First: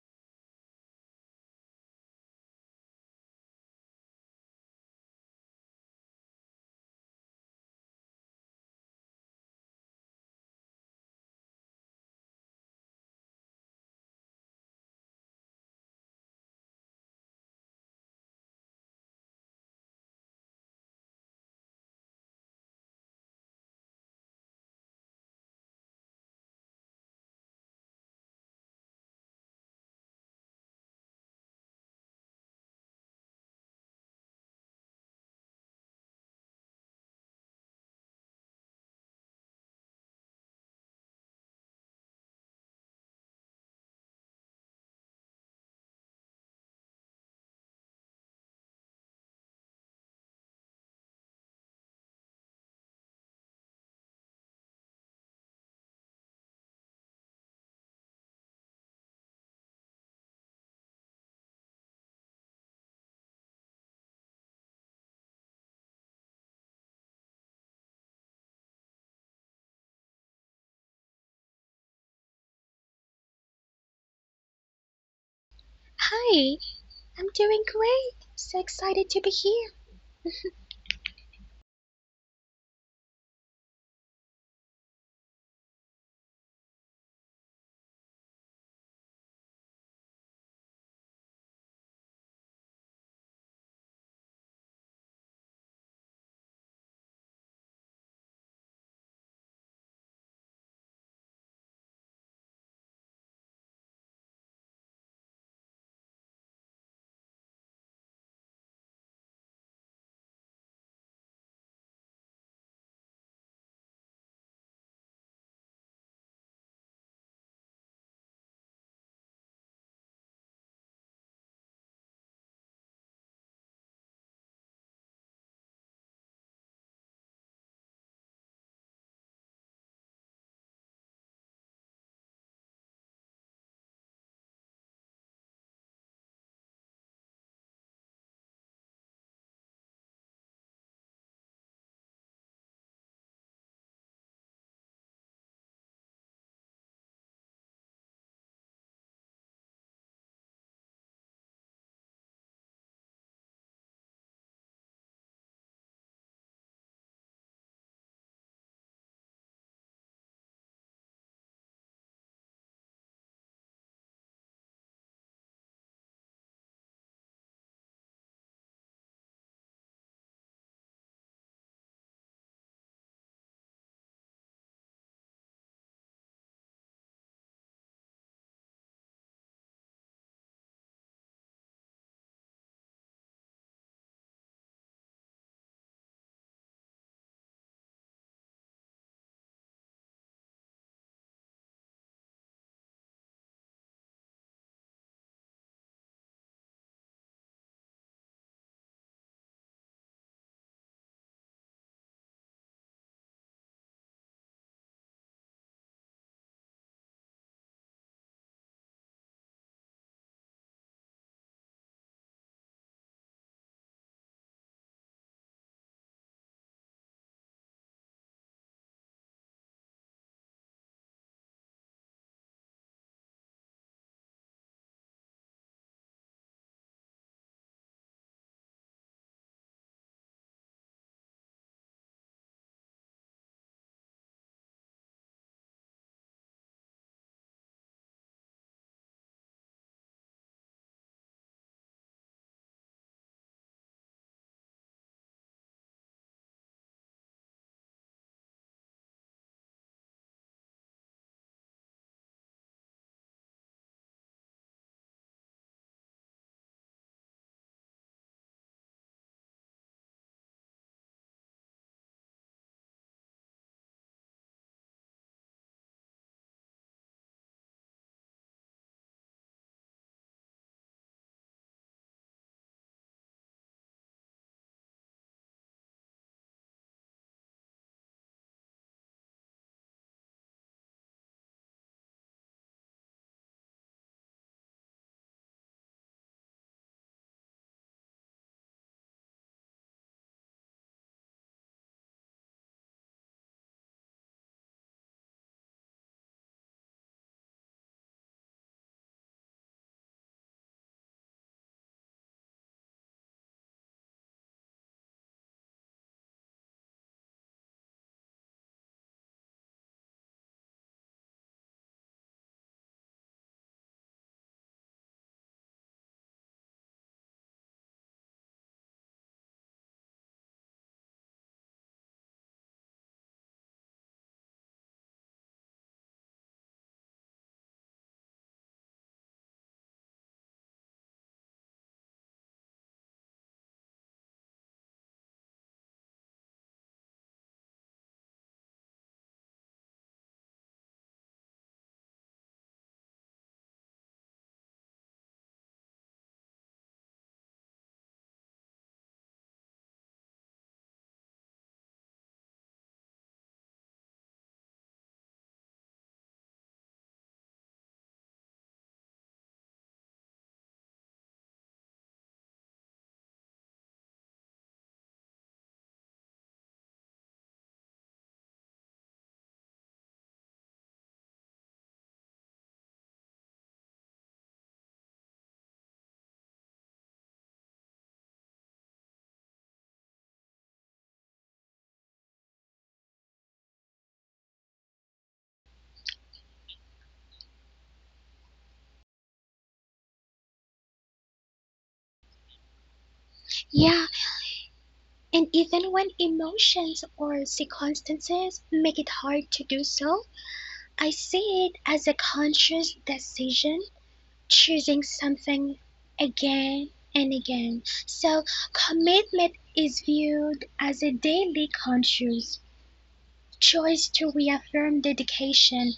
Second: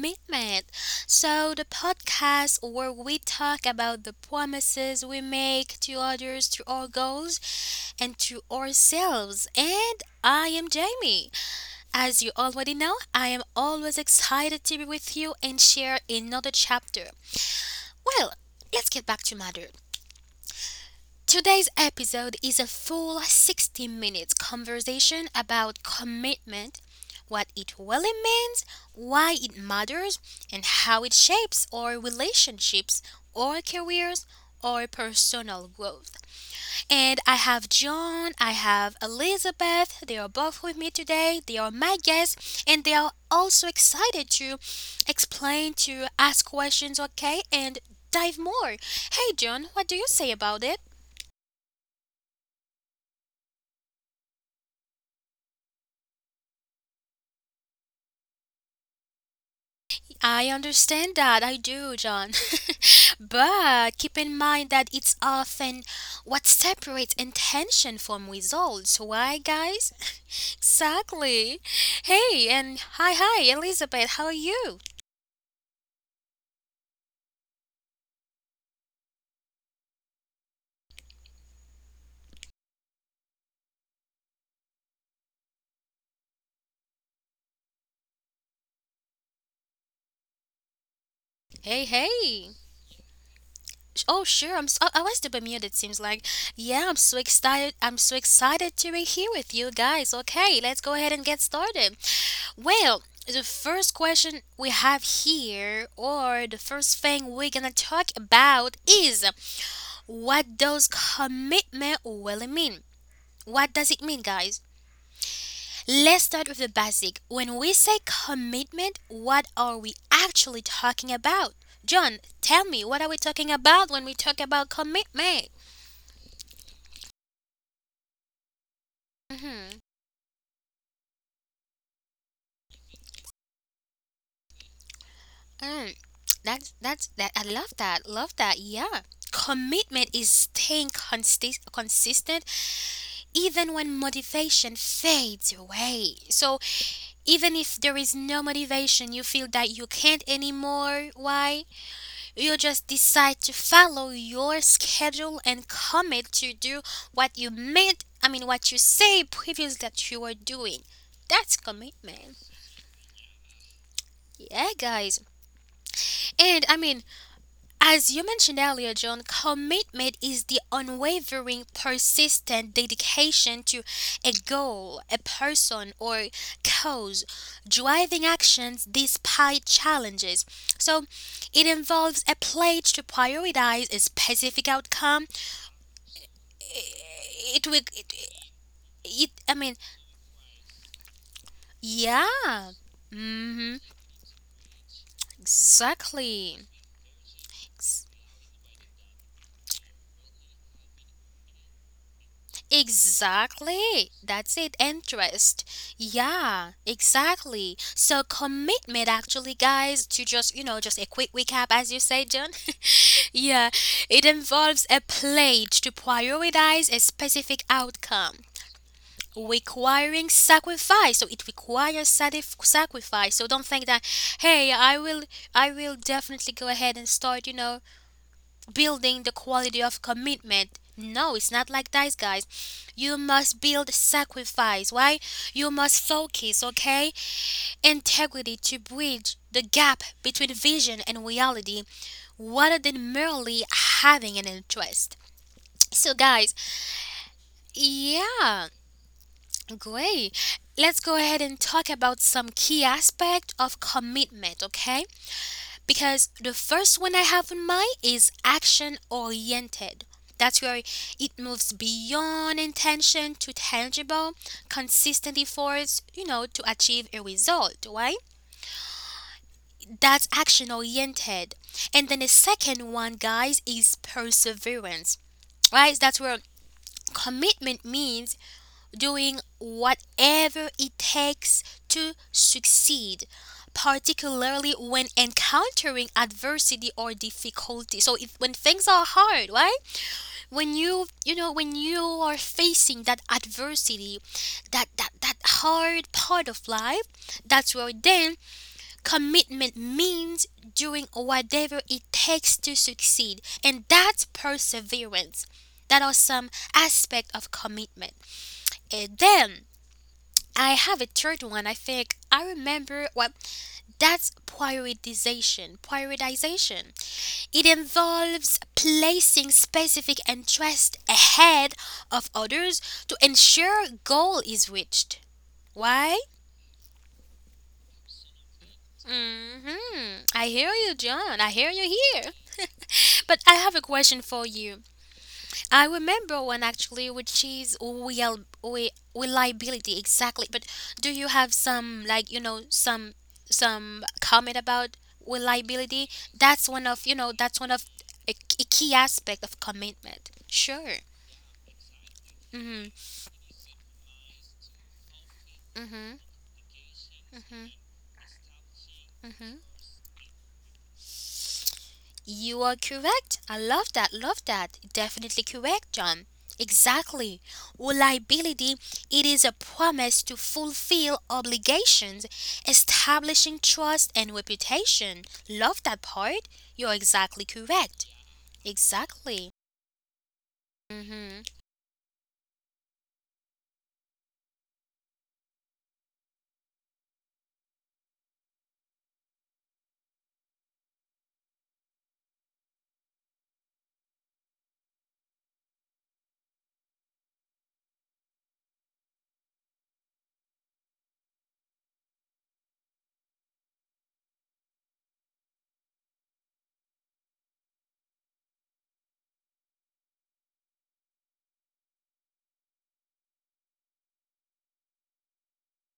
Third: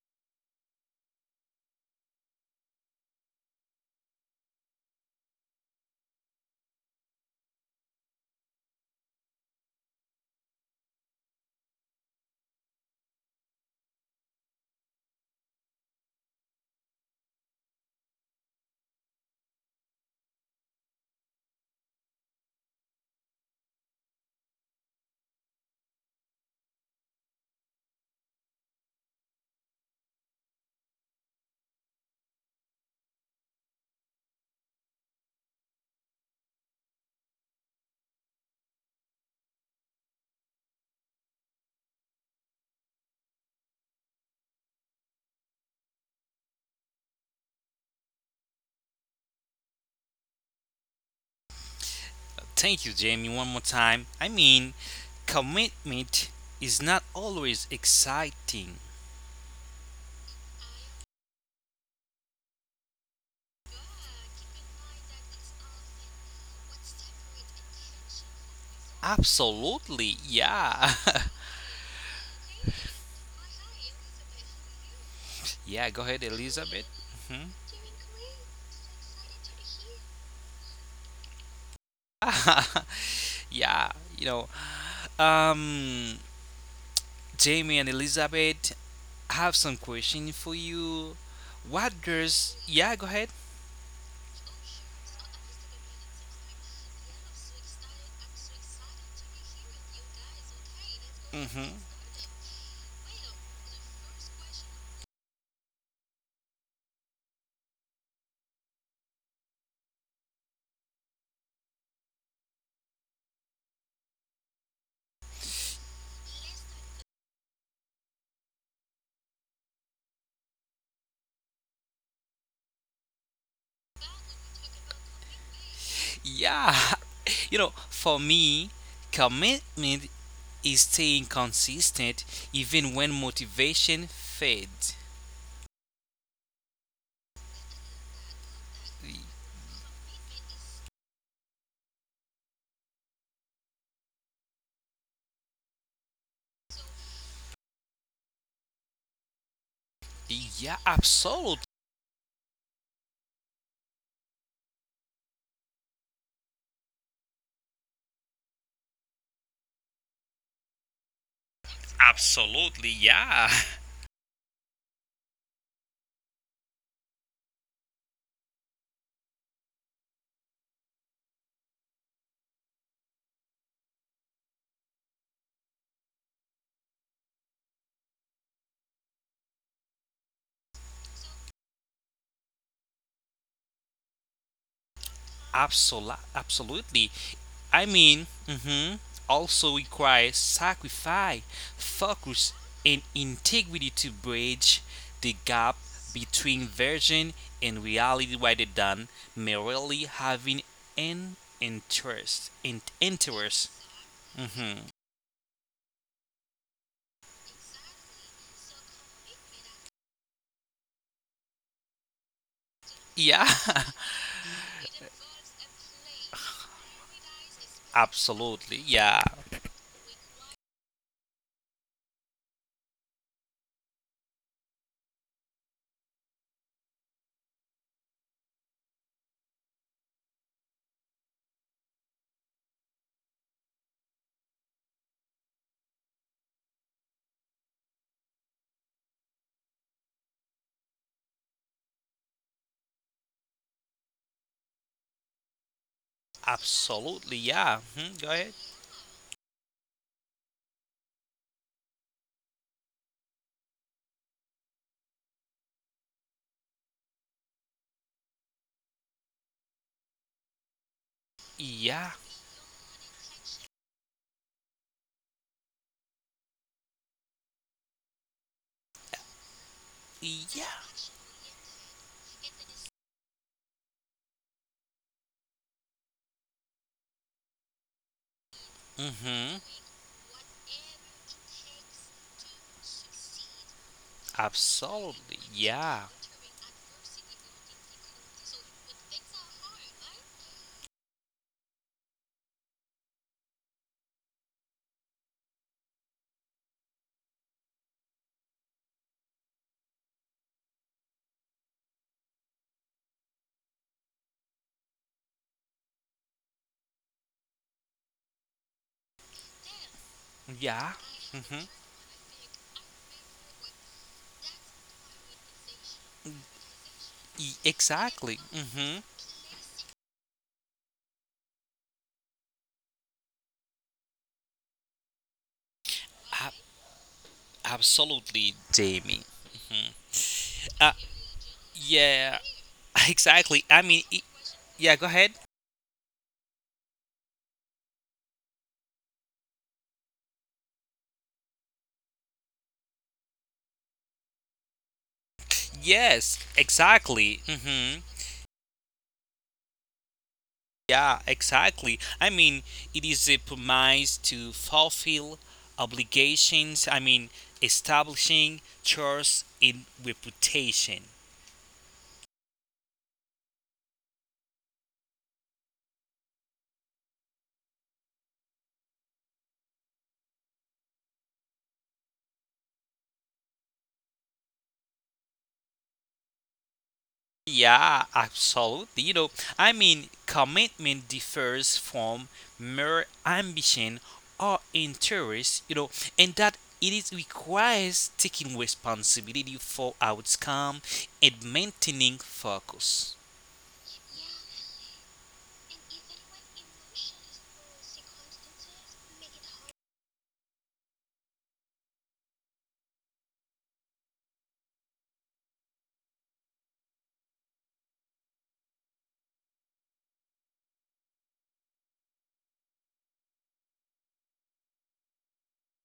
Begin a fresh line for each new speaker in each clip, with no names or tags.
commitment. So, the podcast where we talk about the promises we make to others, to our goals, and to ourselves. And I am Jamie. As you already know, I am always excited to be with you and share another chapter. Well, let's get back to matter. Today's episode is a full 60 minutes conversation about commitment, what it really means, why it matters, and how it shapes our relationships, our careers, our personal growth. And I have John, I have Elizabeth, they are both with me today, they are my guests, and they are also excited to explain, to ask questions, okay, and dive more. Hey John, what do you say about it?
Thank you, Jamie, one more time. Commitment is not always exciting.
I understand that, I do, John. But keep in mind that it's often what separates intention from results. Why, guys?
Absolutely, yeah.
Exactly. Hey, and hi, Elizabeth, how are you?
Yeah, go ahead,
Hi,
Elizabeth.
I'm
Mhm.
doing great. So excited to be here.
yeah, you know, um, Jamie and Elizabeth, I have some question for you.
Hey,
What
hey.
girls? Yeah, go ahead.
Oh sure, I'm. S- I was to Bermuda. It seems like, yeah, I'm so excited. I'm so excited to be here with you guys. Okay, let's go ahead and get
hmm
started. Well, the first question we have here, or the first thing we're gonna talk about, is what does commitment really mean? What does it mean, guys? Let's start with the basic. When we say commitment, what are we actually talking about? John, tell me, what are we talking about when we talk about commitment?
Yeah, for me,
Mm-hmm.
commitment is staying consistent even when motivation fades.
Mm. That's that. I love that. Love that. Yeah. Commitment is staying consistent even when motivation fades away. So even if there is no motivation, you feel that you can't
Yeah,
anymore.
absolutely.
Why? You just decide to follow your schedule and commit to do what you meant. I mean, what you say previously that you were doing. That's commitment.
Absolutely, yeah.
Yeah, guys. And I mean, As you mentioned earlier, John, commitment is the unwavering, persistent dedication to a goal, a person, or cause, driving actions despite challenges. So, it involves a pledge to prioritize a specific outcome.
Absolutely.
It will,
I
it,
mean, hmm
it I
Also
mean,
requires sacrifice, focus,
Yeah,
and
mm-hmm,
integrity to bridge the gap
exactly.
between vision and reality rather than merely having an interest. In interest.
Exactly. That's it.
hmm
Interest. Yeah, exactly. So commitment actually guys to just, you know, just a quick recap as you say, John.
Yeah,
Yeah, it involves a pledge to prioritize a specific outcome
absolutely. Yeah.
requiring sacrifice. So it requires sacrifice. So don't think that hey, I will definitely go ahead and start, you know, building the quality of commitment. No, it's not like that, guys. You must build sacrifice. Why? You must focus, okay? Integrity to bridge the gap between vision and reality rather than merely having an interest. So, guys,
Absolutely, yeah. Go ahead.
yeah, great. Let's go ahead and talk about some key aspect of commitment, okay? Because the first one I have in mind is action oriented. That's where it moves
Yeah,
beyond intention to tangible, consistent efforts, you know, to achieve a result, right? That's
yeah.
action oriented. And then the second one, guys, is perseverance, right? That's where commitment means doing
hmm
whatever it takes to succeed, particularly when
Absolutely,
encountering
yeah,
adversity or difficulty. So if when things are hard, right? When you know when you are facing that adversity, that hard part of life, that's where then commitment means doing whatever it takes to succeed. And that's perseverance. That are some aspect of commitment. And then I have
yeah.
a third one. I
hmm
think I remember. Well, that's prioritization. Prioritization. It
Exactly.
involves placing specific interest ahead of others to ensure goal is reached. Why?
Ab- Absolutely, Jamie. hmm
Mhm. I hear you,
Uh,
John. I hear you here.
yeah,
But I have
exactly.
a question for you.
Yeah. Go ahead.
I remember one actually, which is reliability exactly. But do you have some like you know some comment about reliability?
Yes,
That's one of you know that's
exactly.
one of a, a key aspect of commitment. Sure.
Yeah, exactly.
Mhm.
It is a promise to fulfill
Mhm.
obligations,
Mhm.
establishing
Mhm.
trust in reputation.
You are correct. I love that. Love that. Definitely correct, John. Exactly. Reliability it is a promise to fulfill obligations, establishing trust and reputation. Love that part. You're exactly correct.
Yeah, absolutely.
Exactly.
Commitment
Mhm.
differs from mere ambition or interest, and that it is requires taking responsibility for outcome and maintaining focus.
Yeah, and even when emotions or circumstances make it hard to do so, I see it as a conscious decision, choosing something again and again. So, commitment is viewed as a daily conscious choice to reaffirm dedication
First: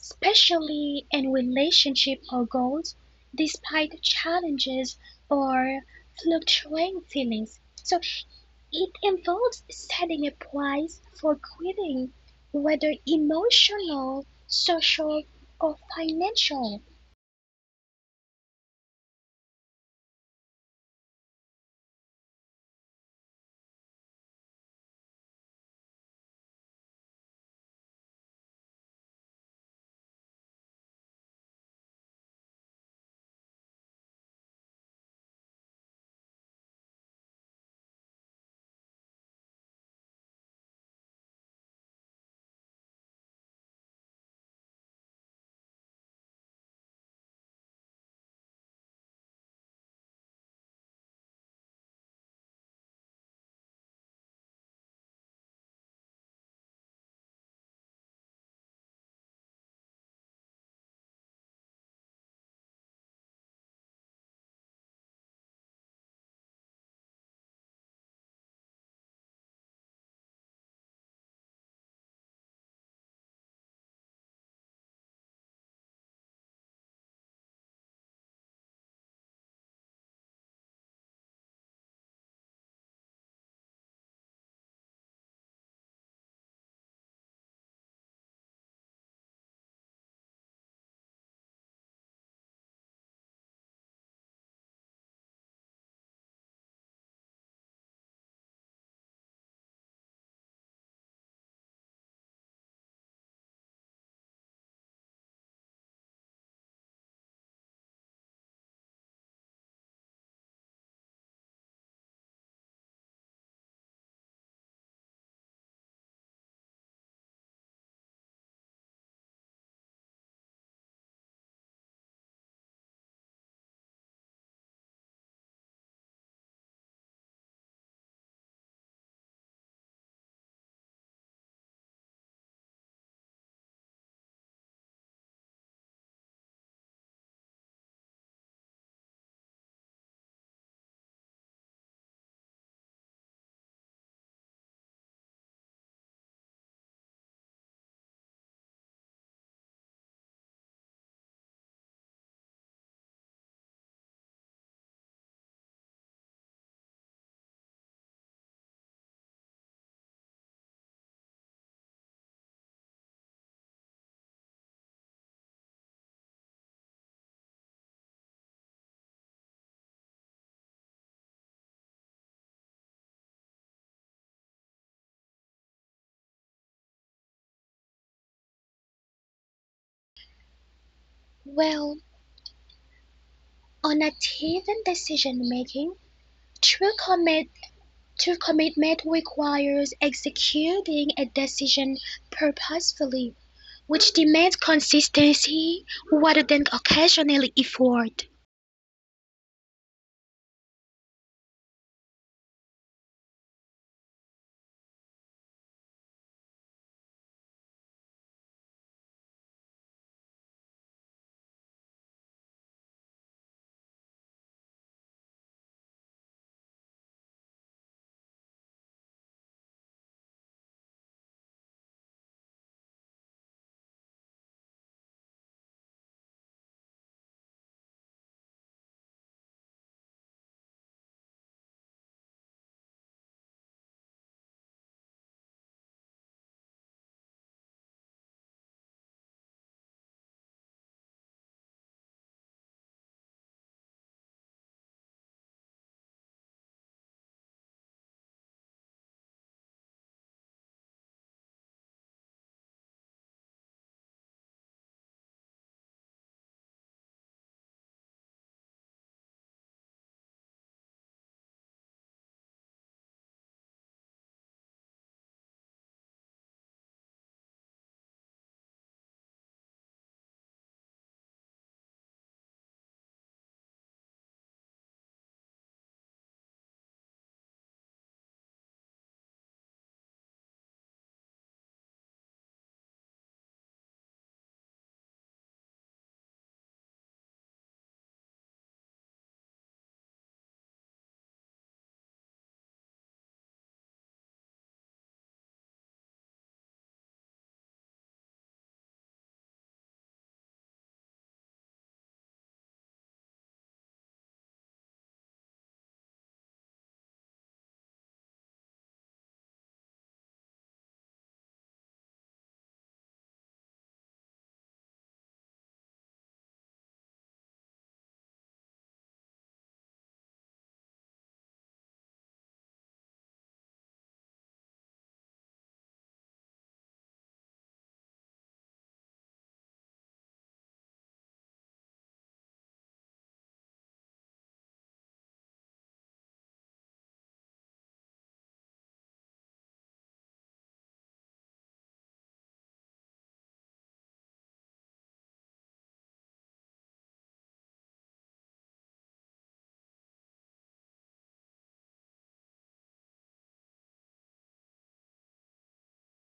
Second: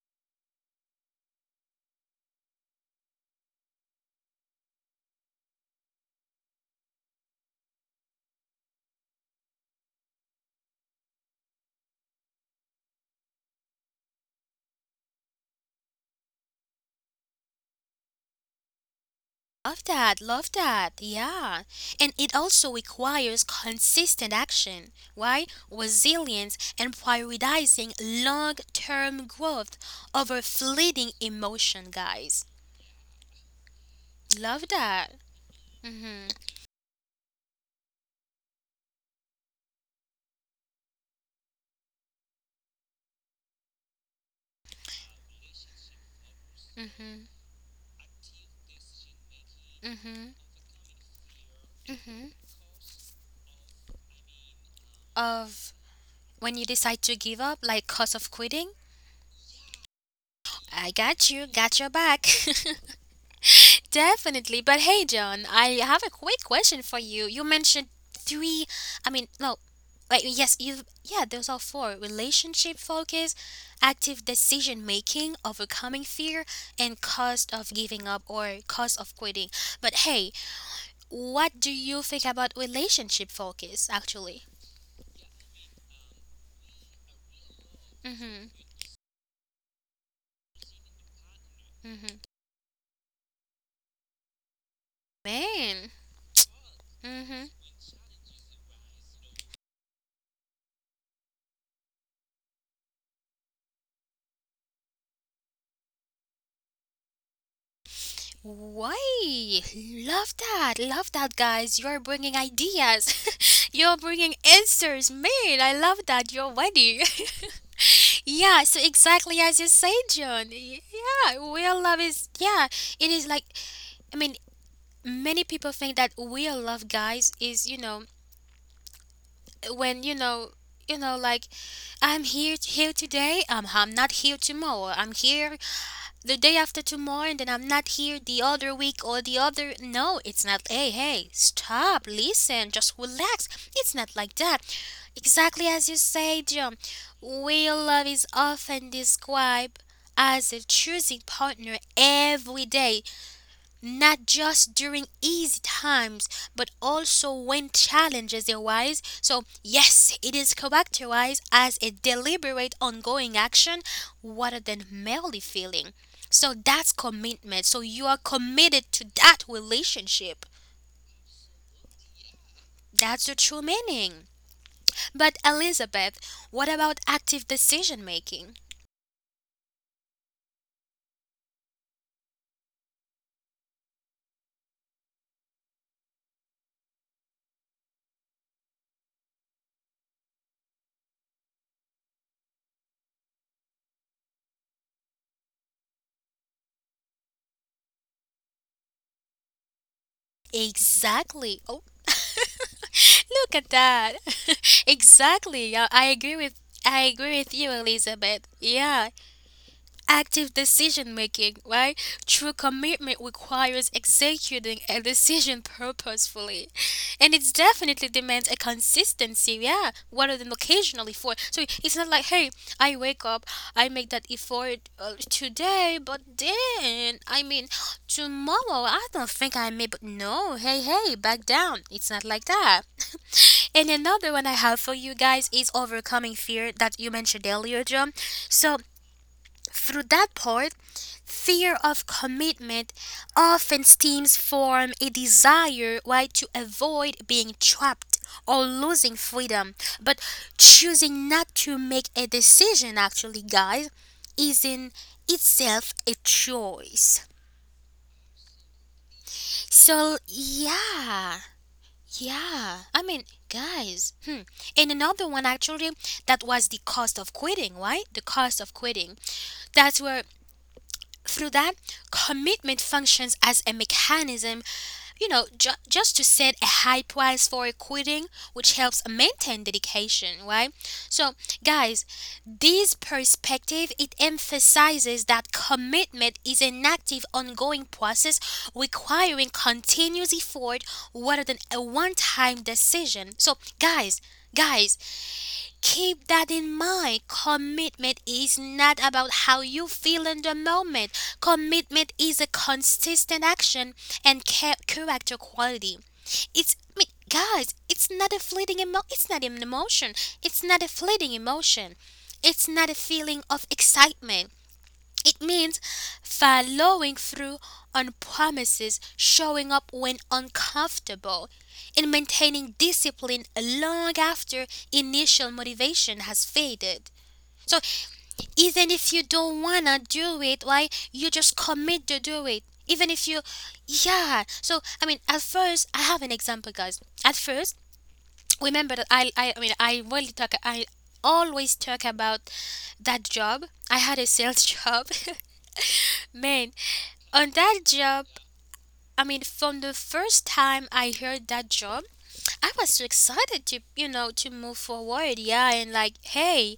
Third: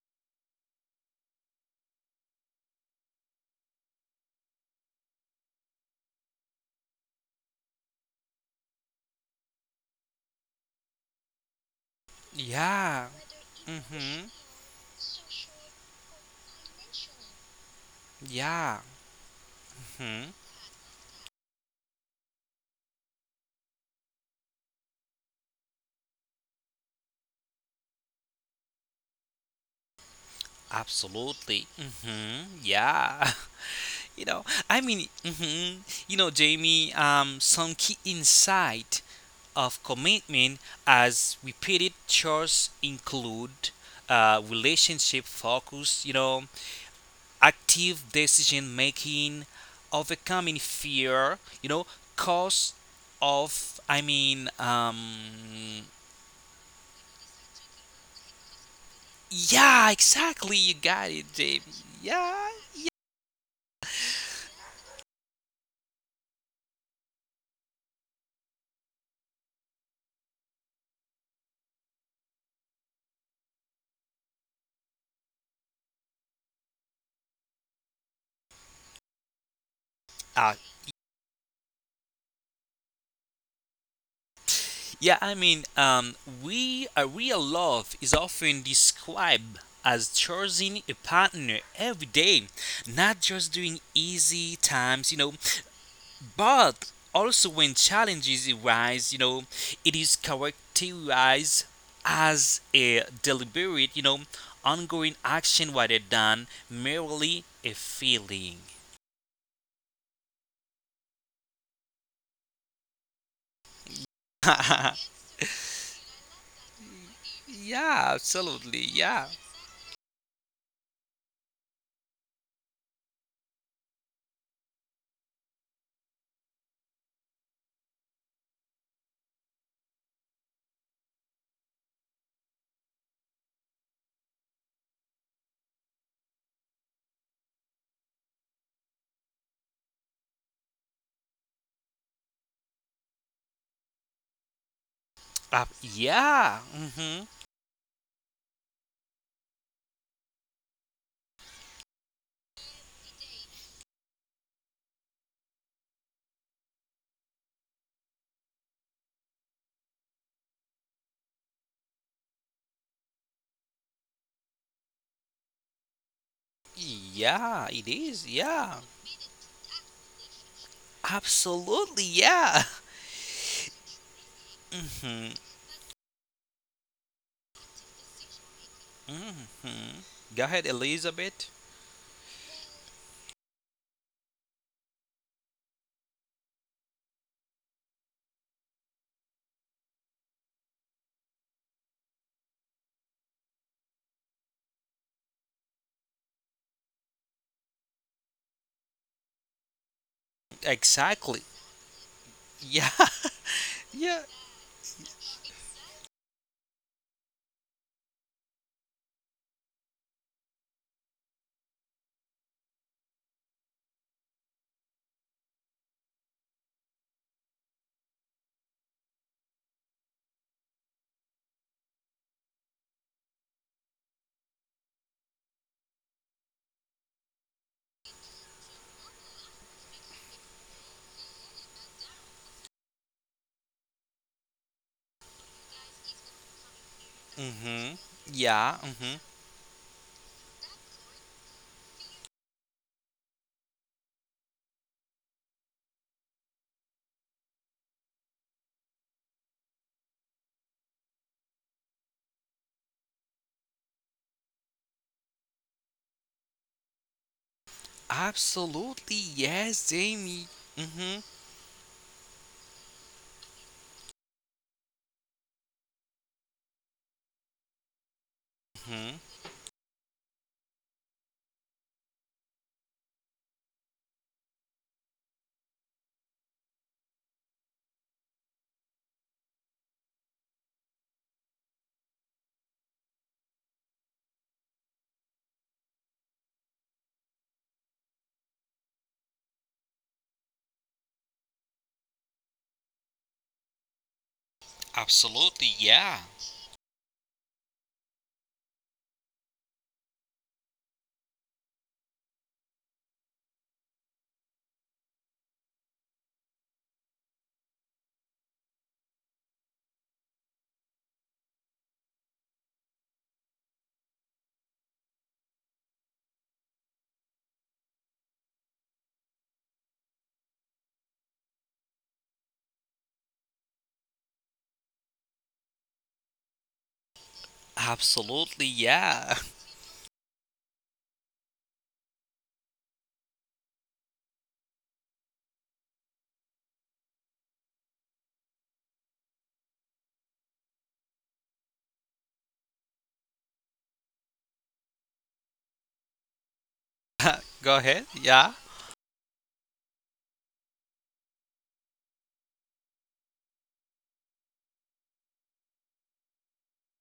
especially in relationship or goals, despite challenges or fluctuating feelings. So it involves setting a price for quitting, whether
Yeah. Mhm.
emotional, social, or financial.
Yeah. Mhm.
Love that, yeah. And it also requires consistent action, right? Resilience and prioritizing long term growth over fleeting
Absolutely.
emotion, guys.
Yeah. you know, I
Love
mean,
that.
hmm you know,
Mm-hmm.
Jamie, some key insight of commitment as repeated chores include relationship focus,
Mm-hmm.
active decision making,
Mm-hmm.
overcoming fear,
Mm-hmm.
cause of, I mean,
Of when you decide to give up, like cause of quitting,
yeah, exactly. You
I
got it,
got
Jamie.
you, got your back.
Yeah.
Definitely. But hey, John, I have a quick question for you. You mentioned three, I mean, no, like, yes, you, yeah, those are four: relationship focus, active decision making, overcoming fear, and cost of giving up or cost of quitting. But hey,
Yeah.
what do you think about relationship focus actually?
Yeah, I mean, we a Real love is
Mm hmm.
often described as choosing a partner every
Mm hmm.
day, not just during easy times,
Man.
but
Mm
also
hmm.
when challenges arise, it is characterized as a deliberate, ongoing action rather than merely a feeling.
Why? Love that. Love that, guys. You're bringing ideas. You're bringing answers. Man, I love that. You're ready.
Yeah,
Yeah,
absolutely.
so
Yeah.
exactly as you say, John. Yeah, real love is, yeah, it is like, I mean, many people think that real love, guys, is, you know, when, you know, like I'm here today. I'm not here tomorrow. I'm here the day after tomorrow and then I'm not here the other week or the other. No, it's not. Hey, hey, stop, listen, just relax. It's not like that. Exactly as you say,
Yeah.
John,
Mhm.
real love is often described as a choosing partner every day not just during easy times, but also when challenges arise. So, yes, it is characterized as a deliberate ongoing action rather than merely feeling. So, that's
Yeah,
commitment.
it
So, you
is.
are
Yeah.
committed to that relationship.
Absolutely. Yeah.
That's the true meaning.
hmm
But, Elizabeth, what about active decision making?
hmm Go ahead, Elizabeth.
Well, on active and decision making, true commit true commitment requires executing a decision purposefully which demands consistency rather than occasional effort,
Exactly.
Exactly. Oh,
Yeah.
look at
Yeah.
that. Exactly. Yeah, I agree with you, Elizabeth. Yeah, active decision making, right? True commitment requires executing a decision purposefully. And it definitely demands a consistency, yeah, rather than occasionally for. So it's not like, hey, I wake up, I make that effort today, but then, I mean, tomorrow, I don't think I may, but no, hey, hey, back down. It's not like that. And another one I have for you guys is overcoming fear that you mentioned
hmm
earlier, John.
Yeah.
So through that part, fear of commitment often stems from a desire why to avoid being trapped or losing freedom, but choosing not to make a decision actually guys is in itself a choice.
Absolutely. Yes,
So
Jamie. hmm
yeah, yeah. I mean, guys, hmm. And another one actually that was the cost of quitting, right? The cost of
hmm
quitting. That's where through that commitment functions as a mechanism you know just to set a high price for quitting which helps maintain dedication right so guys this perspective it emphasizes that commitment is an active ongoing process requiring continuous effort rather than a one-time decision so guys guys.
Absolutely. Yeah.
Keep that in mind. Commitment is not about how you feel in the moment. Commitment is a consistent action and character quality. It's, I mean, guys, it's not a fleeting it's not an emotion. It's not a fleeting emotion. It's not a feeling of excitement. It means following through on promises, showing up when uncomfortable, and maintaining discipline long after initial motivation has faded. So
Absolutely.
even if
Yeah.
you don't wanna do it, why you just commit to do it. Even if you yeah. So I mean at first I have an example guys. At first, remember that I mean I always talk about that job. I had a sales job. Man, on
Go
that
ahead.
job,
Yeah.
I mean, from the first time I heard that job, I was so excited to, you know, to move forward. Yeah, and like, hey,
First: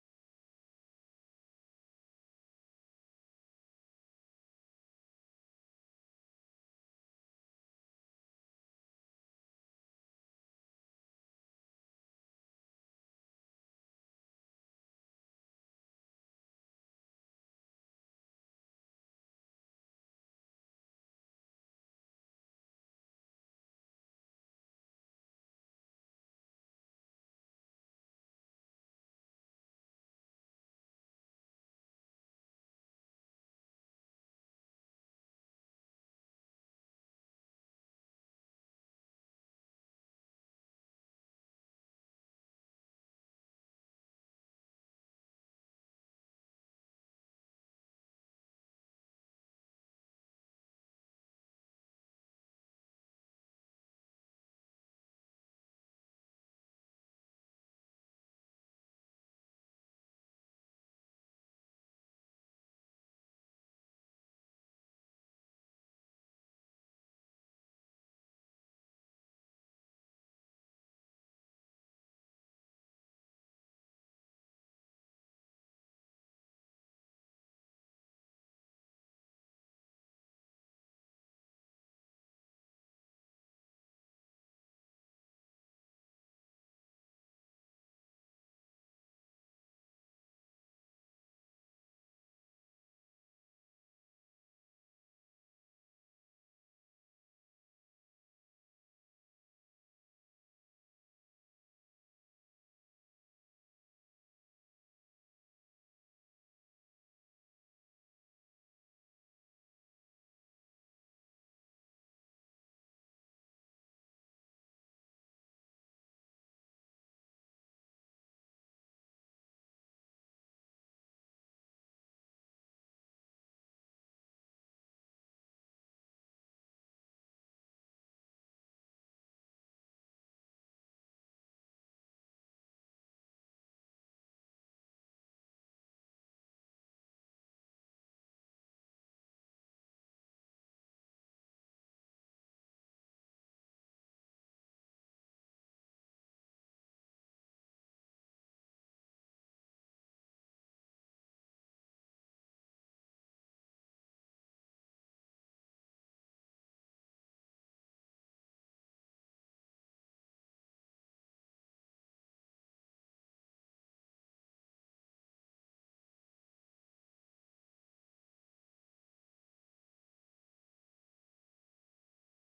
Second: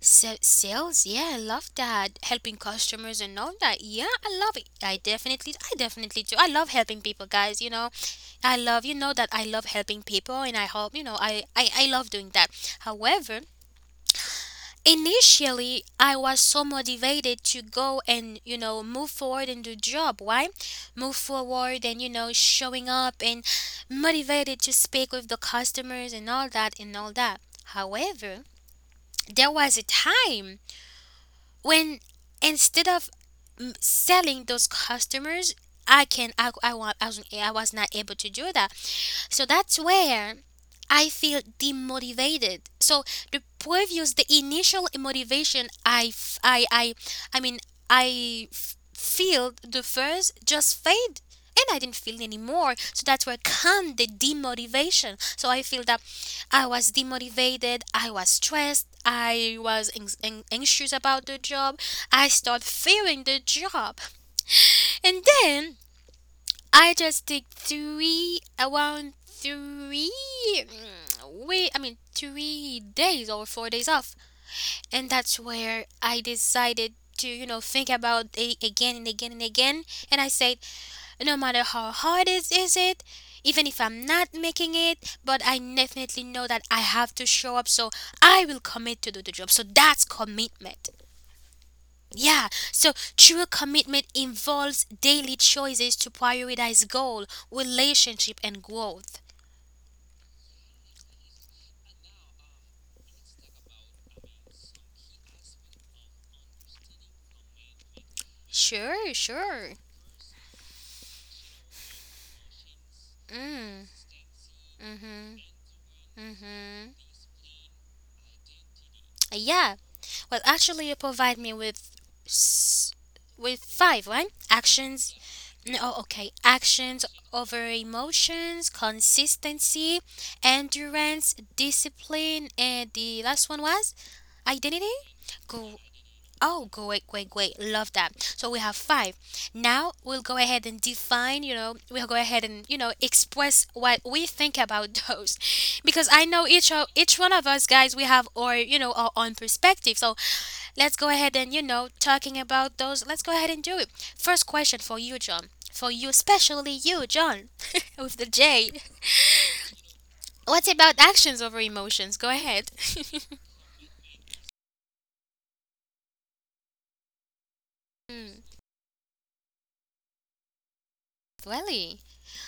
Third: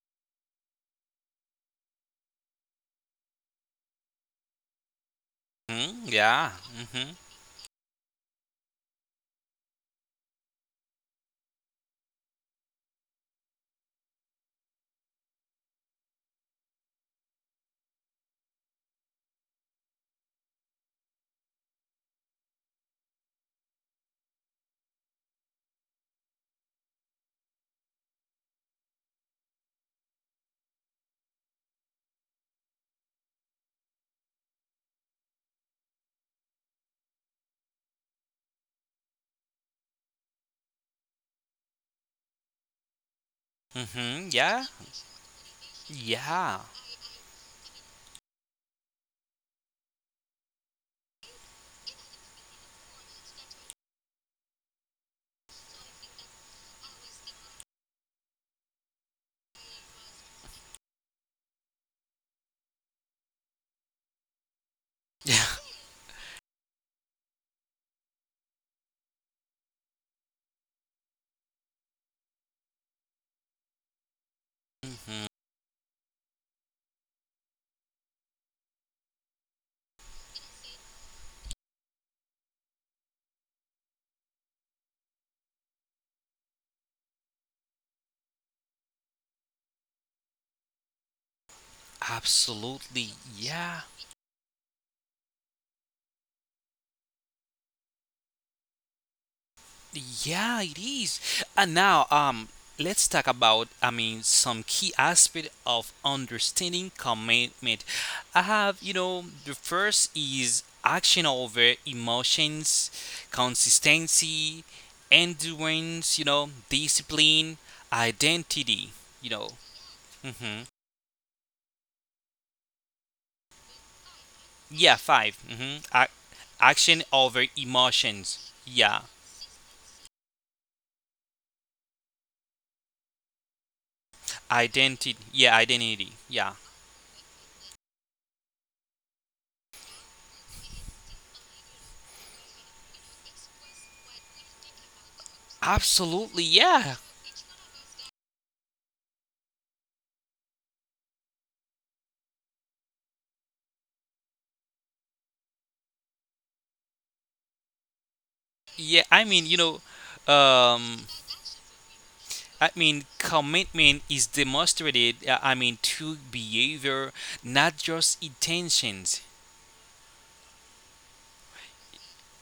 sales. Yeah, I love that. Helping customers and all that. Yeah, I love it. I definitely do. I
Yeah.
love helping
hmm
people, guys. You know, I love, you know, that I love helping people, and I hope, you know, I love doing that. However, initially, I was so motivated to go and, you know, move forward in the job. Why? Move forward and, you know, showing up and motivated to speak with the customers and all that and all that. However, there was a time when instead of selling those customers, I can I, wa- I was not able to do that so that's where I feel demotivated. So the
Yeah.
initial motivation
Yeah.
I mean, feel the first just fade and I didn't feel anymore. So that's where come the demotivation. So I feel that I was demotivated, I was stressed, I was anxious about the job, I start fearing the job. And
Yeah.
then I just did three around three mm, wait I mean 3 days or 4 days off. And
hmm
that's where I decided to, you know, think about it again and again and again. And I said, no matter how hard it is, even if I'm not making it, but I definitely know that I have to show up, so I will commit to do the job. So that's commitment. Yeah, so
Absolutely.
true
Yeah.
commitment involves daily choices to prioritize goal, relationship, and growth.
Yeah, it is. And now, let's talk about, some key aspect of understanding commitment. I have,
Sure,
the
sure.
first is action over emotions,
Mm,
consistency,
mm-hmm,
endurance,
mm-hmm.
discipline, identity, you know.
Yeah. Well,
hmm
actually, you provide me with s- with five, right?
Yeah,
Actions.
five.
No,
Mm-hmm.
oh,
Ac
okay. Actions
Action over
over
emotions.
emotions,
Yeah.
consistency, endurance, discipline, and the last one was identity.
Identity. Yeah,
Go.
identity. Yeah.
Oh, great, great, great. Love that. So we have five. Now we'll go ahead and define, you know, we'll go ahead and, you know, express what we think about those. Because I know
Absolutely,
each of
yeah.
each one of us guys we have our own perspective. So let's go ahead and, you know, talking about those. Let's go ahead and do it. First question for you, John. For you, especially you, John, with the J.
Yeah, I mean, you know,
What's about
um,
actions over emotions? Go ahead.
I mean, commitment is demonstrated, through behavior, not just
Hmm,
intentions.
really?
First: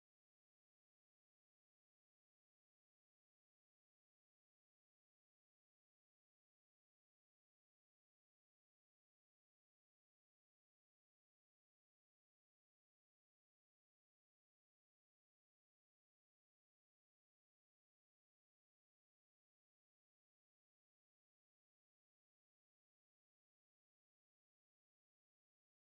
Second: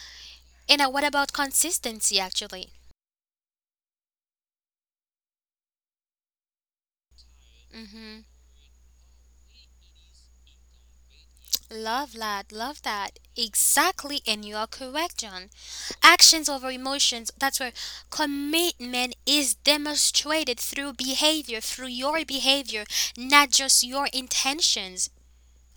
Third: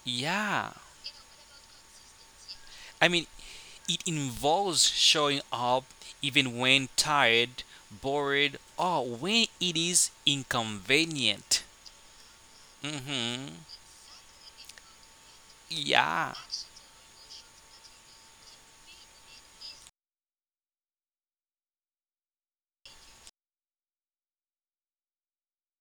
Yeah.
And what about consistency, actually?
I mean, it involves showing up even when tired,
Hmm.
bored, or when it is inconvenient.
Love that, love that.
Mm-hmm.
Exactly, and you are correct, John.
Yeah.
Actions over emotions, that's where commitment is demonstrated through behavior, through your behavior, not just your intentions.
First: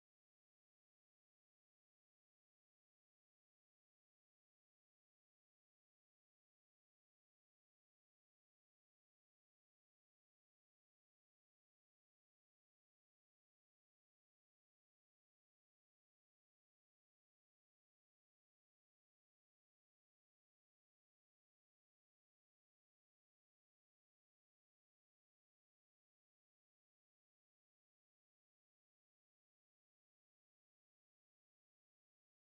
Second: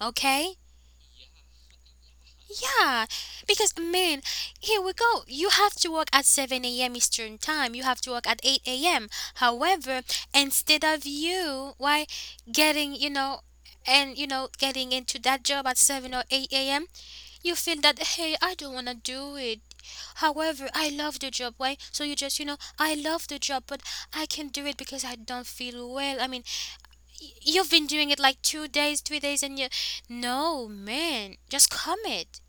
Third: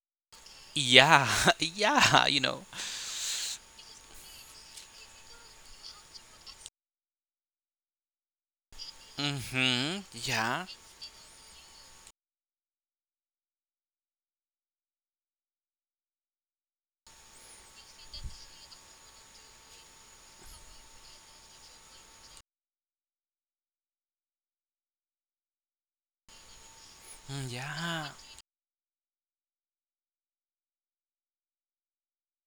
Okay?
Yeah. Yeah, you know.
Yeah, because, man, here we go. You have to work at 7 a.m. Eastern time. You have to work at 8 a.m. However,
Mm-hmm. Yeah.
instead of you, why getting, you know, and, you know, getting into that job at 7 or 8 a.m., you feel that, hey, I don't want to do it. However, I love the job. Why? So you just, you know, I love the job, but I can't do it because I don't feel well. I mean,
Mm,
you've been
yeah.
doing it like 2 days, 3 days, and you, no, man, just commit.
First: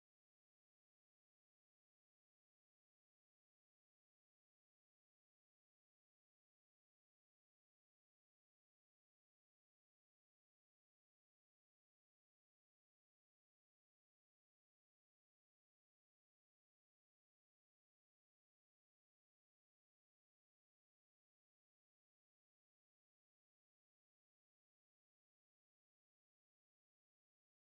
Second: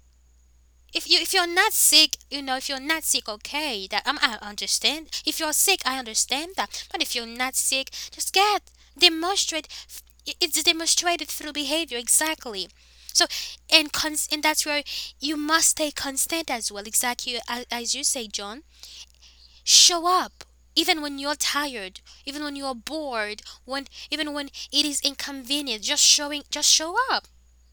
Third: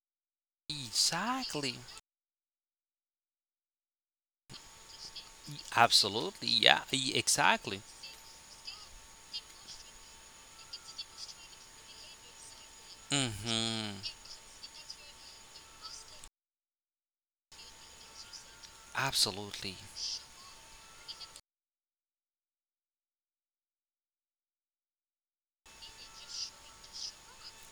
If you're not
Exactly.
sick, you know, if you're not sick, okay, that, I understand. If you're sick, I
Absolutely.
understand
Yeah.
that. But if you're not
Exactly.
sick, just get demonstrate. It's demonstrated through behavior exactly. So, and
Mm-hmm.
cons- and that's where you must stay constant as well. Exactly, as you say, John.
Absolutely.
Show up even when you're tired, even when you're bored, when even when it is inconvenient. Just show up.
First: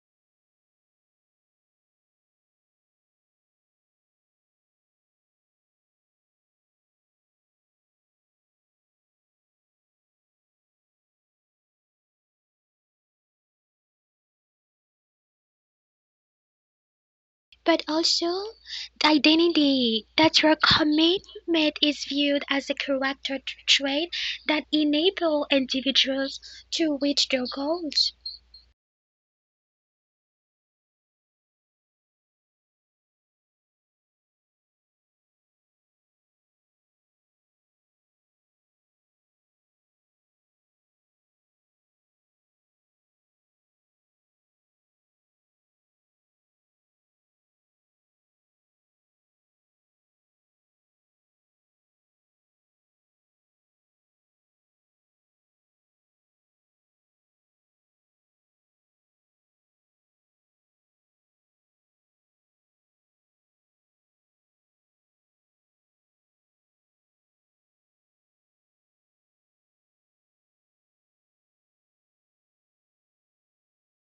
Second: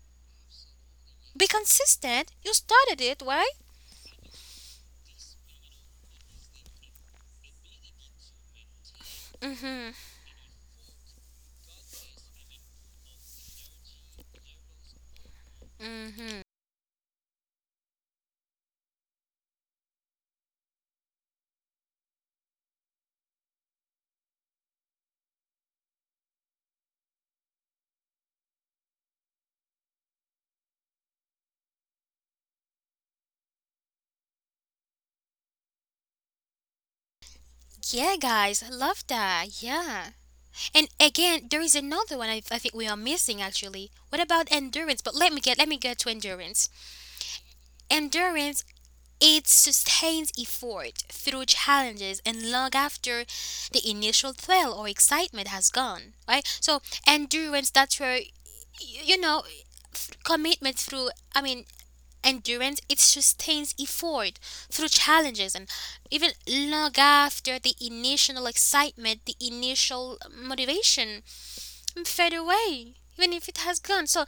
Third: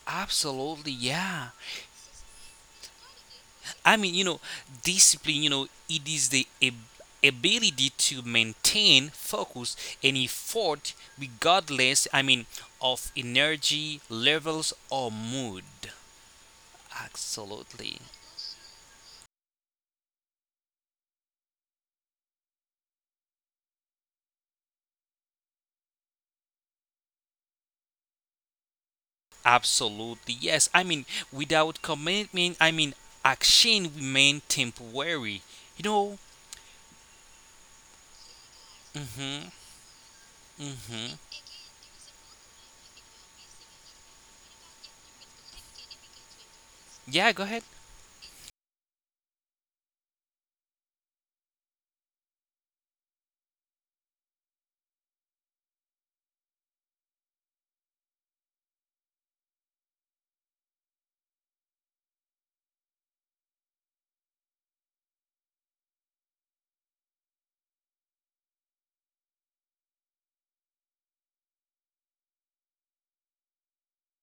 Absolutely.
Be
Yeah.
consistent. You started it, right?
I mean, you know, Discipline, you know, it is the ab- ability to maintain focus
Mm-hmm.
and effort regardless, of energy levels or mood.
Mm-hmm.
but
Absolutely.
also the identity that your commitment is viewed as a character trait that enable individuals to reach their goals.
Absolutely. Yes. Without commitment, action remain temporary. You know?
Yeah, guys, I love
Mm-hmm.
that. Yeah. And
Mm-hmm.
again, there is another one I think we are missing actually. What about endurance? But let me get to endurance.
Yeah, go ahead.
Endurance, it sustains effort through challenges and long after the initial thrill or excitement has gone. Right? So endurance, that's where you know, commitment through, I mean endurance, it sustains effort through challenges, and even long after the initial excitement, the initial motivation fade away, even if it has gone. So,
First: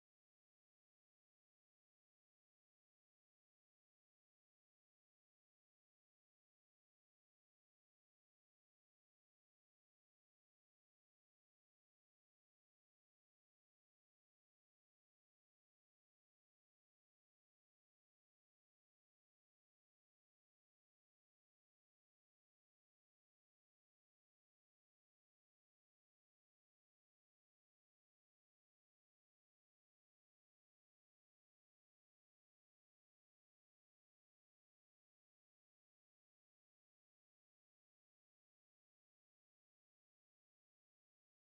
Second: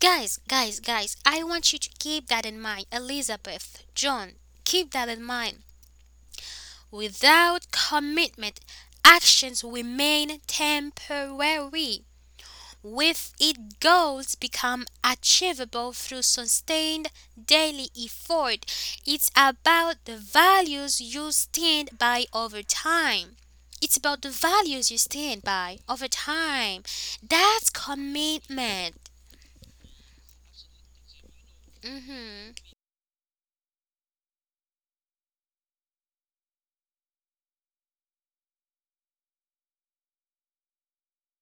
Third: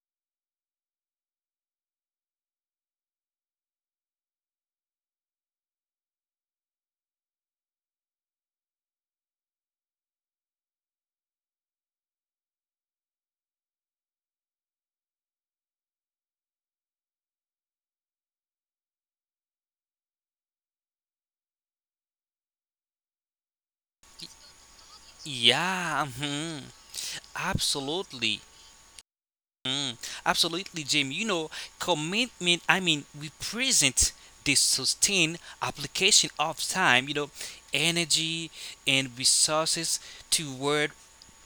guys, guys, guys, I want you to keep that in mind. Elizabeth, John, keep that in mind. Without commitment, actions remain temporary. With it, goals become achievable through sustained daily effort. It's about the values you stand by over time. It's about the values you stand by
Yeah.
over
Mm-hmm.
time. That's
Absolutely.
commitment.
Mm, absolutely, Jim.
Hmm.
Commitment, we present the sustained application of time, energy and resources toward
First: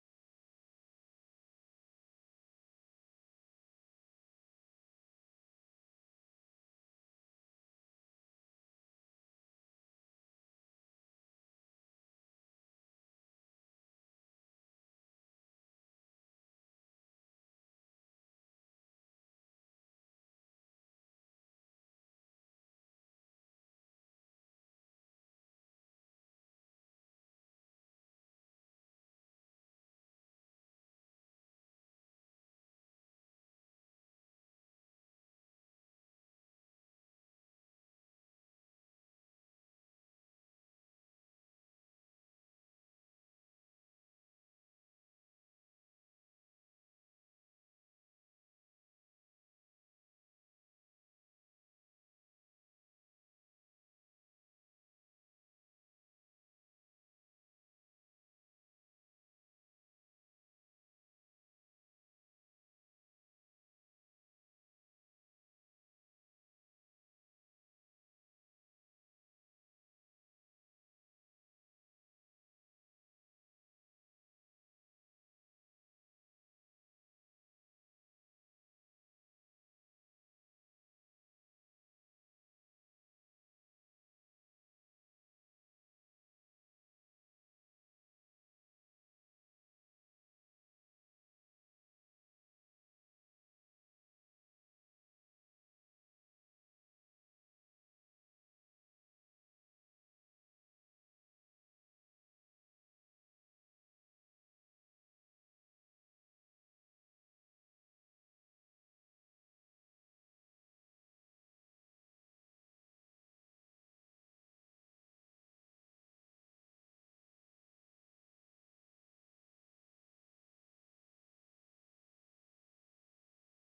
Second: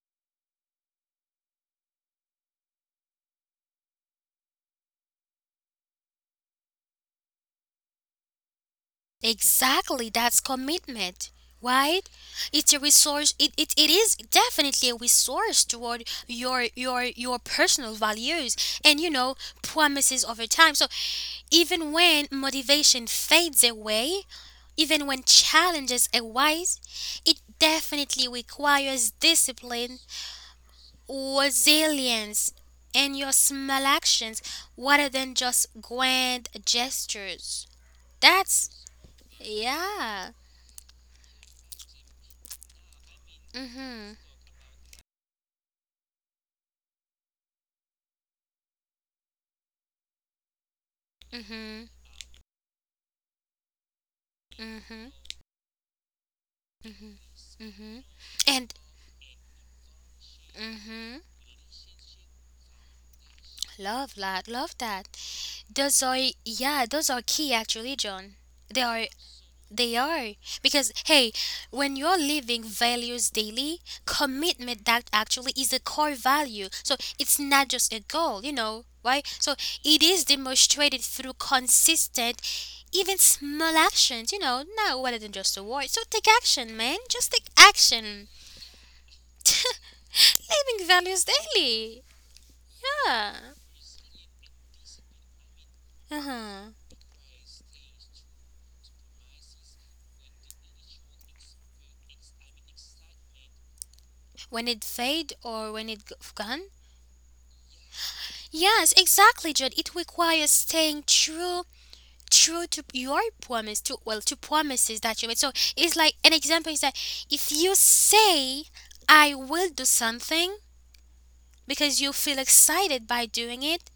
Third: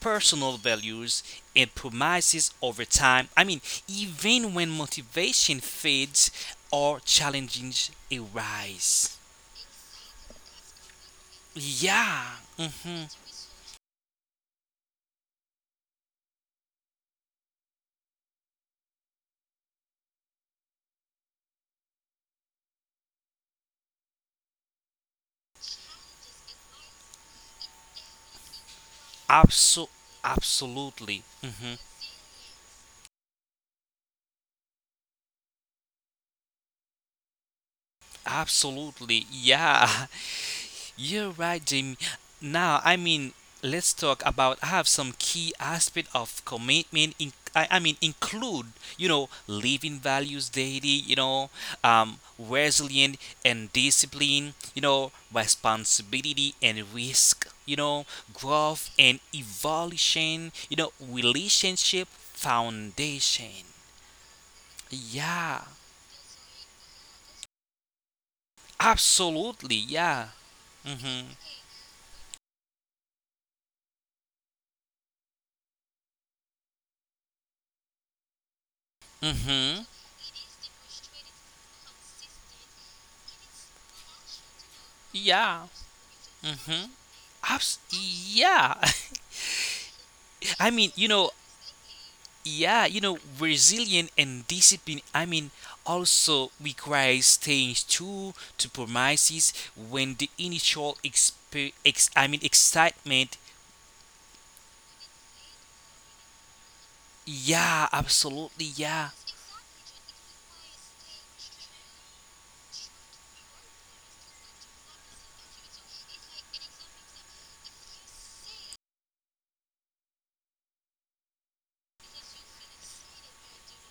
personal values and promises over time. Even when motivation fades or challenges arise.
Exactly, that's commitment. Right?
Yeah.
It's a
hmm
resource, it is definitely a resource toward your personal values and, you know, promises over time. So, even when motivation fades away, even when challenges arise, it definitely requires
Abso-
discipline,
Absolutely.
resilience, and your small actions rather than just grand gestures. That's,
Absolutely. Yeah.
yeah.
You're right, Jamie. Now,
Mm
let's
hmm.
talk about. I have some key aspect of commitment. In, I mean, Include living values daily.
Mm hmm.
Resilient and discipline.
Mm
You know,
hmm.
responsibility and
Mm hmm.
risk.
Mm
You know,
hmm. And,
growth and evolution. You know,
mm-hmm,
relationship foundation.
love that, love that.
Yeah,
Those are, yeah, those are key actually, John. They are.
absolutely.
They
Yeah.
are. Because, hey,
Mhm.
when you're living values daily, commitment that actually is a core value. So it's not just a goal, you know, right? So
Mhm.
it is demonstrated through consistent, even small actions, you know, not rather than just a
Yeah.
word. So take action,
Mhm.
man. Just take action.
Yeah. I
Living
mean, you
values
know,
daily.
yeah,
Yeah.
resilience and discipline, also
Uh-huh.
requires staying true to promises when the initial exp- ex- I mean, excitement.
When it fade or when it gone?
Yeah, absolutely.
Yes,
Yeah.
exactly, Jude. It requires staying true to your promise, to, well, to promises that you made. So it's like, an example is that if you say, I will do something because you feel excited by doing it,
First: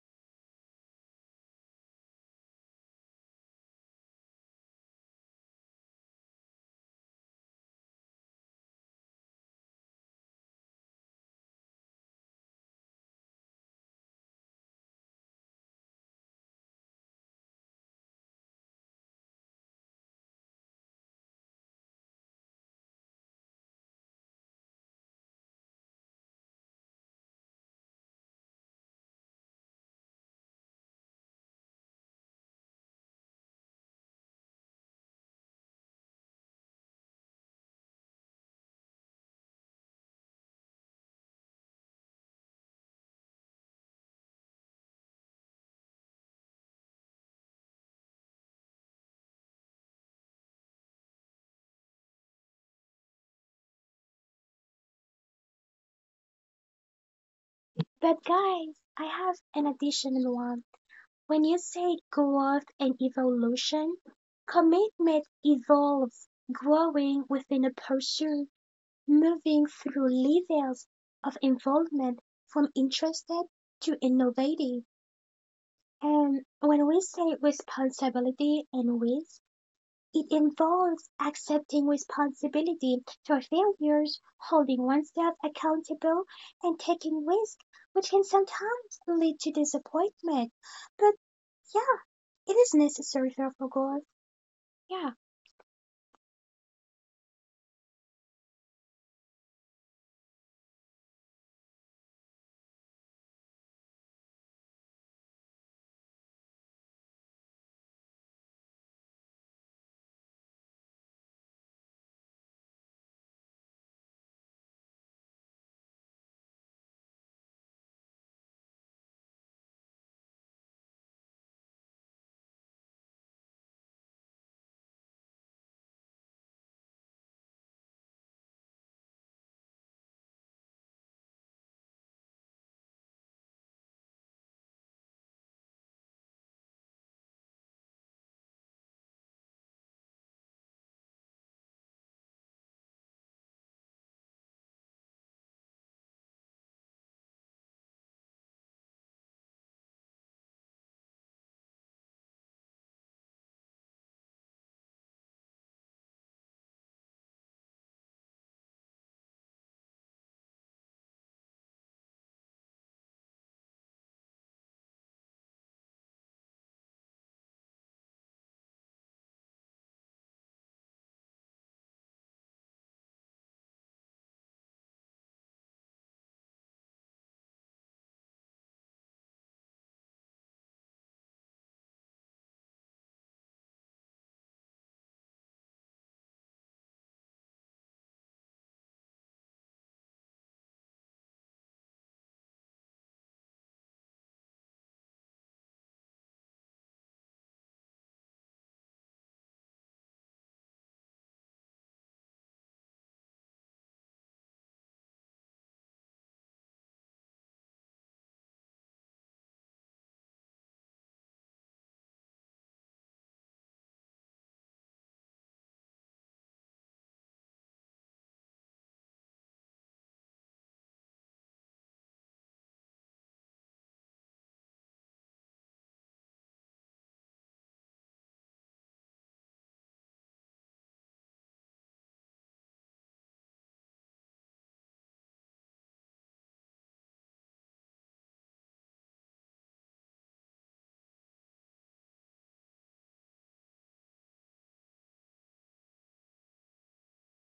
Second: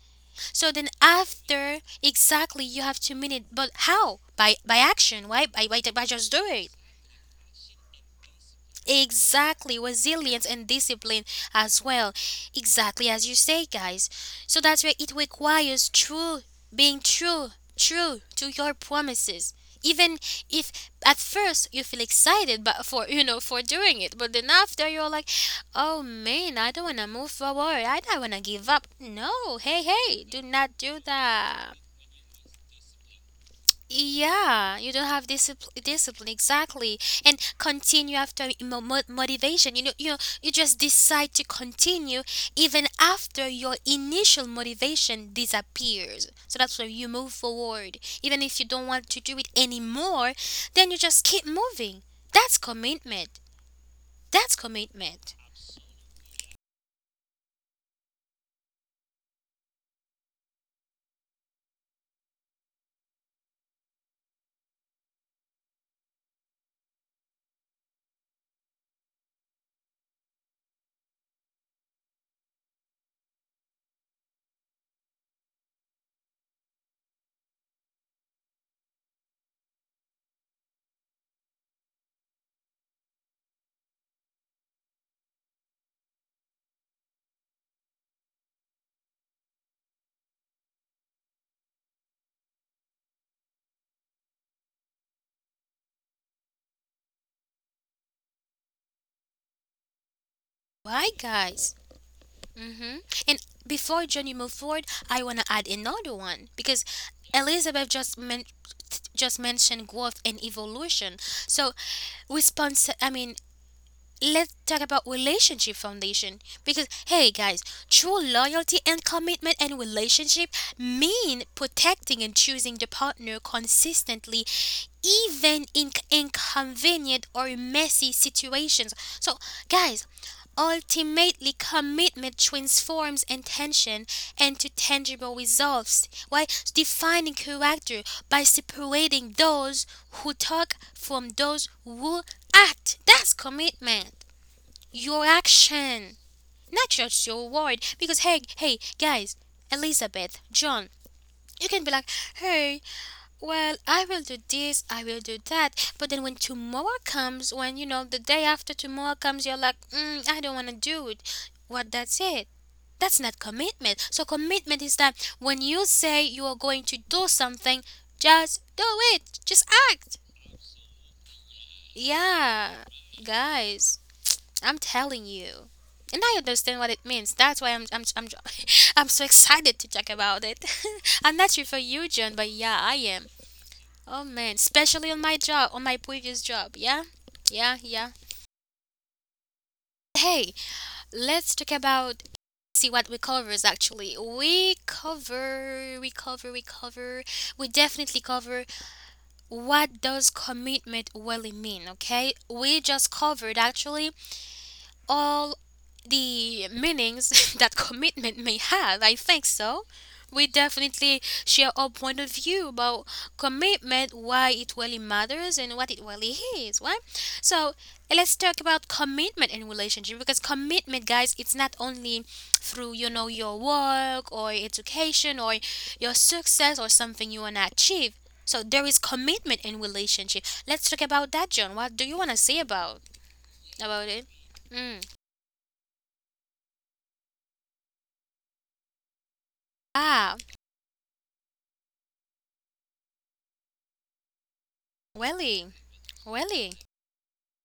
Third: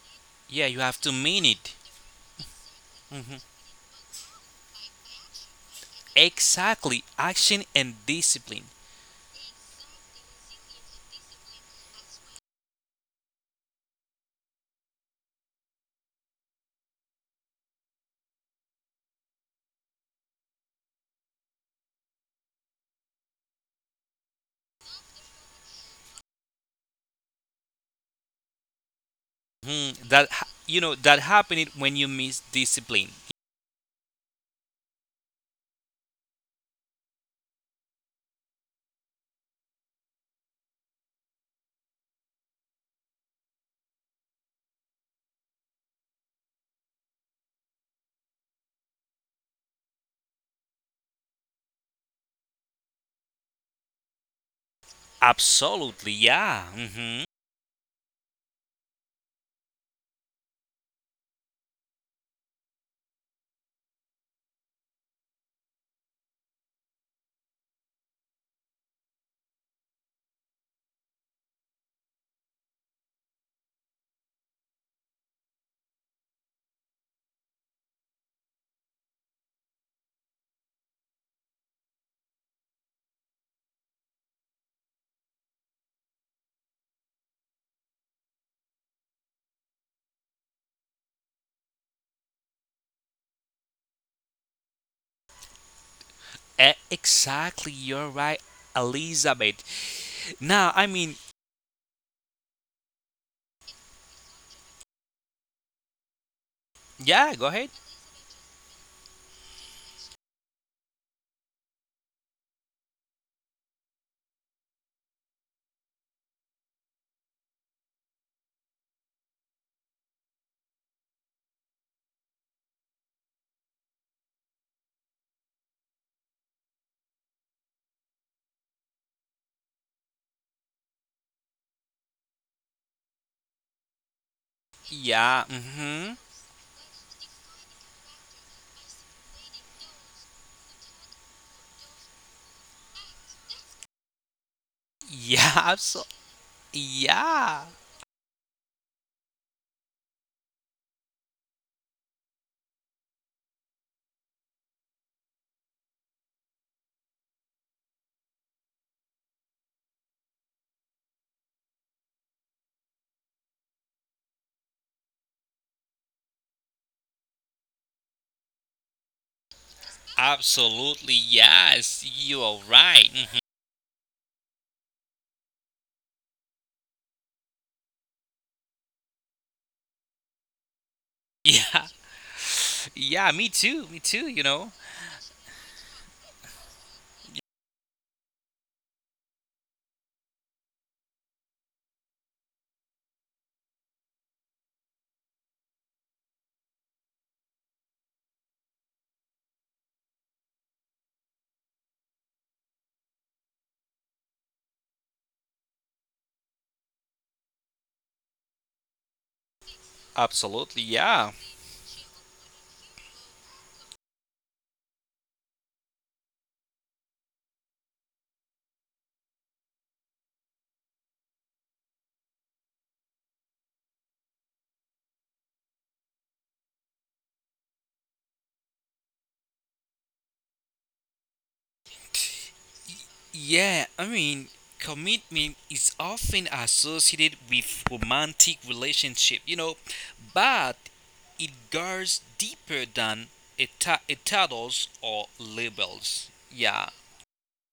Yeah,
so
you
then
have to mean it.
after, exactly, you have to mean
hmm
it. But how? By action, right? By just doing.
Exactly. Action and discipline.
Exactly, resilience and discipline as well. Exactly as you say, guys. So that's why it requires true being true, true to your promises. Even if at first you feel excited but for you know for doing it, but then after you're like, oh, man, I don't wanna move forward, I don't wanna give up. No, hey hey, do not do
That happened
that.
when you miss discipline.
Yeah, you don't have discipline, exactly, and continue after motivation. You know, you just decide to continue even after your initial motivation disappears. So that's where you move forward, even if you don't want to do it anymore. Then you just keep moving. That's commitment. That's commitment.
Absolutely. Yeah. Mm-hmm.
But guys, I have an additional one. When you say growth and evolution, commitment evolves, growing within a pursuit. Moving through levels of involvement from interested to innovative. And when we say responsibility and risk, it involves accepting responsibility for failures, holding oneself accountable, and taking risk, which can sometimes lead to disappointment. But yeah, it is necessary for growth. Yeah,
Exactly, you're right, Elizabeth. Now,
Why, guys? Mm-hmm. And before Johnny move forward, I want to add another one because
yeah, go ahead.
Elizabeth just mentioned growth and evolution. So response. I mean, let's talk about relationship foundation, because, hey, guys, true loyalty and commitment and relationship mean protecting and choosing the partner consistently, even in inconvenient or messy situations. So, guys, ultimately commitment transforms intention into tangible
Yeah,
results.
mm-hmm.
Why? Defining character by separating those who talk from those who act. That's commitment. Your
Yeah,
action, not just your
yeah.
word. Because, hey, guys, Elizabeth, John, you can be like, hey, well, I will do this, I will do that. But then when tomorrow comes, when, you know, the day after tomorrow comes, you're like, I don't want to do it. What? That's it. That's not commitment. So commitment is that when you say you are going to do something, just do it. Just act.
Absolutely, yes, you are
Yeah,
right. Mhm.
guys, I'm telling you. And I understand what it means. That's why I'm, I'm so excited to talk about it. I'm not sure for
Yeah,
you, John, but yeah, I
yeah,
am.
me too,
Oh,
you
man,
know.
especially on my job, on my previous job. Yeah, yeah, yeah. Hey, let's talk about, see what we covers actually. We cover, we cover, we cover. We definitely cover what does commitment really mean. Okay, we just covered actually all the meanings that commitment may have. I think so. We
Absolutely,
definitely
yeah.
share our point of view about commitment, why it really matters, and what it really is, right? So let's talk about commitment in relationship, because commitment, guys, it's not only through, you know, your work or education or your success or something you wanna achieve. So there is commitment in relationship. Let's talk about that, John. What do you wanna say about
Yeah, I
about it?
mean,
Mm.
Commitment is often associated with romantic relationship,
Ah,
but it goes deeper than a titles or
really,
labels.
really.
Yeah,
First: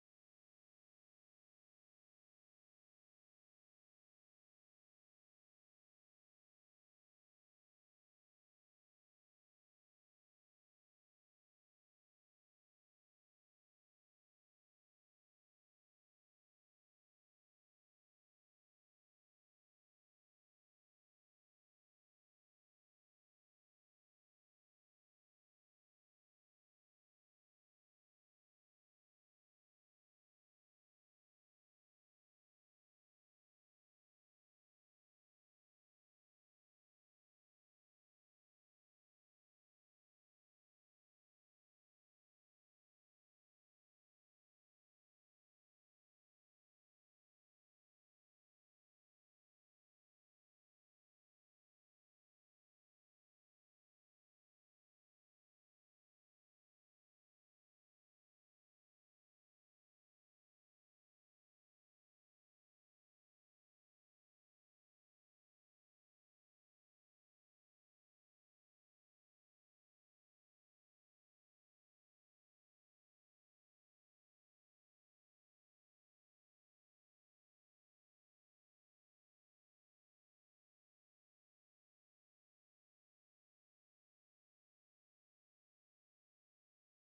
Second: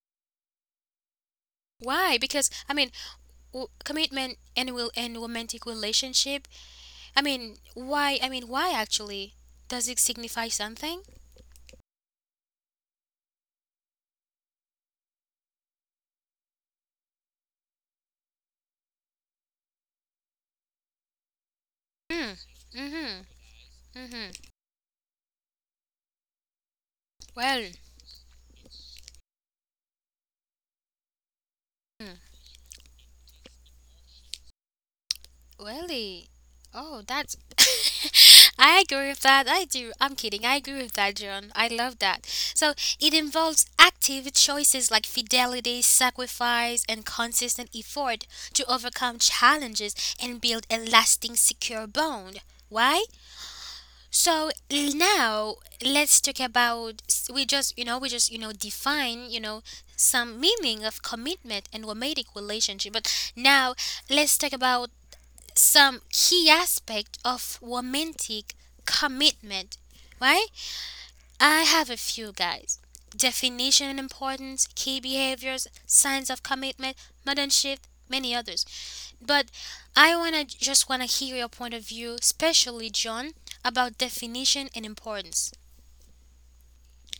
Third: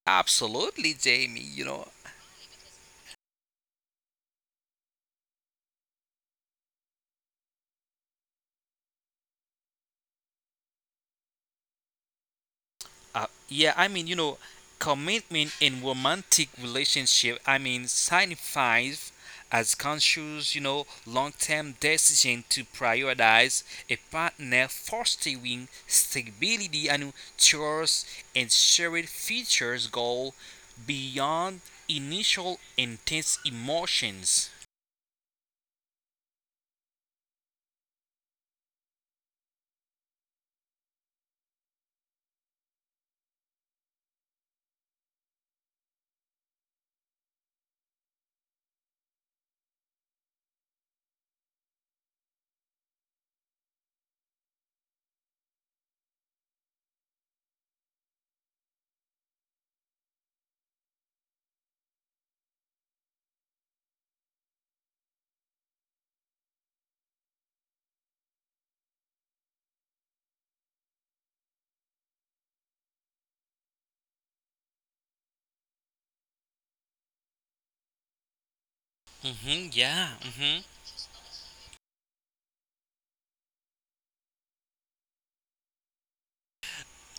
absolutely, Jamie. You know,
Why? Because, I mean, commitment and will and romantic relationship. I mean, why? I mean, why actually? Does it signify something?
Uh, yeah, I mean, you know, Commitment in romantic relationship, signifies as conscious, long-term
Hmm.
decision to
Mm-hmm.
prioritize a
Mm-hmm.
partner fostering stability and
Well.
trust and shared futures goal beyond
Hmm.
initial intense emotions.
Really? Oh, that's. I agree with that. I do. I'm kidding. I agree with that, John. I love that. So it involves active choices like fidelity, sacrifice, and consistent effort to overcome challenges and build a lasting, secure bond. Why? So now let's talk about, we just you know define, you know, some meaning of commitment and romantic relationship. But now let's talk about some key aspect of romantic commitment, right? I have a few, guys. Definition and importance, key behaviors, signs of commitment, modern shift, many others. But I
Yeah.
wanna
hmm
just wanna hear your point of view, especially John, about definition and importance,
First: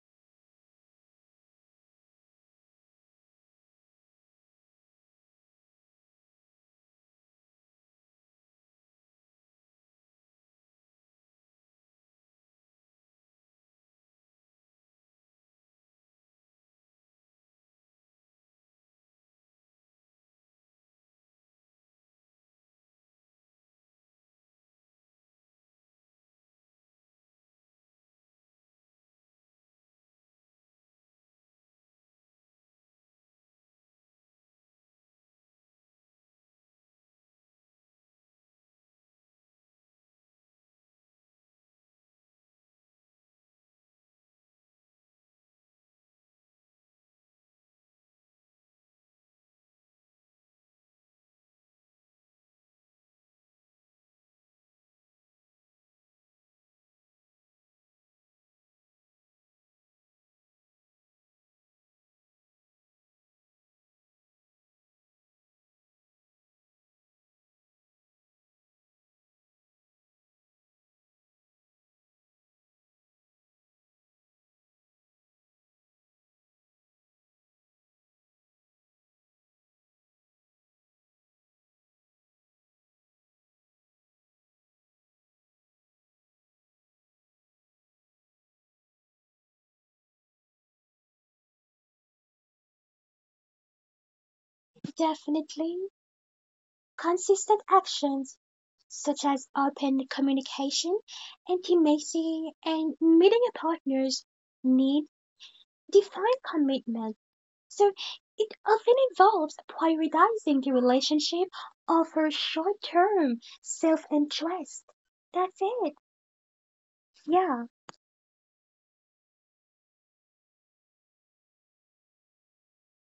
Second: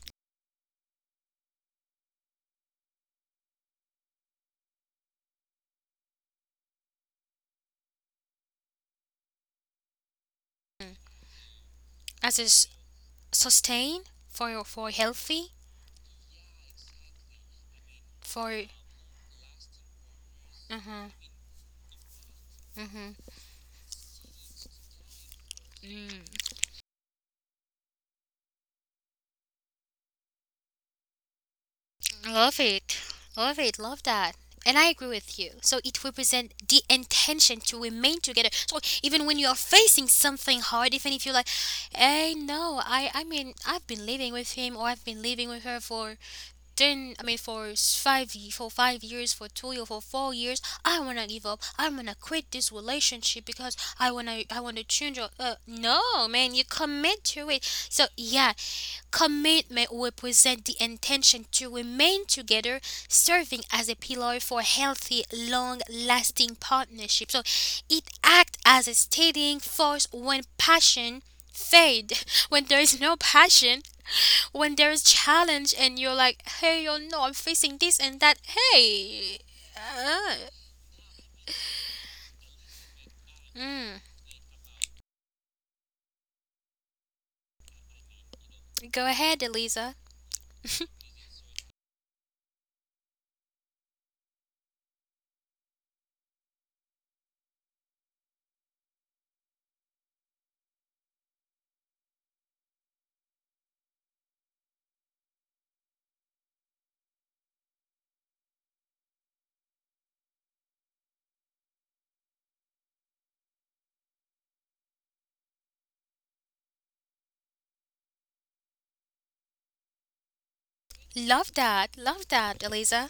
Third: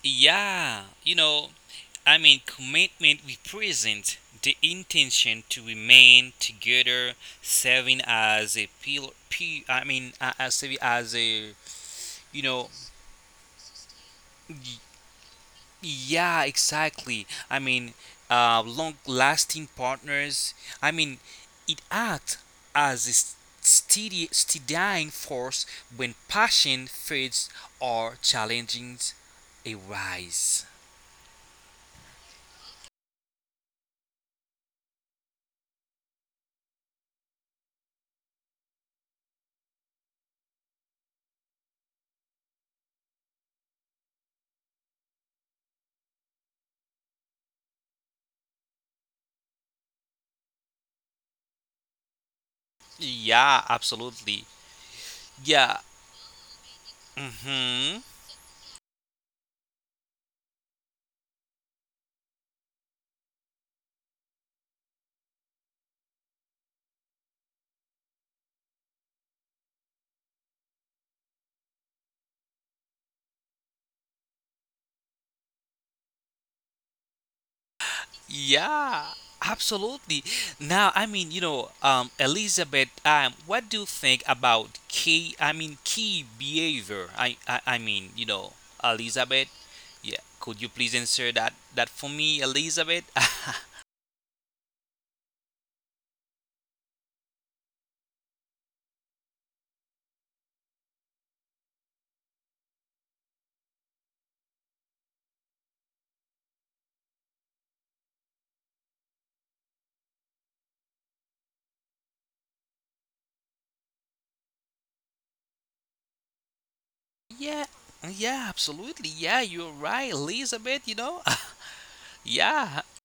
Yeah. Commitment represents the intention to remain together, serving as a pil- p- I mean, as serving as a
as
you
a
know,
sustain, for healthy,
yeah, exactly.
for.
Long-lasting partners. I
Uh-huh,
mean, it acts as
uh-huh.
steady, steadying force when passion fades or challenges arise.
Love it. Love it. Love that. And I agree with you. So it represents the intention to remain together. So even when you're facing something hard, even if you're like, hey, no, I mean, I've been living with him or I've been living with her for 10, I mean, for five, for 5 years, for 2 years, for 4 years. I want to give up. I want to quit this relationship
Yeah,
because I want to,
absolutely.
I want to change. Or,
Yeah.
no, man, you commit to it.
hmm
So yeah, commitment represents the intention to remain together, serving as a pillar for healthy, long lasting partnership. So it acts as a steadying force when passion fade, when there is no passion, when there is challenge and you're like, hey, you know, I'm facing this and that,
Yeah,
hey,
absolutely.
uh,
Now, Elizabeth, what do you
mm,
think about key, key behavior?
go ahead,
Elizabeth,
Eliza.
yeah, could you please answer that, that for me, Elizabeth?
definitely. Consistent actions such as open communication, intimacy, and meeting your partners need defined commitment. So it often involves prioritizing the relationship over short term self interest. That's it. Yeah.
Yeah, yeah, absolutely. Yeah, you're right, Elizabeth, you know?
Love that, love that,
Yeah.
Eliza.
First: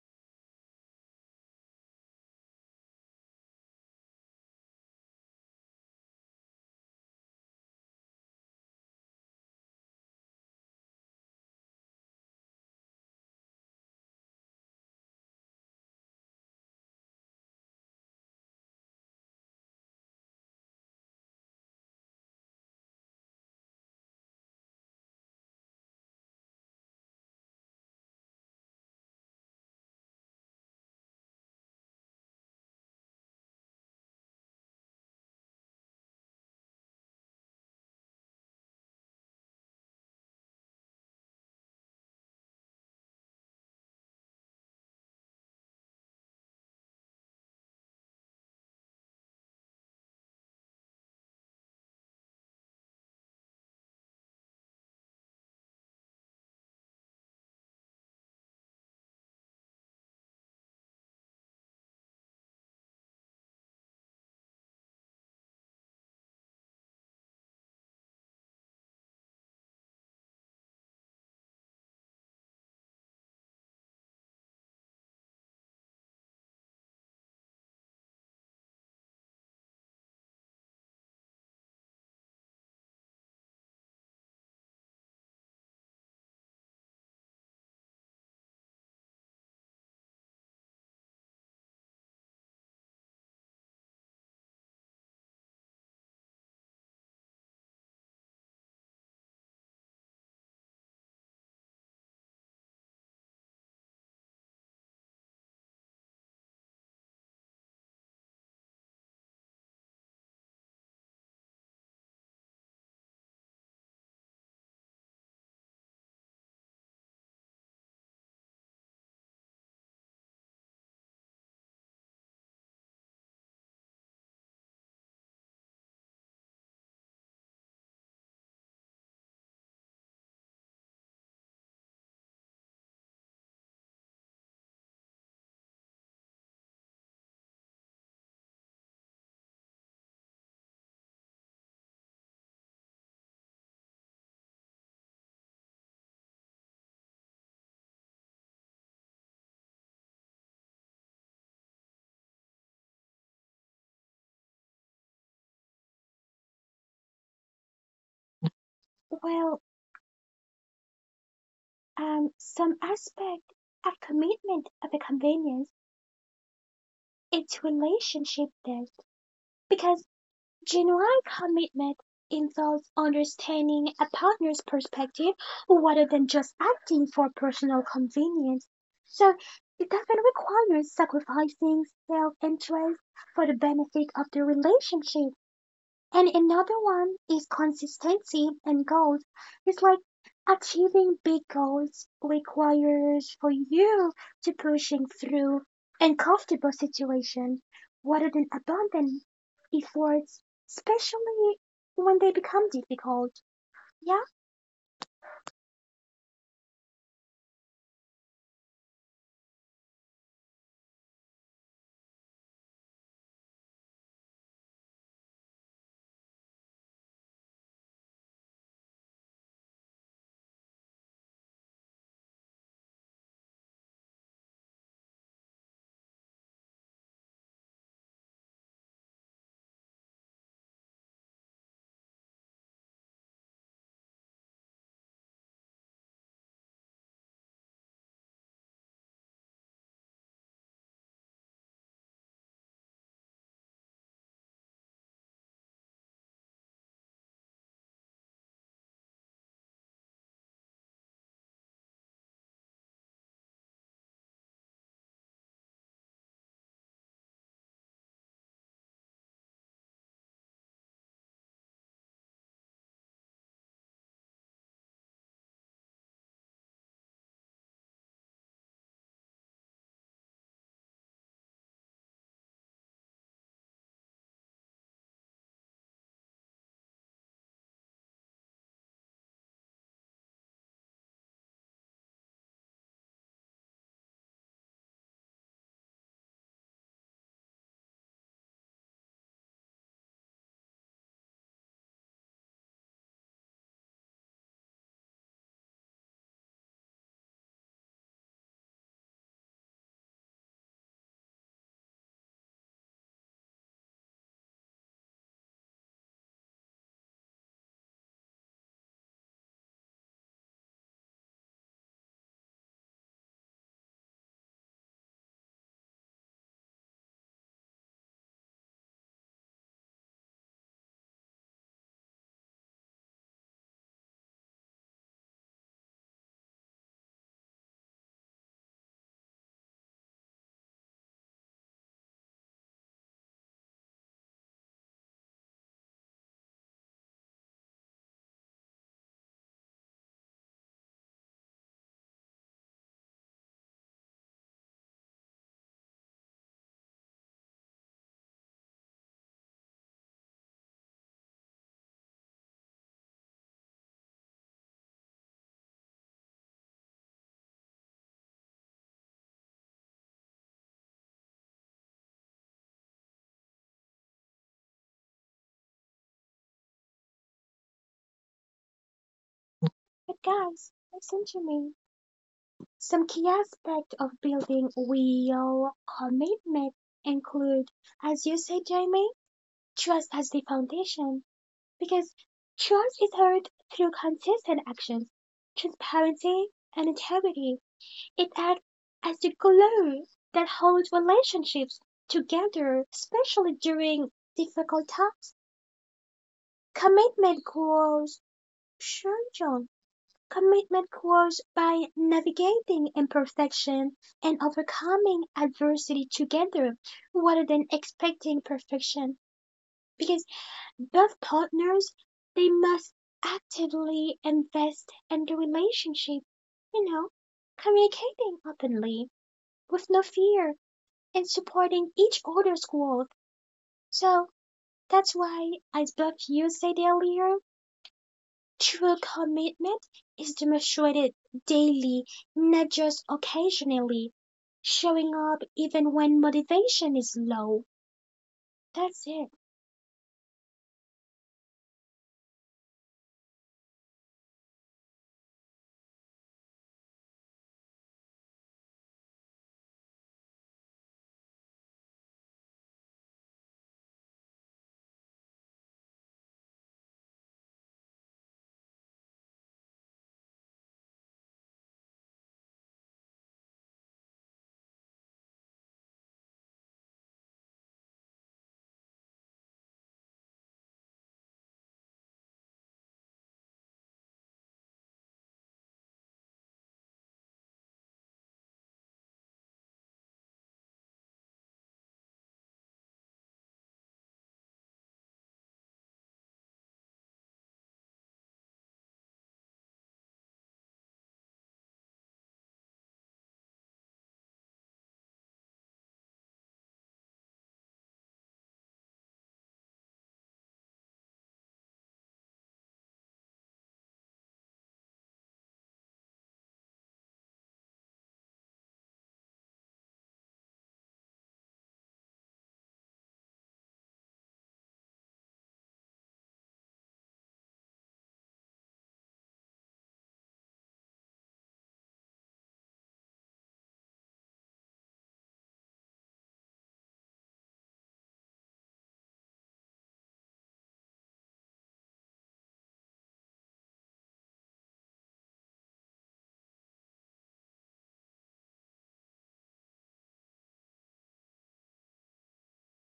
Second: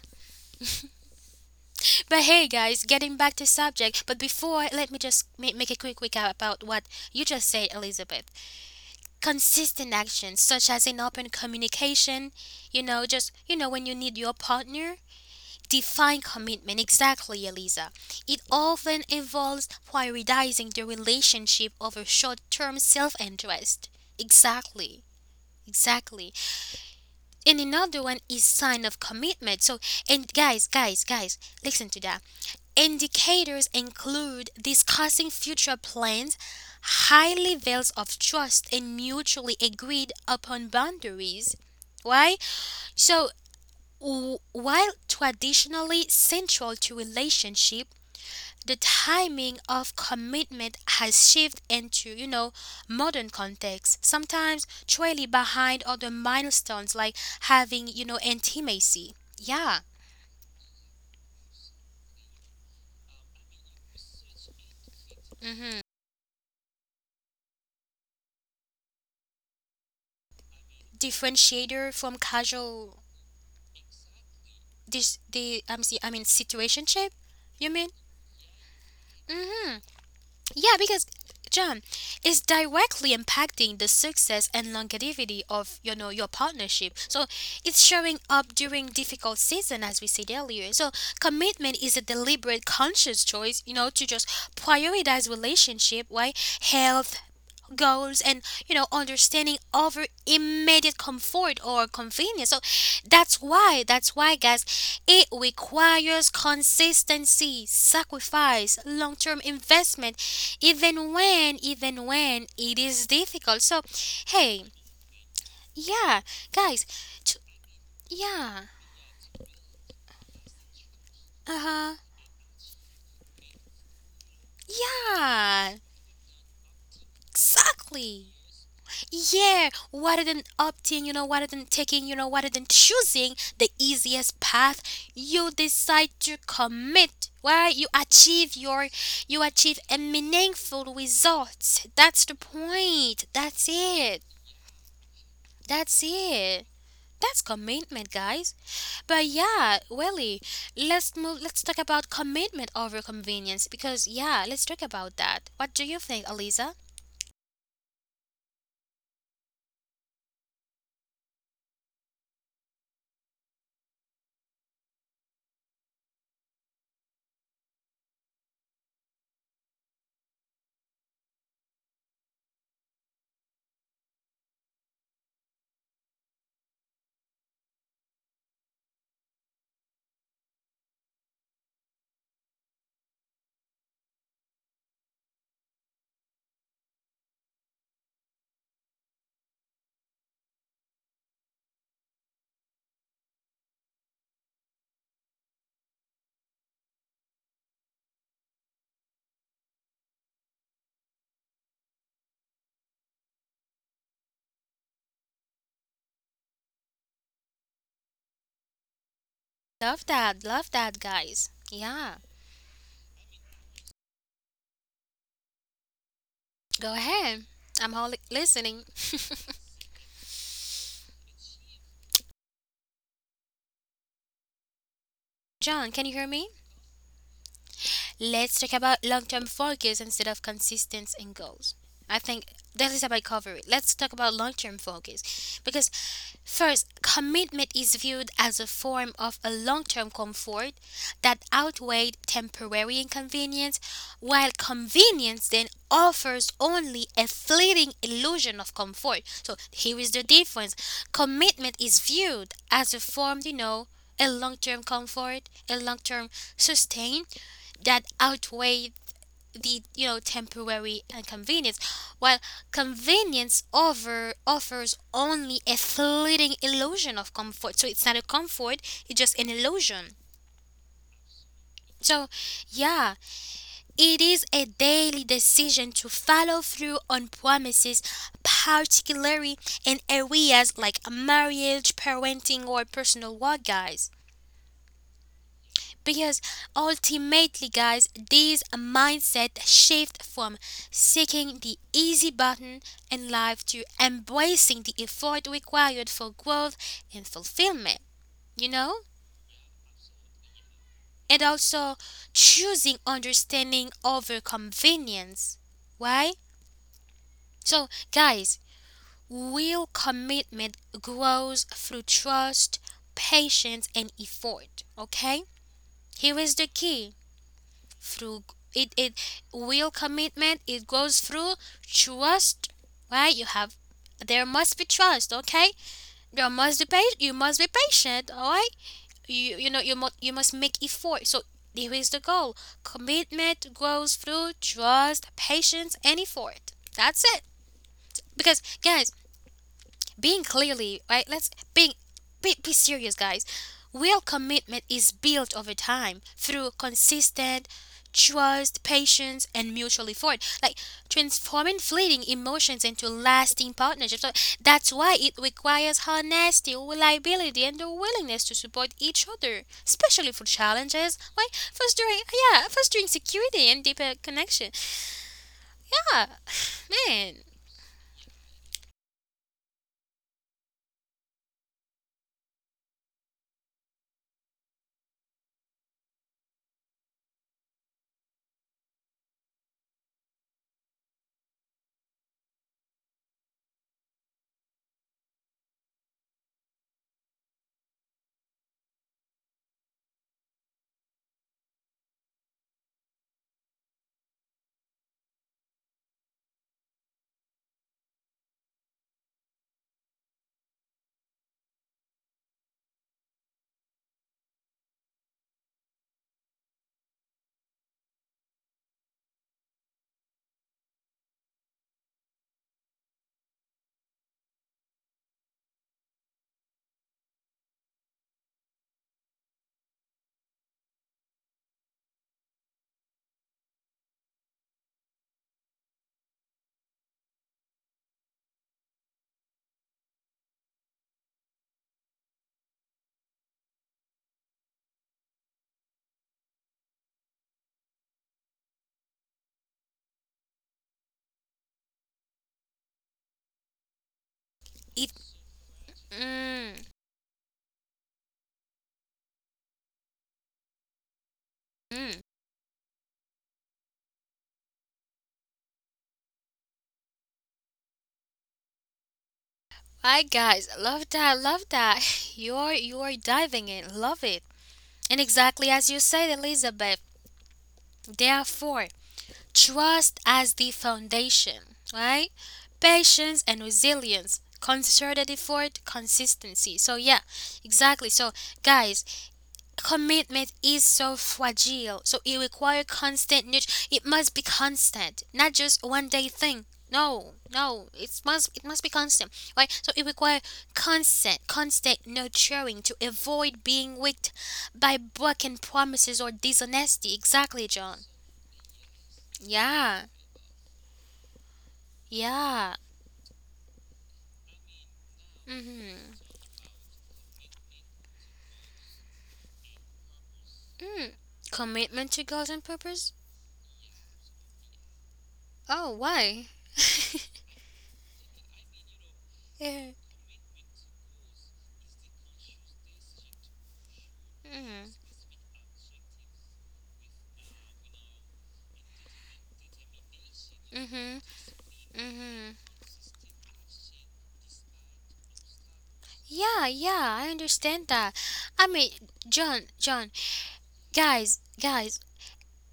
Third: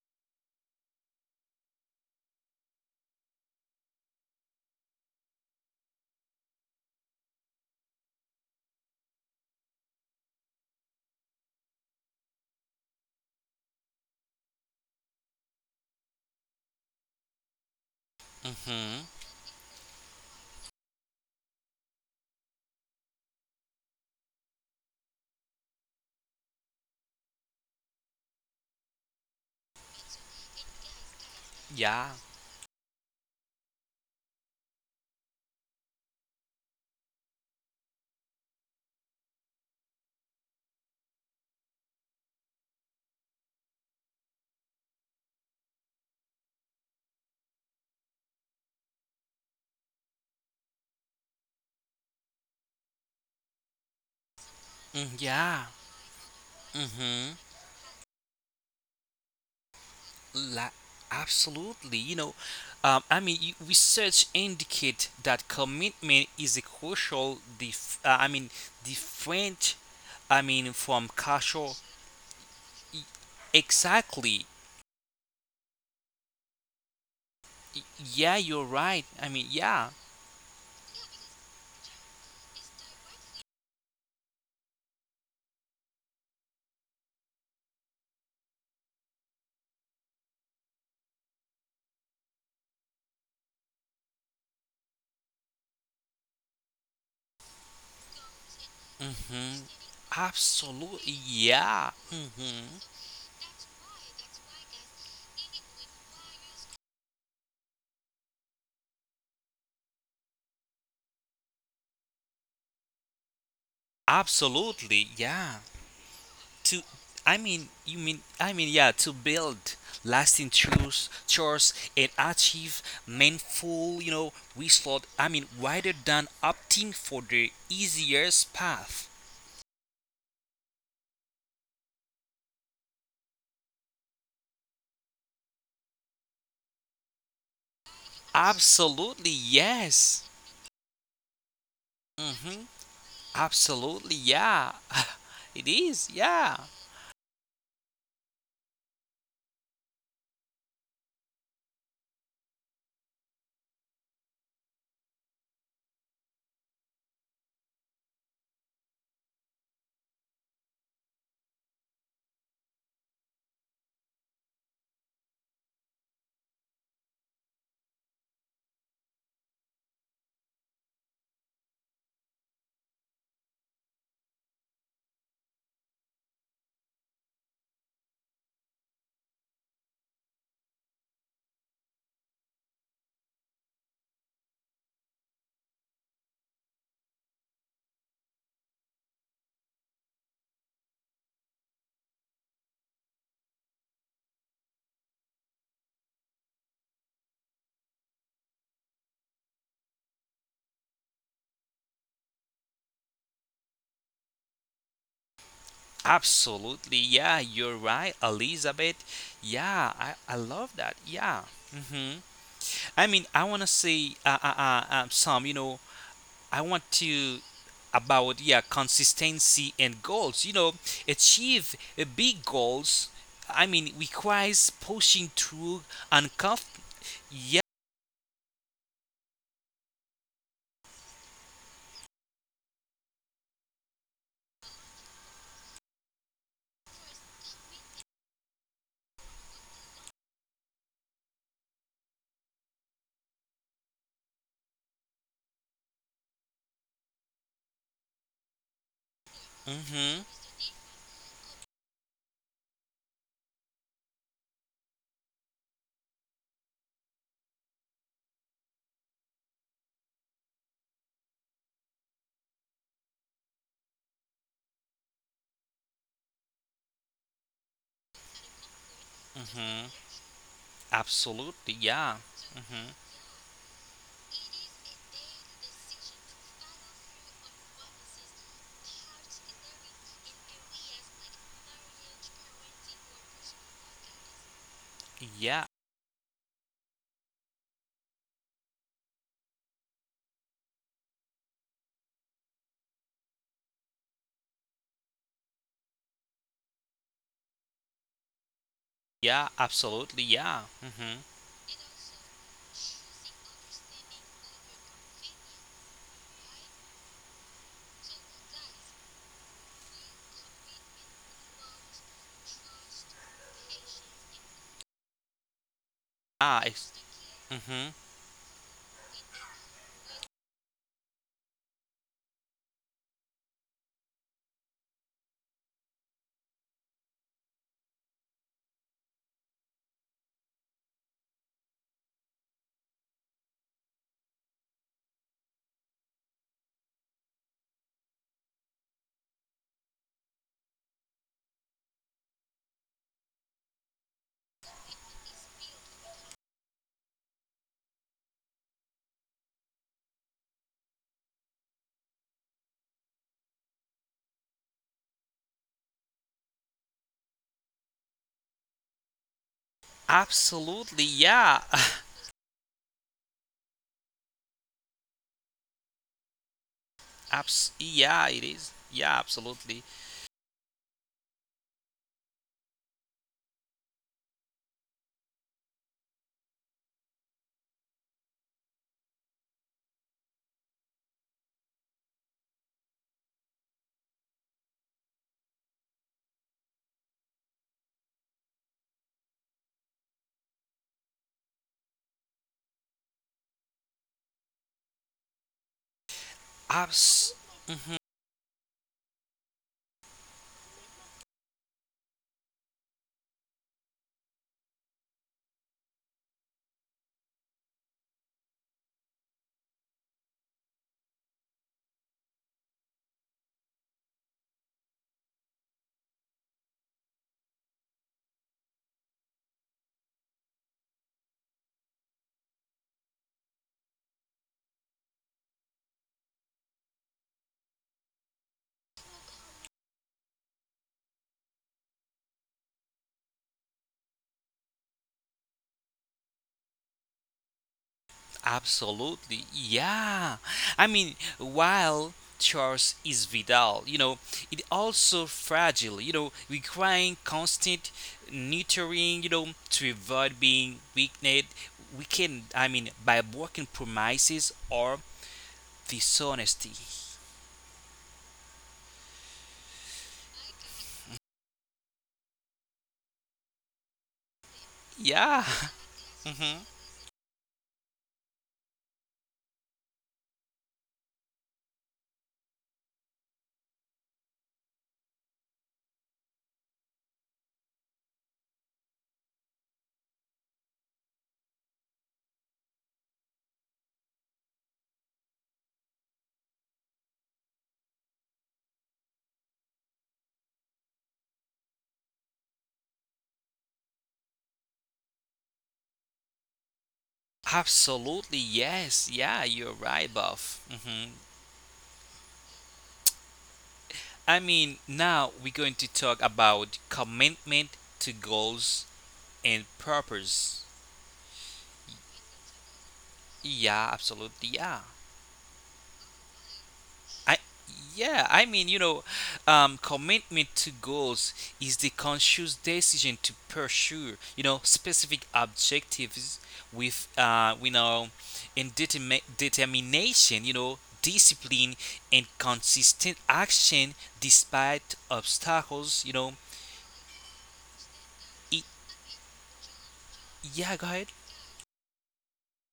But, hey, guys, getting back to subject. But before, let me just make a quick recap about what you just said, Elizabeth. Consistent actions, such as in open communication, you know, just, you know, when you need your partner, define commitment exactly, Eliza. It often
Mm-hmm.
involves prioritizing the relationship over short-term self-interest. Exactly. Exactly. And another one is sign of commitment. So, and, guys, guys, guys, listen to
Yeah.
that. Indicators include discussing future plans, high levels of trust, and mutually agreed upon boundaries. Why? So, while traditionally central to relationship, the timing of commitment has shifted into, you know, modern context, sometimes
Mm,
trailing
yeah.
behind other milestones like
Mm-hmm.
having, intimacy. Yeah.
La- Absolutely. Research indicate that
hmm
commitment is a crucial. Different. From casual.
Differentiator from casual
Exactly.
this the I mean situationship. You
Y-
mean?
Yeah, you're right.
Mm-hmm.
Yeah.
Yeah, because John is directly impacting the success and longevity of your partnership. So it's showing up during difficult season as we said earlier. So commitment is a deliberate conscious choice, to just prioritize relationship, right? Health, goals and understanding
Mm-hmm.
over immediate
Absolutely.
comfort or
Yeah.
convenience. So
Mm-hmm.
that's why guys, it requires consistency, sacrifice, long-term investment even when it is difficult. So hey,
Absolutely. Yeah.
yeah, guys,
To
t-
I mean you mean I
yeah,
mean yeah to build lasting truths trust
uh-huh,
and achieve meaningful result,
yeah,
rather than opting for the
exactly.
easiest path.
Yeah, rather than opting, rather than taking, rather than choosing the easiest path, you decide to commit. Right? You achieve your
Absolutely
you achieve a
yes.
meaningful result. That's the
Mm-hmm.
point. That's
Absolutely,
it.
yeah. It
That's
is, yeah.
it. That's commitment, guys. But yeah, really, let's talk about commitment over convenience because yeah, let's talk about that. What do you think, Aliza?
Well, some aspect of commitment of a convenience, it's relationship depth. Because Genuine commitment involves understanding a partner's perspective rather than just acting for personal convenience. So it doesn't require sacrificing self interest for the benefit of the relationship. And another one is consistency and goals. It's like achieving big goals requires for you to pushing through uncomfortable situations rather than abandon efforts, especially when they become difficult. Yeah,
Absolutely, yeah, you're right, Elizabeth. Yeah,
Love
I
that. Love
love that,
that,
yeah.
guys. Yeah.
hmm I want to say some, I want
Go
to
ahead. I'm all
about yeah
listening.
consistency and goals. You know, achieve big goals. Requires pushing through
John, can you hear me?
uncomfortable. Yeah.
Let's talk about long term focus instead of consistency and goals. I think that is about coverage. Let's talk about long term focus. Because, first, commitment is viewed as a form of a long term comfort that outweighs temporary inconvenience, while convenience then offers only a fleeting illusion of comfort. So, here is the
Mhm.
difference. Commitment is viewed as a form, a long term comfort, a long term sustain, that outweigh the temporary inconvenience, while convenience over offers only a fleeting illusion of comfort. So it's not a comfort, it's just an
Mhm.
illusion.
Absolutely. Yeah.
So
Mhm.
yeah, it is a daily decision to follow through on promises, particularly in areas like marriage, parenting, or personal work, guys.
Yeah.
Because ultimately, guys, this mindset shift from seeking the easy button in life to embracing the effort required for growth and fulfillment, you know?
Yeah. Absolutely. Yeah. Mhm.
And also choosing understanding over convenience. Why? So, guys, real commitment grows through trust, patience, and effort, okay? Here is
Ah.
the
It's,
key.
mhm.
Through it will commitment, it goes through trust, right? You have there must be trust, okay? There must be you must be patient, all right? You know you must make effort. So here is the goal. Commitment grows through trust, patience, and effort. That's it. Because guys, being clearly right, let's being be serious, guys. Real commitment is built over time through consistent trust, patience, and mutual effort, like transforming fleeting emotions into lasting partnerships. So that's why it requires honesty, reliability, and the willingness to support each other, especially for
Absolutely.
challenges, right?
Yeah.
Fostering, yeah, fostering security and deeper connection. Yeah, man,
Abs. Yeah. It is. Yeah. Absolutely.
but guys, listen to me. Some key aspects of building real commitment include, as you said, Jamie, trust as the foundation. Because trust is earned through consistent actions, transparency, and integrity. It acts as the glue that holds relationships together, especially during difficult times.
Abs.
Commitment
Mm-hmm.
grows, sure, John. Commitment grows by navigating imperfection and overcoming adversity together rather than expecting perfection. Because Both partners they must actively invest in the relationship, you know, communicating openly with no fear and supporting each other's growth. So that's why, as both you said earlier, true commitment is demonstrated daily, not just occasionally, showing up even when motivation is low. That's it.
Absolutely. Yeah. While Charles is Vidal, it
it.
also fragile,
Mm,
requiring constant nurturing, to avoid being
mm.
weakened, by broken promises or dishonesty.
Hi guys, love that, love that. You're diving in, love it. And
Yeah.
exactly as you said,
hmm
Elizabeth. Therefore, trust as the foundation, right? Patience and resilience, concerted effort, consistency. So yeah, exactly. So guys, commitment is so fragile, so it requires constant it must be constant, not just one day thing. No, no, it must, it must be constant, right? So it requires constant nurturing to avoid being wicked by broken promises or dishonesty. Exactly, John.
Absolutely. Yes. Yeah, you're
Yeah,
right, Buff.
yeah,
Now we're going to talk
mm-hmm,
about commitment to goals and purpose.
mm. Commitment to goals and purpose.
Yeah, absolutely. Yeah.
Oh, why?
I yeah, I mean, you know,
yeah,
Commitment to goals is the conscious decision to pursue,
mm-hmm.
specific objectives with determination,
Mm-hmm.
discipline and
Mm-hmm.
consistent action despite obstacles, you know.
Yeah, yeah, I understand that.
It,
I mean, John, John,
yeah, go ahead.
guys, guys,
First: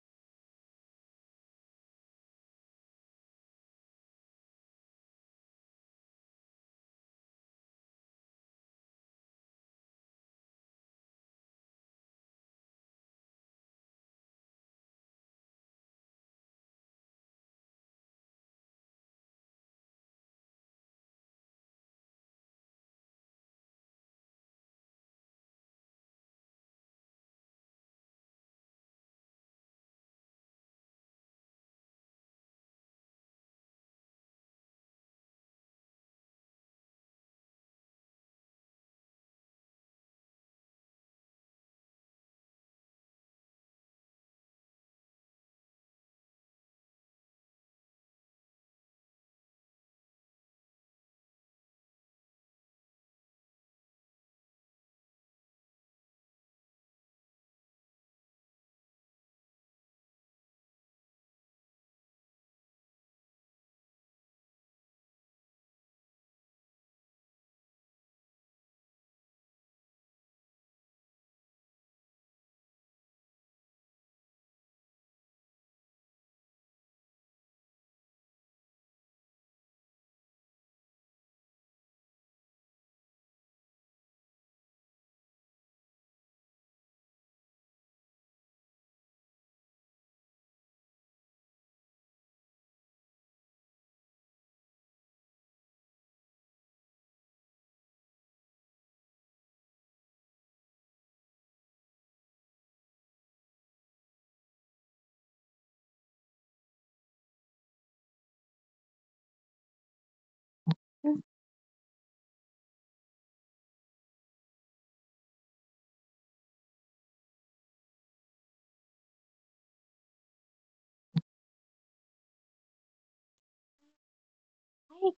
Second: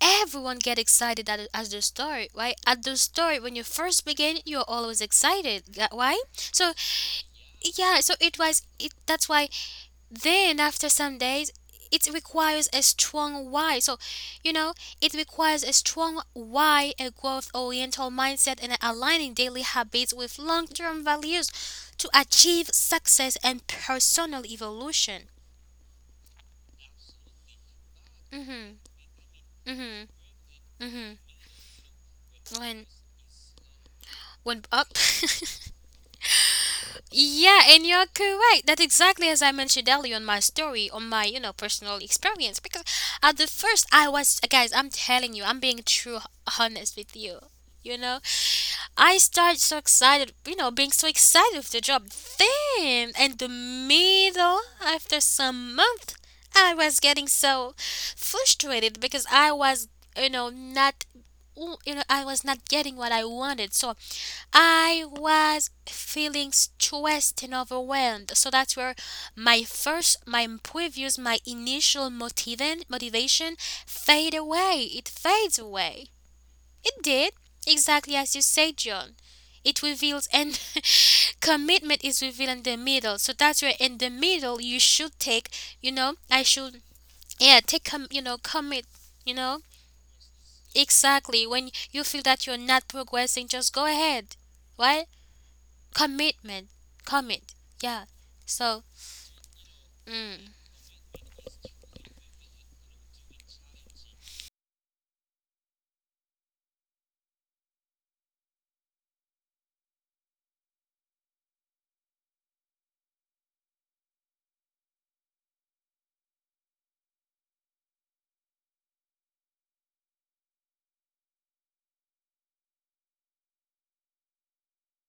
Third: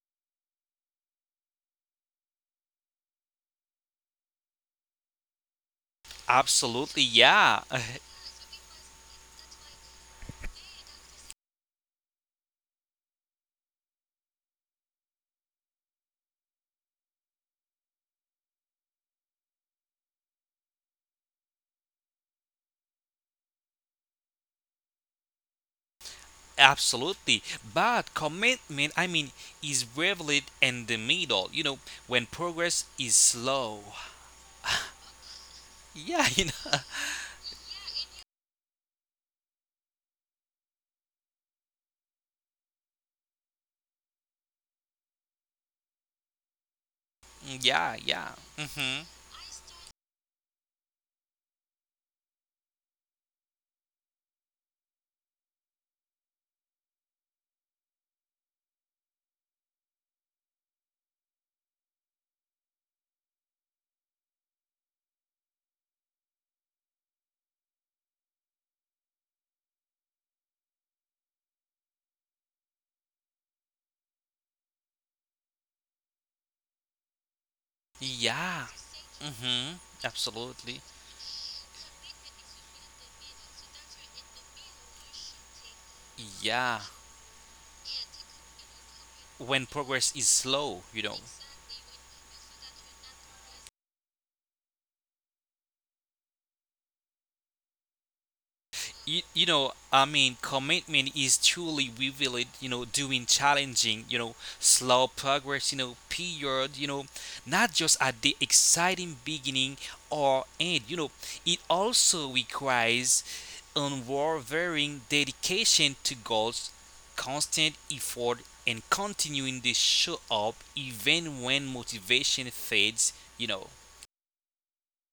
everyone get excited at the story, right? At the story, when you first begin, you're always excited, why? So
Absolutely. Yeah.
yeah, so it was. It that's why. Then after some days, it requires a strong why. So, you know, it requires a strong why, a growth-oriental mindset, and aligning daily habits with long-term values to achieve success and personal evolution.
Absolutely. But
Mhm.
commitment, is
Mhm.
revealed in the
Mhm.
middle, when
When
progress is slow.
when up.
Yeah, you know.
yeah, and you're correct. That exactly as I mentioned earlier on my story, on my personal experience. Because at the first I was, guys, I'm telling you, I'm being true honest with you.
Yeah,
You know,
yeah. Mhm.
I started so excited, you know, being so excited with the job. Then, in the middle, after some month, I was getting so frustrated because I was, you know, not, you know, I was not getting what I wanted. So, I was feeling stressed and overwhelmed. So that's where my first, my previous, my initial motivation fade away. It fades away. It did, exactly as you
Yeah.
say, John.
Mhm.
It reveals, and
Absolutely.
commitment is revealed in the middle. So that's where in the middle you should take, you know, I
Yeah.
should, yeah, take, you know, commit, you
When
know,
progress is slow, you know.
exactly. When you feel that you're not progressing, just go ahead. Right? Commitment, commit, yeah. So, mm,
Commitment is truly revealed doing challenging slow progress period, not just at the exciting beginning or end,
Mm,
it also requires unwavering dedication to goals, constant effort, and continuing to show up even when motivation fades, you know.
I,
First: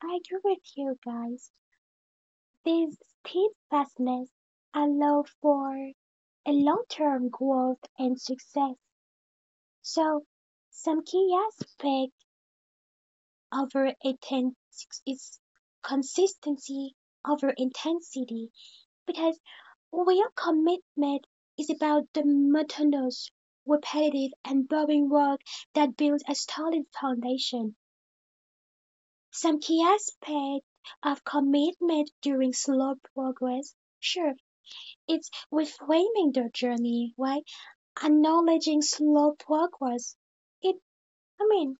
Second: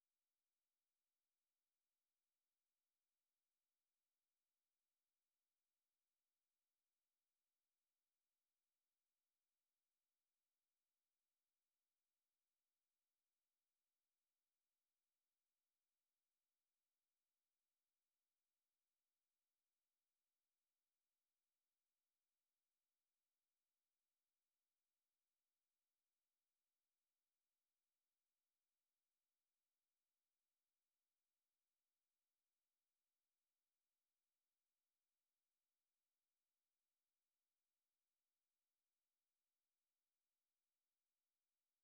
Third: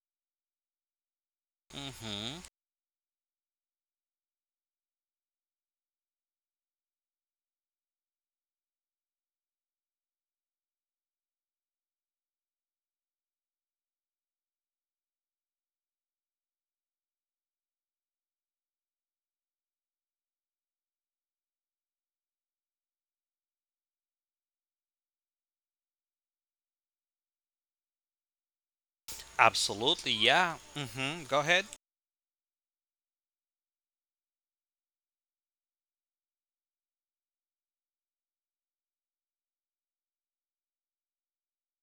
I agree with you guys.
hmm
These steadfastness allow for a long-term growth and success. So some key aspect over inten- is consistency over intensity because real commitment is about the monotonous, repetitive, and boring work that builds a solid foundation. Some key
Absolutely, yeah.
aspect of
Go ahead.
commitment during slow progress. Sure, it's reframing their journey, right? Acknowledging slow progress. It, I mean,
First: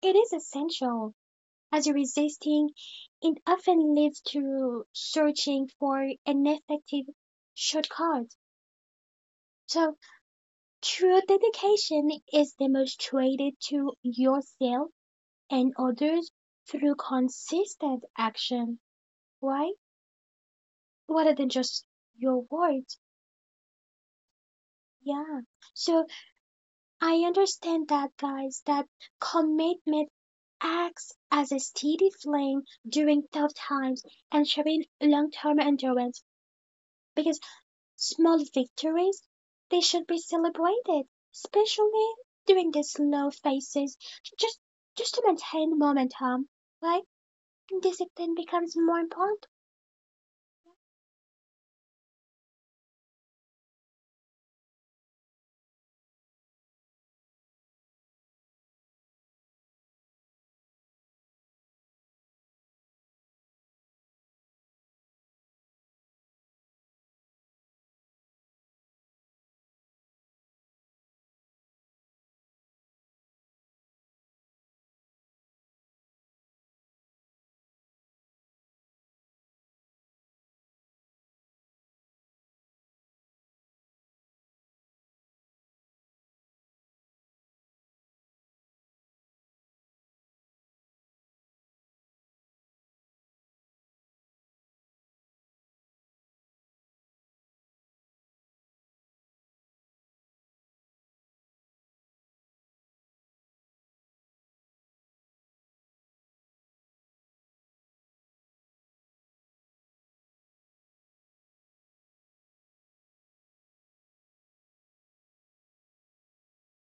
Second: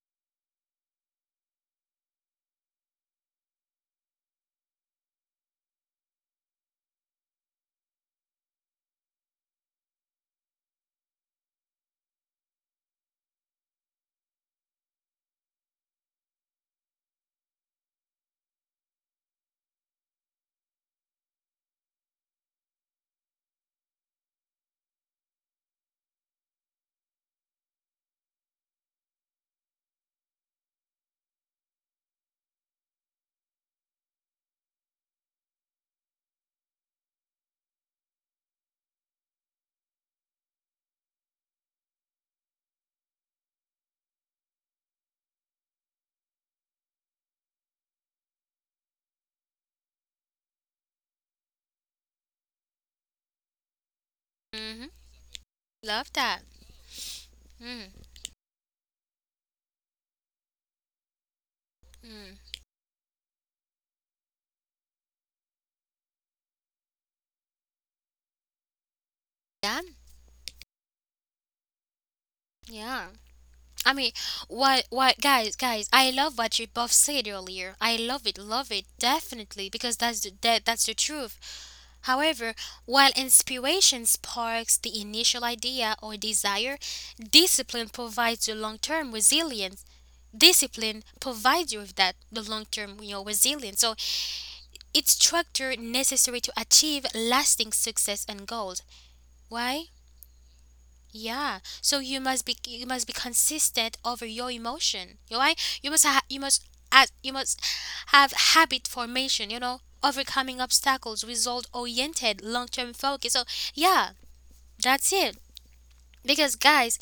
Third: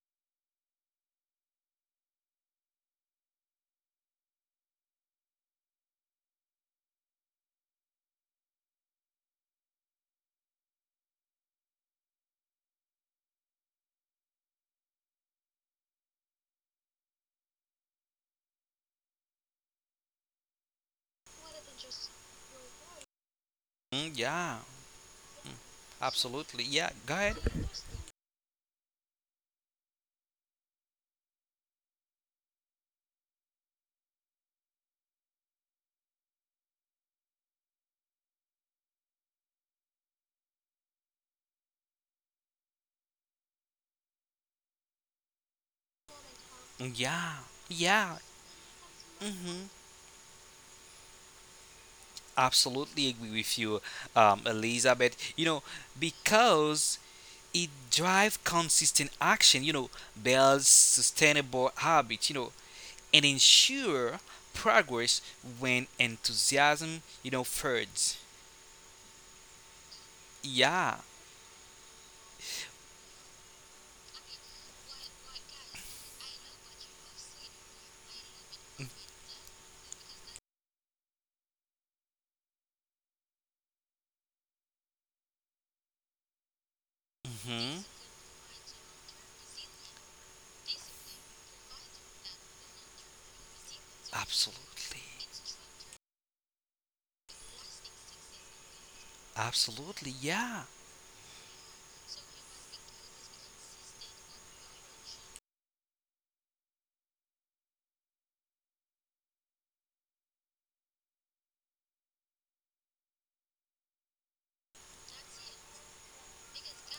it is essential as resisting. It often leads to searching for an effective shortcut. So true dedication is demonstrated to yourself and others through consistent action, right? Rather than just your words.
Mm, yeah.
Yeah. So
Absolutely. Yeah. Go
I
ahead.
understand that guys that commitment acts as a steady flame during tough times and shaping long-term endurance because small victories they should be celebrated, especially during the slow phases, just just to maintain momentum,
Mm,
right?
yeah. Yeah.
Discipline becomes more important.
Mm-hmm. Absolutely agree with you,
mm-hmm,
Elizabeth.
love that.
Because it
Mm,
drives consistent action, builds sustainable habits,
mm.
and ensure progress when enthusiasm, fades.
Yeah,
Yeah.
yeah. I mean, guys, guys, I love what you both said earlier. I love it, definitely, because that's the, that, that's the truth. However, while inspiration sparks the initial idea or desire,
Mm-hmm.
discipline provides the long-term resilience. Discipline provides you with that, the long-term, you know, resilience. So
Absolutely.
it's structure necessary to achieve lasting success and goals. Why?
Absolutely. Yeah.
Yeah, so you must be consistent over your emotion. You know, right? You must you must act, you must have habit formation. You know, overcoming obstacles, result oriented, long term focus. So yeah, that's it. Because guys,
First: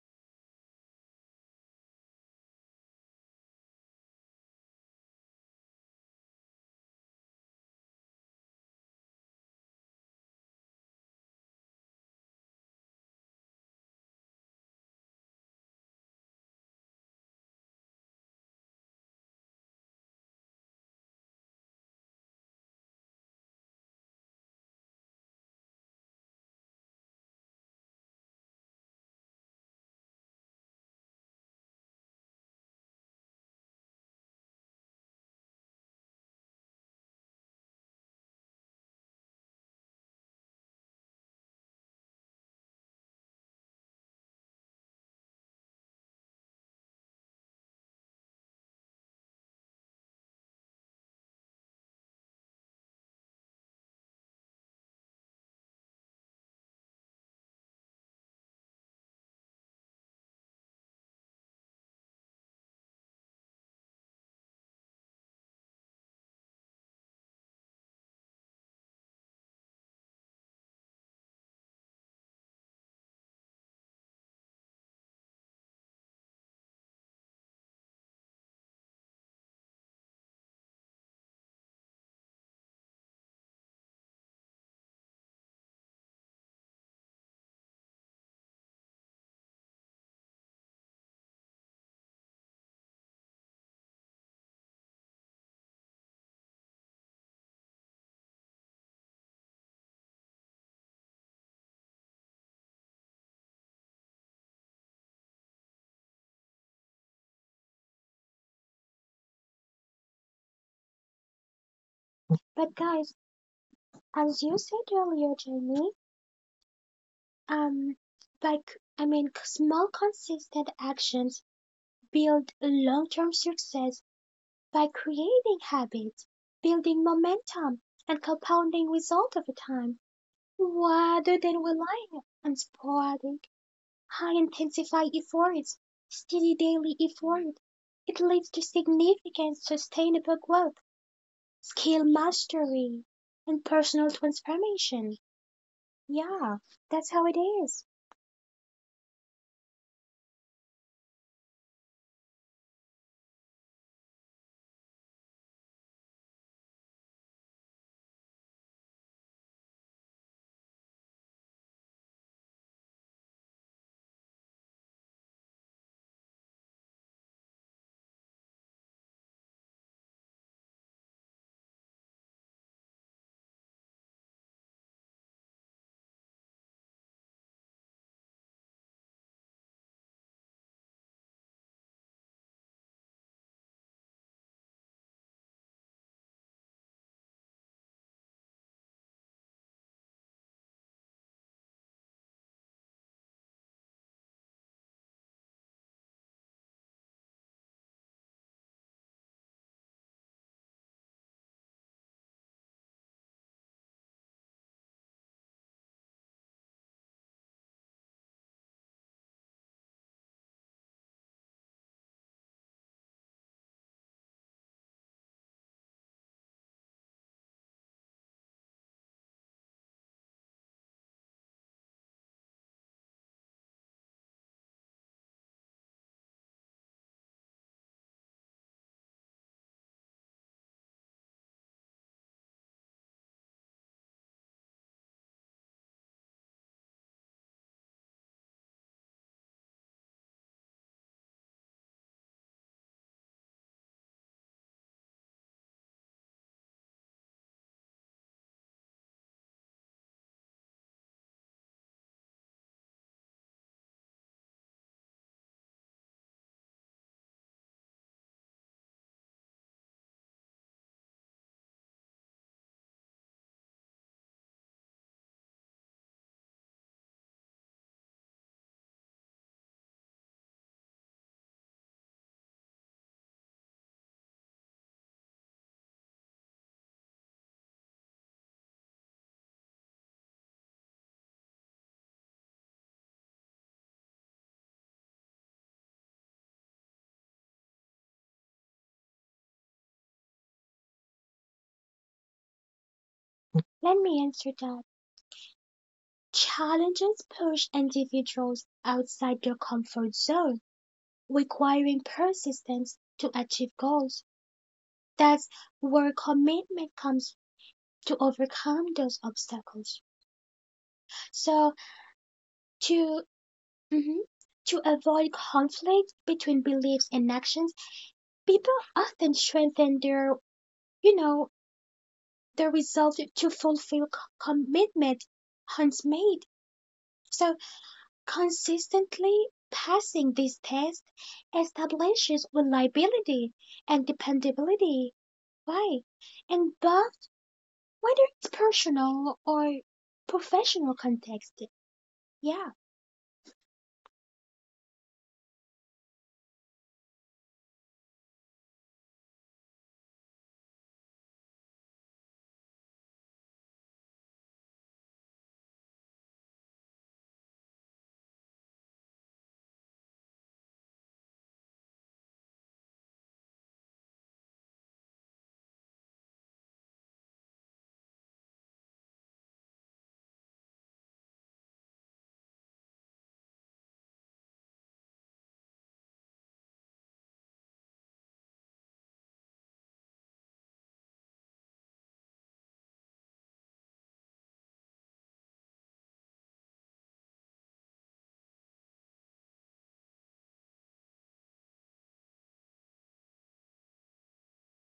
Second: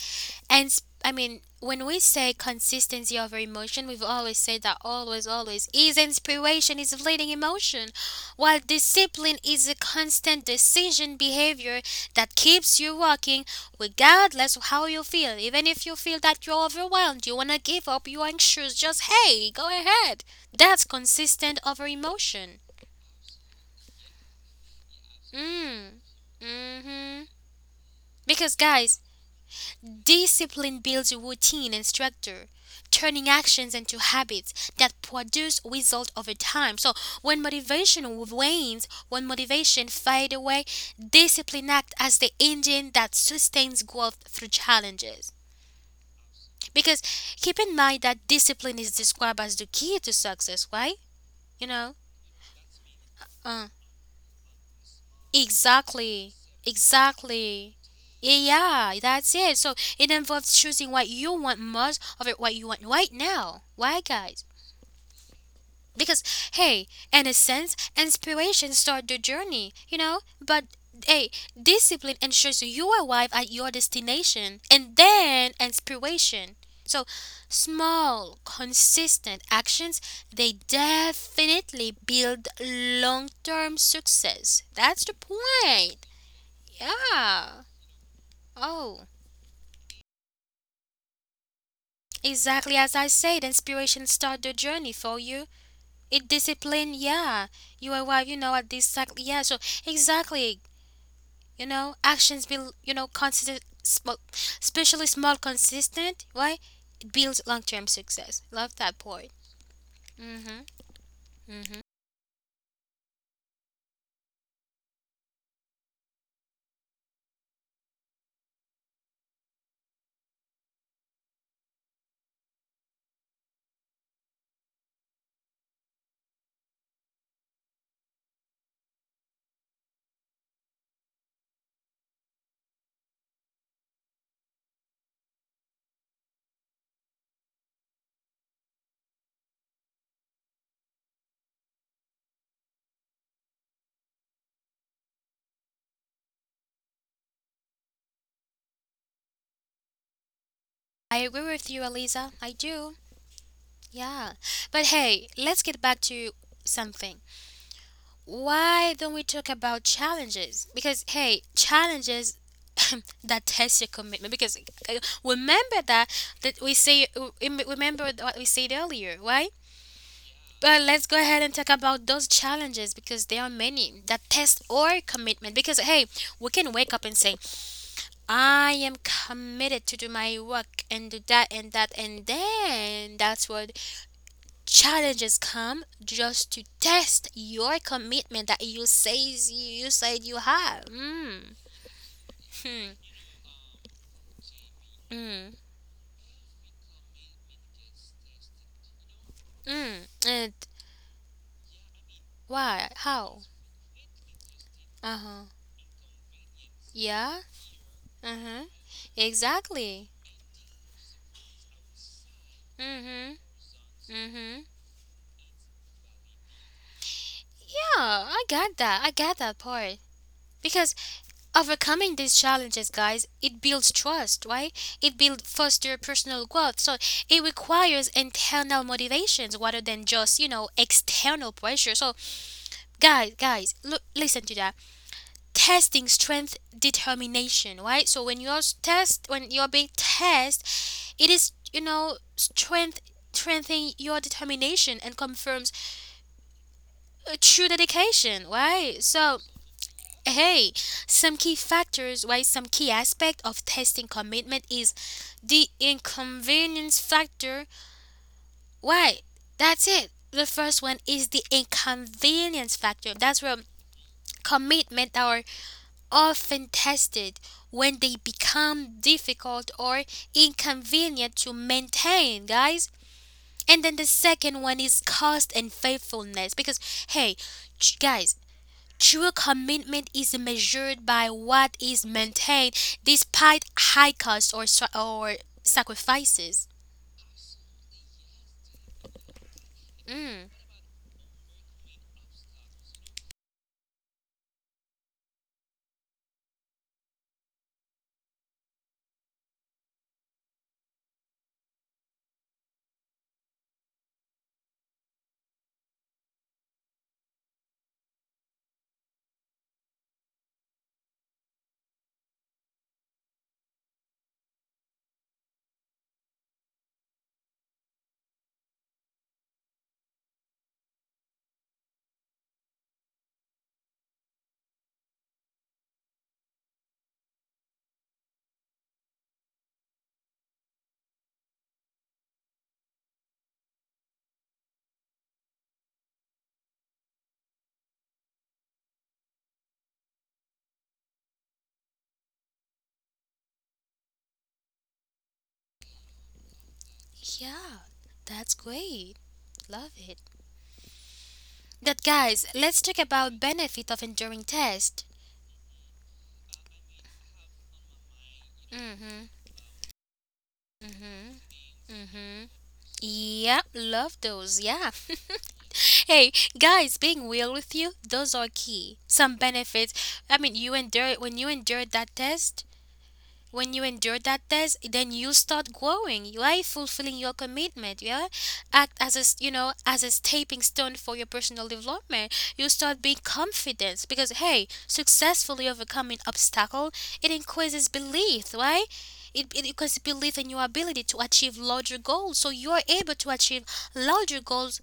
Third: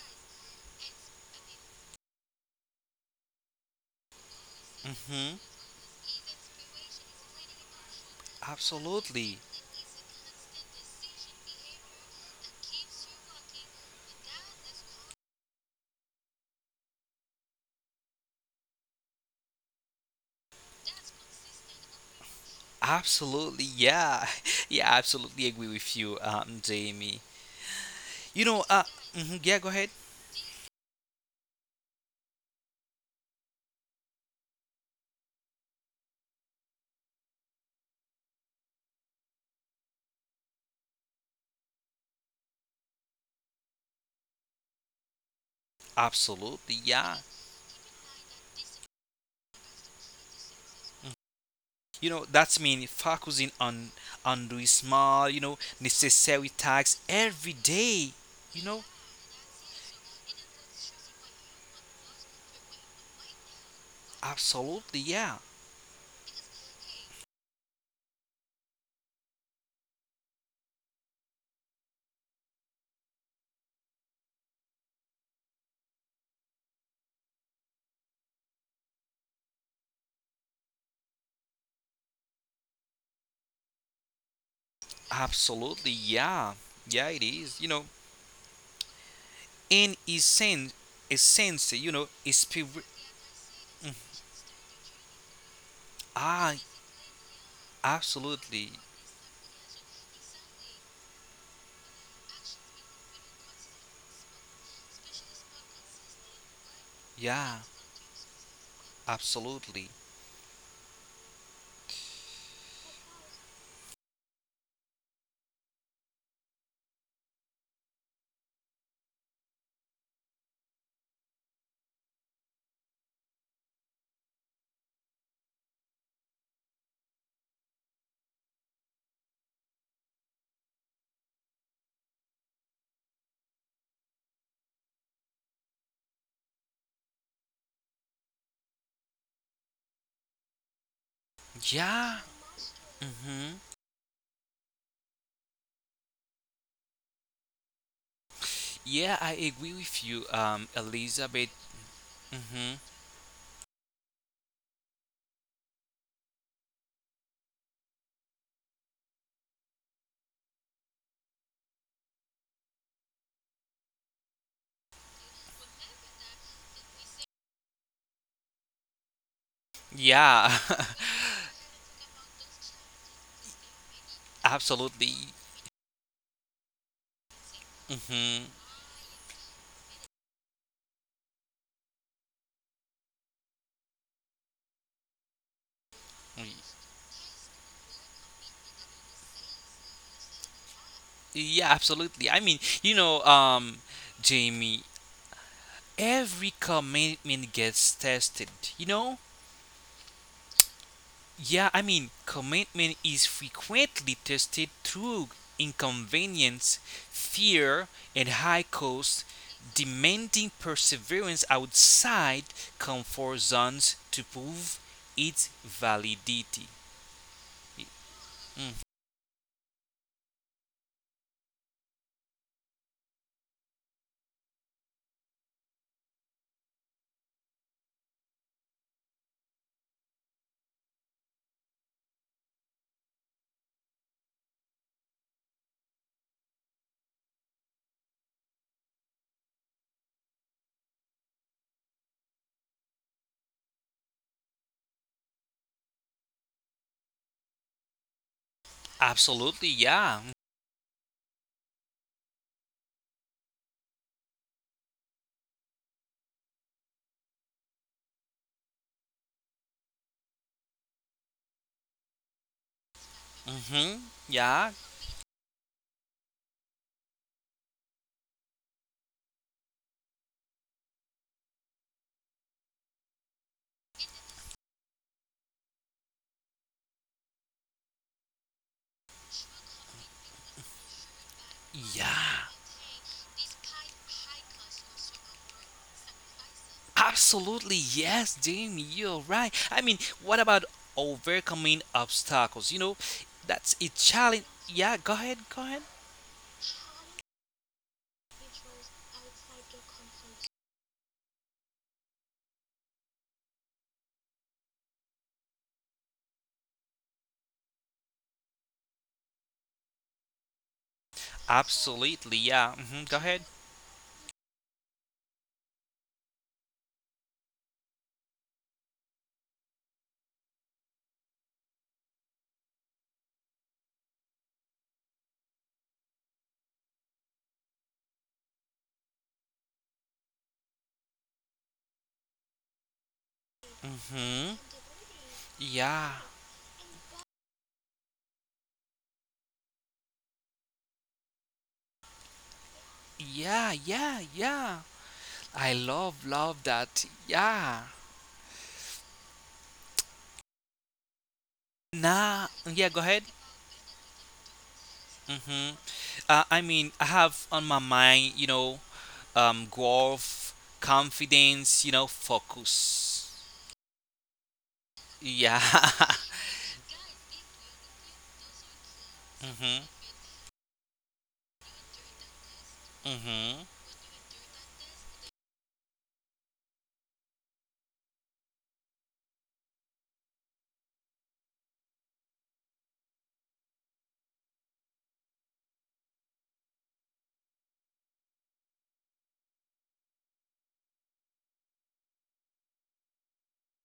and I mean, when we say consistency over emotion, we've always said that, always,
Mm-hmm.
always is inspiration is fleeting emotion, while discipline
Absolutely.
is a constant decision behavior that keeps you walking regardless of how you feel. Even if you feel that you're overwhelmed, you want to give up, you're anxious, just hey, go ahead. That's consistent over emotion.
Absolutely, yeah, yeah, I absolutely agree with
Mm.
you, Jamie.
Mm-hmm.
You
Because
know, uh,
guys,
mhm, yeah, go ahead.
discipline builds routine and structure, turning actions into habits that produce results over time. So when motivation wanes, when motivation fades away, discipline acts as the engine that sustains growth through challenges.
Absolutely,
Because
yeah.
keep in mind that discipline is described as the key to success, right? You know?
That's mean focusing
Uh.
on doing small,
Exactly.
necessary tasks every
Exactly.
day. You know,
Yeah, that's it. So it involves choosing what you want most of it, what you want right now. Why, guys?
Absolutely, yeah,
Because, hey, in a sense, inspiration starts the journey, you know? But, hey, discipline ensures you arrive at your destination and then inspiration. So, small, consistent actions, they definitely build long term success. That's the
absolutely,
point.
yeah, yeah, it is.
Yeah. Oh,
In a sense, a sense. Is
exactly
spirit.
as I said, inspiration start the journey for you. It
Ah,
discipline, yeah. You arrive, you know, at
absolutely,
this cycle, yeah. So exactly, you know, actions build, you know, consistent, small, especially small, consistent, right? It builds
yeah,
long-term success. Love that point.
absolutely,
Mhm. Mhm.
But guys, as you said earlier, Jamie, um, small consistent actions build long-term success by creating habits, building momentum, and compounding results over time, rather than relying on sporadic, high-intensity efforts. Steady daily effort. It leads to significant sustainable growth, skill
yeah.
mastery,
Mm-hmm.
and personal transformation. Yeah, that's how it is.
Yeah, I agree with you,
I agree
Elizabeth.
with you, Eliza. I
hmm
do. Yeah. But hey, let's get back to something. Why don't we talk about challenges? Because hey, challenges that test your commitment. Because remember that that we say remember what we said earlier, right?
Yeah,
But let's go ahead and talk about those challenges because there are many that test our
absolutely.
commitment. Because hey, we can wake up and say,
hmm
I am committed to do my work and do that and that and then that's what challenges come just to test your commitment that you says you, you said you have. Mm.
Yeah, absolutely.
Hmm.
Jamie,
Mm.
every commitment gets tested, you know?
Mm. And
Yeah,
why?
commitment is
How?
frequently tested
Uh
through
huh.
inconvenience,
Yeah.
fear, and
Uh
high
huh.
cost,
Exactly.
demanding perseverance outside
Mm hmm.
comfort zones to
Mm hmm.
prove its validity.
Yeah, I
Mm,
got that. I got that part. Because overcoming these challenges, guys, it builds trust, right? It builds foster personal growth. So it requires internal motivations rather than just, you know, external pressure. So guys guys look, listen to that. Testing strength, determination, right? So when you're s- test when you're being tested, it is you know strength strengthening your determination and confirms a true dedication, right? So
absolutely, yeah.
hey, some key factors, right? Some key aspect of testing commitment is the inconvenience factor, right? That's it. The first one is the inconvenience factor. That's where
hmm Yeah,
commitment our often tested when they become difficult or inconvenient to maintain, guys. And then the second one is cost and faithfulness because, hey, guys, true commitment is measured by what is
yeah,
maintained despite high costs or, sacrifices.
absolutely. Yes, Jamie, you're right. What
Mm,
about overcoming obstacles? That's a
Let me
challenge.
answer that.
Yeah, go ahead, go ahead.
Challenges push individuals outside their comfort zone requiring persistence to achieve goals. That's where commitment comes to overcome those obstacles. So
Absolutely, yeah. Go
to
ahead.
mhm, to avoid conflict between beliefs and actions, people often strengthen their you know their resolve to fulfill commitment once made. So consistently passing this test establishes reliability and
hmm
dependability. Why?
Yeah,
And bonds whether it's personal or professional context. Yeah,
yeah, yeah, yeah. I love, love that.
yeah,
Yeah.
that's great. Love it. But guys,
Nah,
let's
yeah,
talk
go ahead.
about benefit of enduring test.
hmm I have on my mind,
Hmm.
growth,
Hmm.
confidence,
Hmm.
focus.
Yep, love those. Yeah.
Yeah.
hey, guys, being real with you, those are key. Some
Mhm.
benefits. I mean, you endure when you endured that test,
Mhm.
when you endure that test, then you start growing, right? Fulfilling your commitment, yeah? Act as a, you know, as a stepping stone for your personal development. You start being confident because, hey, successfully overcoming obstacle, it increases belief, right? It increases belief in your ability to achieve larger goals. So you're able to achieve larger goals.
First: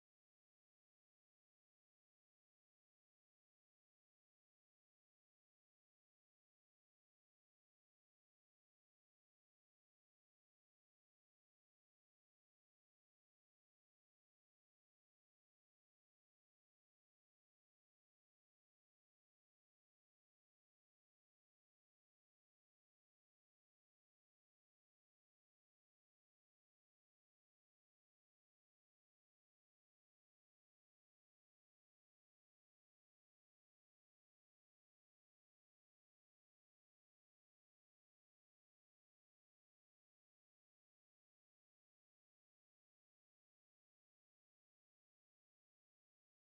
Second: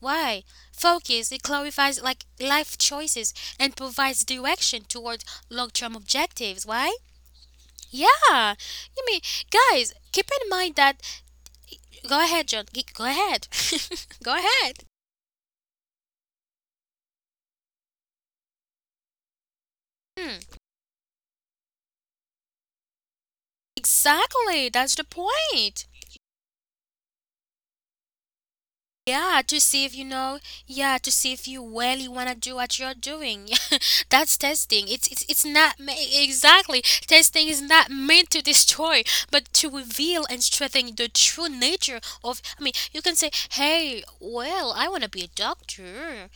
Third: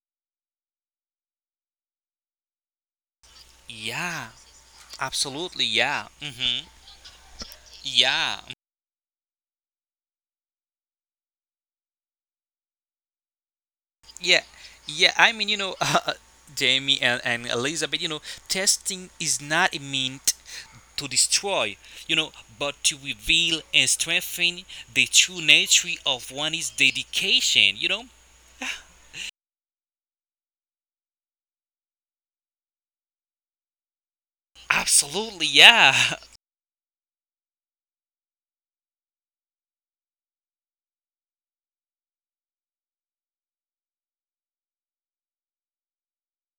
Why? Focus, it clarifies like life choices and provides
Yeah.
direction toward
Absolutely.
long-term
Yeah.
objectives. Why?
Mhm.
Yeah, I
Yeah.
mean, guys, keep in mind that. Go ahead, John. Go ahead. Go ahead.
Yeah. Yeah. Jamie and Elizabeth, testing is not
Hmm.
meant to destroy, you know, but to reveal and
Exactly,
strengthen
that's the
the true
point.
nature of one's dedication, you know.
Yeah, to see if you know. Yeah, to see if you really wanna do what you're doing. That's testing. It's it's
Absolutely,
it's not
yeah.
exactly testing is not meant to destroy, but to reveal and strengthen the true nature of. I mean, you can say, "Hey, well, I wanna be a doctor."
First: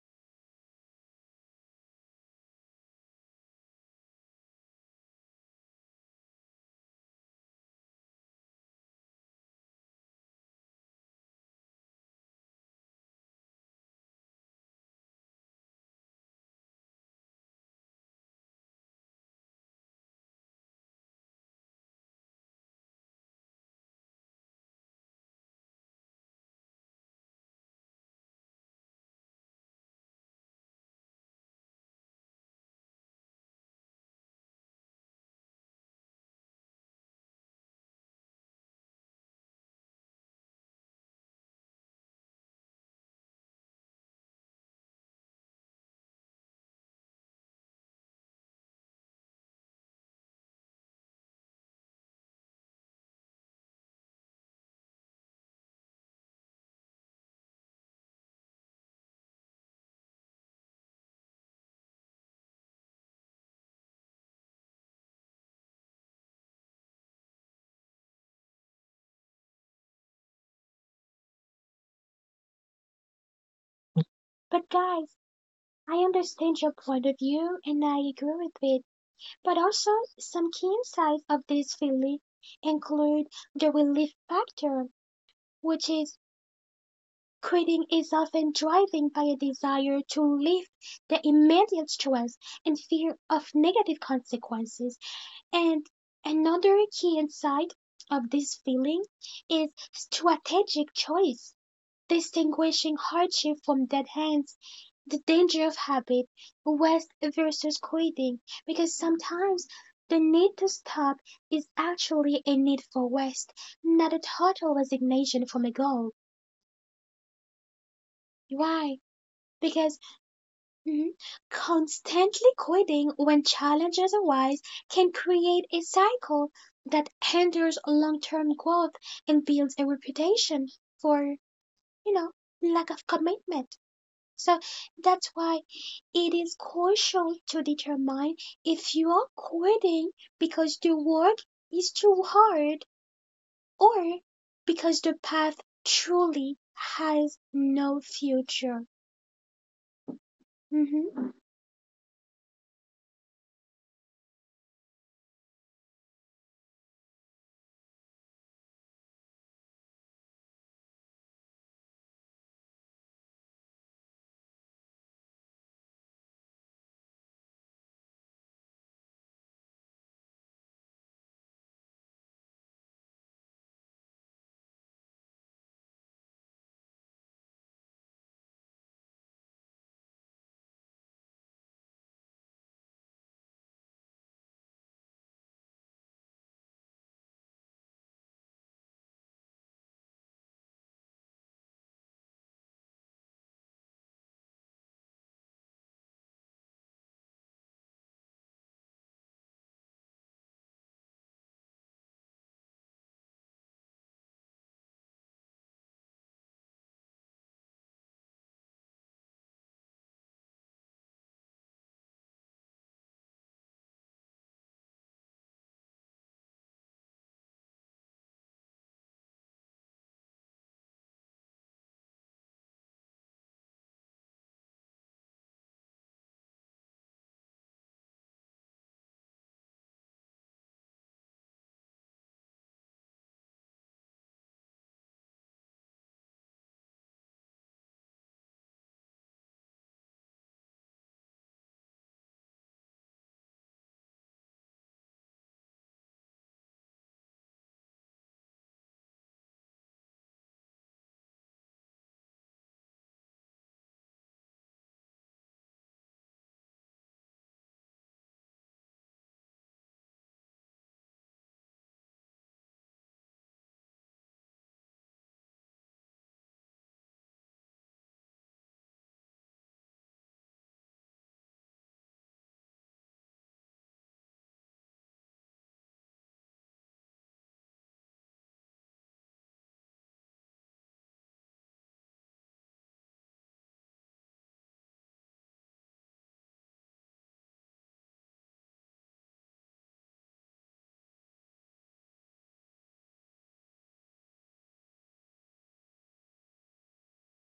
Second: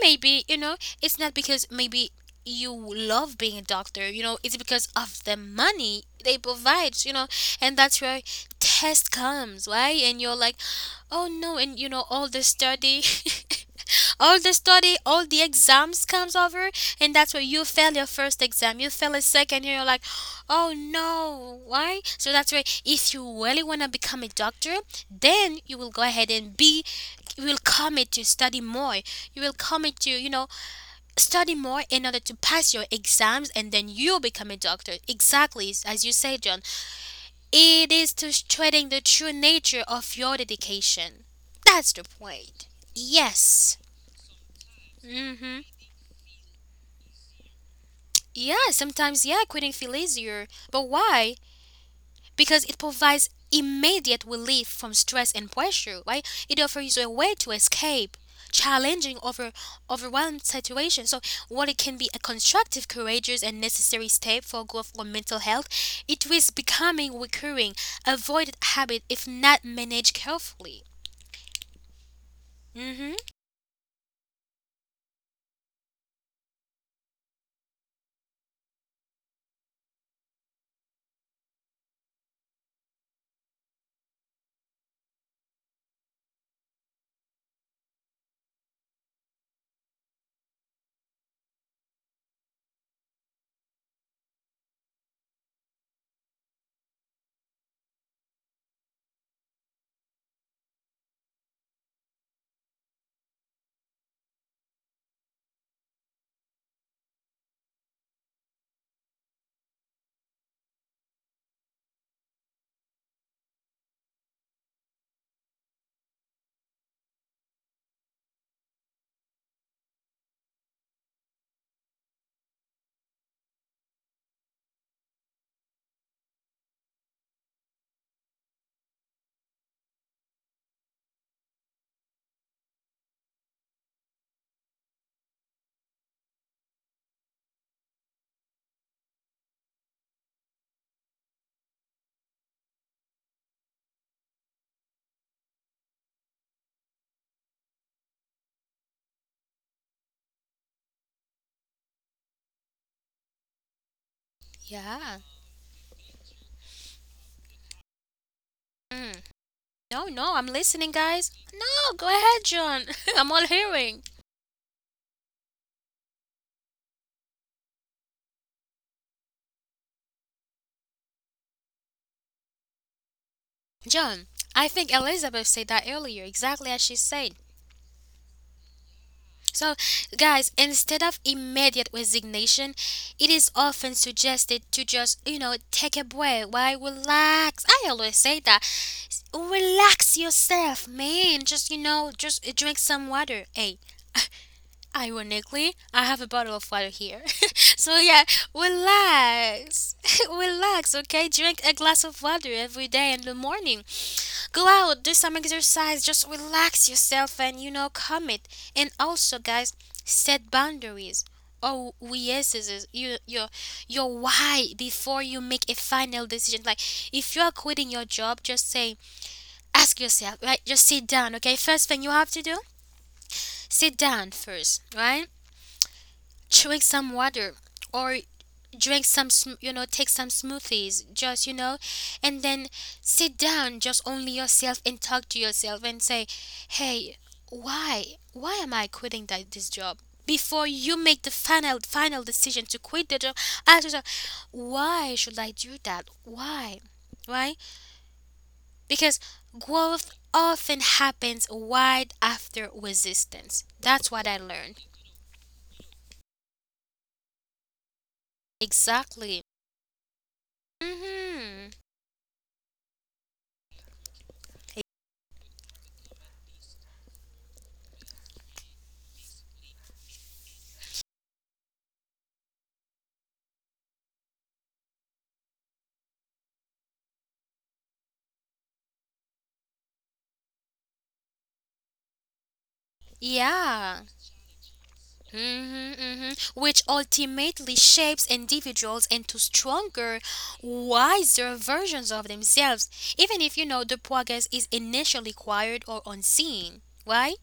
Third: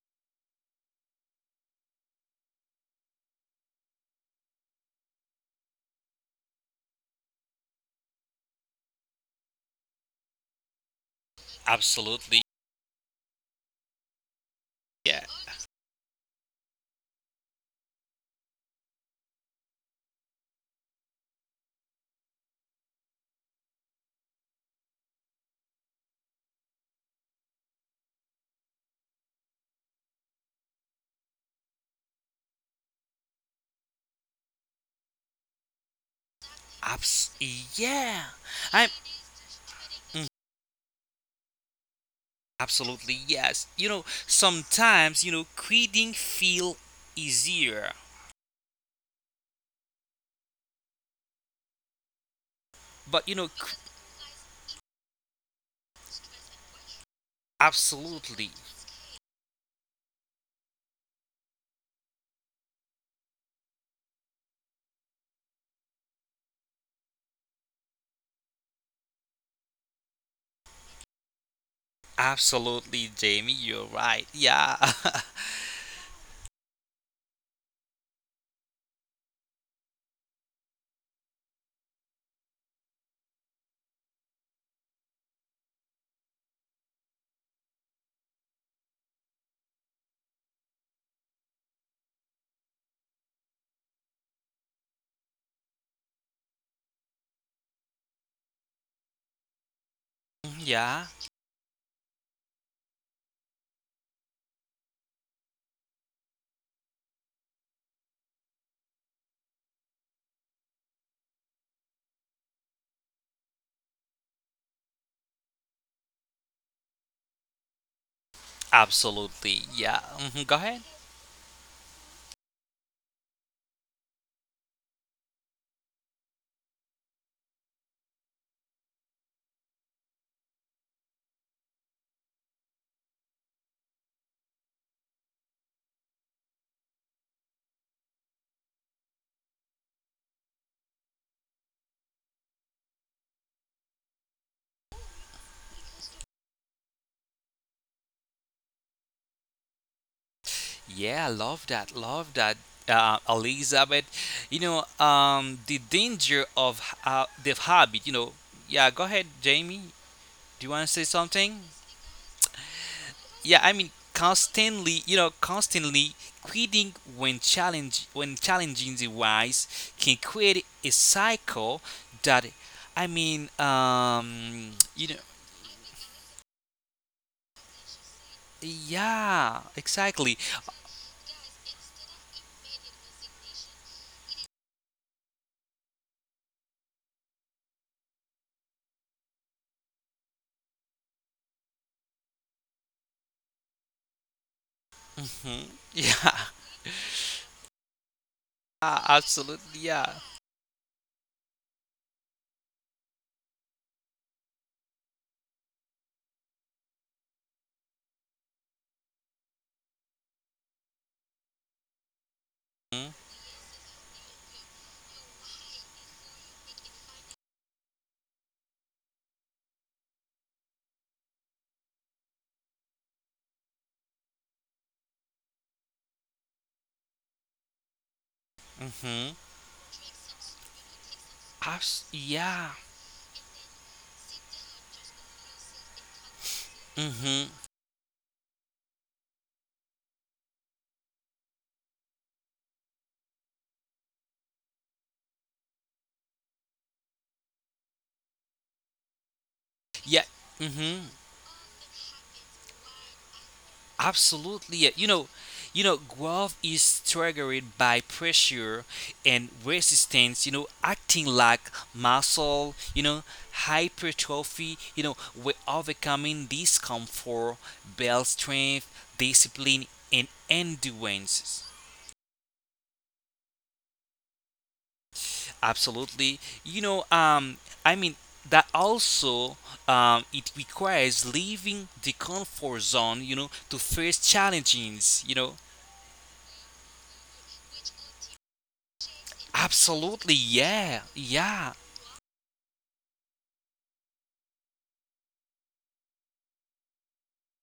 Maybe, you know, it's not because maybe you love being a doctor, you know, it's because of the money they provide, you know, and that's where test comes, right? And you're like, oh no, and you know, all
Absolutely,
the study. All the study,
yeah.
all the exams comes over, and that's where you fail your first exam, you fail a second, and you're like, oh no, why? So that's why if you really want to become a doctor, then you will go ahead and be, you will commit to study more, you will commit to, you know, study more in order to pass your exams, and then you'll become a doctor. Exactly you say, John,
Abs- yeah.
it is to
I'm
treating the true nature
Mm,
of your dedication. That's the point.
absolutely yes.
Yes.
Sometimes
Mm-hmm.
quitting feel easier,
Yeah, sometimes, yeah, quitting feel easier, but why? Because it
but you know,
provides
qu-
immediate relief from stress and pressure, right? It offers a way to
absolutely,
escape challenging over overwhelmed situations. So while it can be a constructive, courageous and necessary step for growth or mental health, it risks becoming recurring, avoided habit if not managed carefully.
absolutely, Jamie,
Mm-hmm.
you're right. Yeah,
but guys, I understand your point of view and I agree with it. But also, some key insights of this feeling include the relief factor, which is quitting is often driven by a desire to relieve the immediate stress and fear of negative consequences. And another key insight of this feeling is
Mhm, yeah.
strategic choice. Distinguishing hardship from dead ends, the danger of habit, rest versus quitting, because sometimes the need to stop is actually a need for rest, not a total resignation from a goal. Why?
Absolutely, yeah.
Because
Go ahead.
mhm, constantly quitting when challenges arise can create a cycle that hinders long term growth and builds a reputation for, you know, lack of commitment. So that's why it is crucial to determine if you are quitting because the work is too hard or because the path truly has no future.
Yeah,
Mhm.
love that, Elizabeth.
Yeah.
The danger of the habit. Yeah. Go ahead,
Mm.
Jamie.
No, no,
Do you
I'm
want to say
listening, guys.
something?
No, go ahead, John. I'm all hearing.
Constantly quitting when challenging the wise can create a cycle that I mean,
John, I
you know,
think Elizabeth said that earlier, exactly as she said.
yeah,
So,
exactly.
guys, instead of immediate resignation, it is often suggested to just, you know, take a break, why, relax. I always say that. Relax yourself, man. Just, you know, just drink some water. Hey,
hmm
ironically,
Yeah,
I have a bottle of water here. So, yeah,
absolutely. Yeah.
relax. Relax, okay? Drink a glass of water every day in the morning. Go out, do some exercise, just relax yourself and, you know, commit. And also, guys, set boundaries or yeses,
Mm-hmm.
your why before you make a final decision. Like, if you are quitting your job, just say, ask yourself, right? Just sit down, okay? First thing you have to do, sit down first, right? Chewing some water or
Mm-hmm.
drink some you know, take some smoothies, just, you know,
Yeah.
and then sit down just only yourself and talk to yourself and say, hey,
Mm-hmm.
why why am I quitting that this job? Before you make the final decision to quit the job, ask yourself, why should I do that? Why? Why? Because
Yeah.
growth
Mm-hmm.
often happens right after resistance. That's what I
Absolutely. Yeah.
learned.
Growth is triggered by pressure and
Exactly.
resistance, acting like
Hmm.
muscle, hypertrophy, we're overcoming discomfort, build strength, discipline and endurance. Absolutely. I mean that also it requires leaving the comfort zone, to face
Yeah.
challenges, you know.
Hmm. Hmm. Which ultimately shapes individuals into
Absolutely,
stronger,
yeah, yeah.
wiser versions of themselves, even if, you know, the progress is initially quiet or unseen. Why?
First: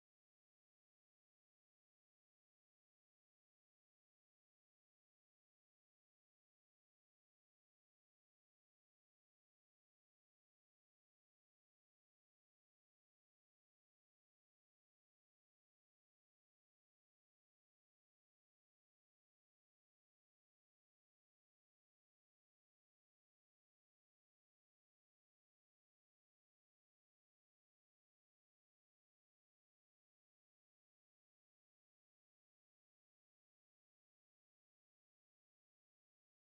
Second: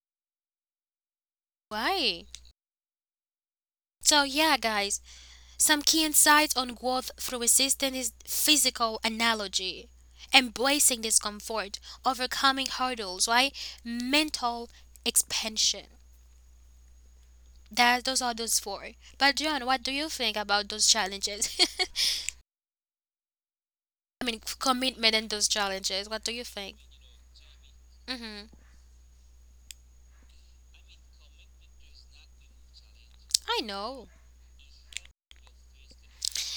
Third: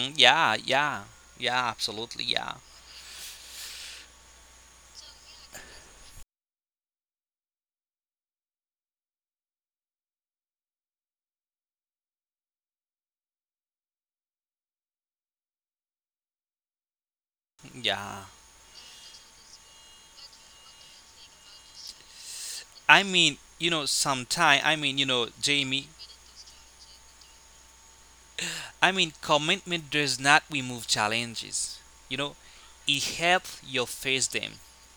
Mm, yeah, yeah, yeah,
Why?
absolutely, yeah,
So, yeah, guys, some key insights on growth through resistance is physical analogy, embracing discomfort, overcoming hurdles, right? Mental expansion. That those are those four. But John,
yeah.
what do you think about those challenges? I mean,
I mean,
commitment and
you
those
know,
challenges. What do
sometime,
you
I mean, you
think?
know, Jamie,
Mm-hmm.
commitment does not remove challenges,
I
you know,
know.
it helps you face them.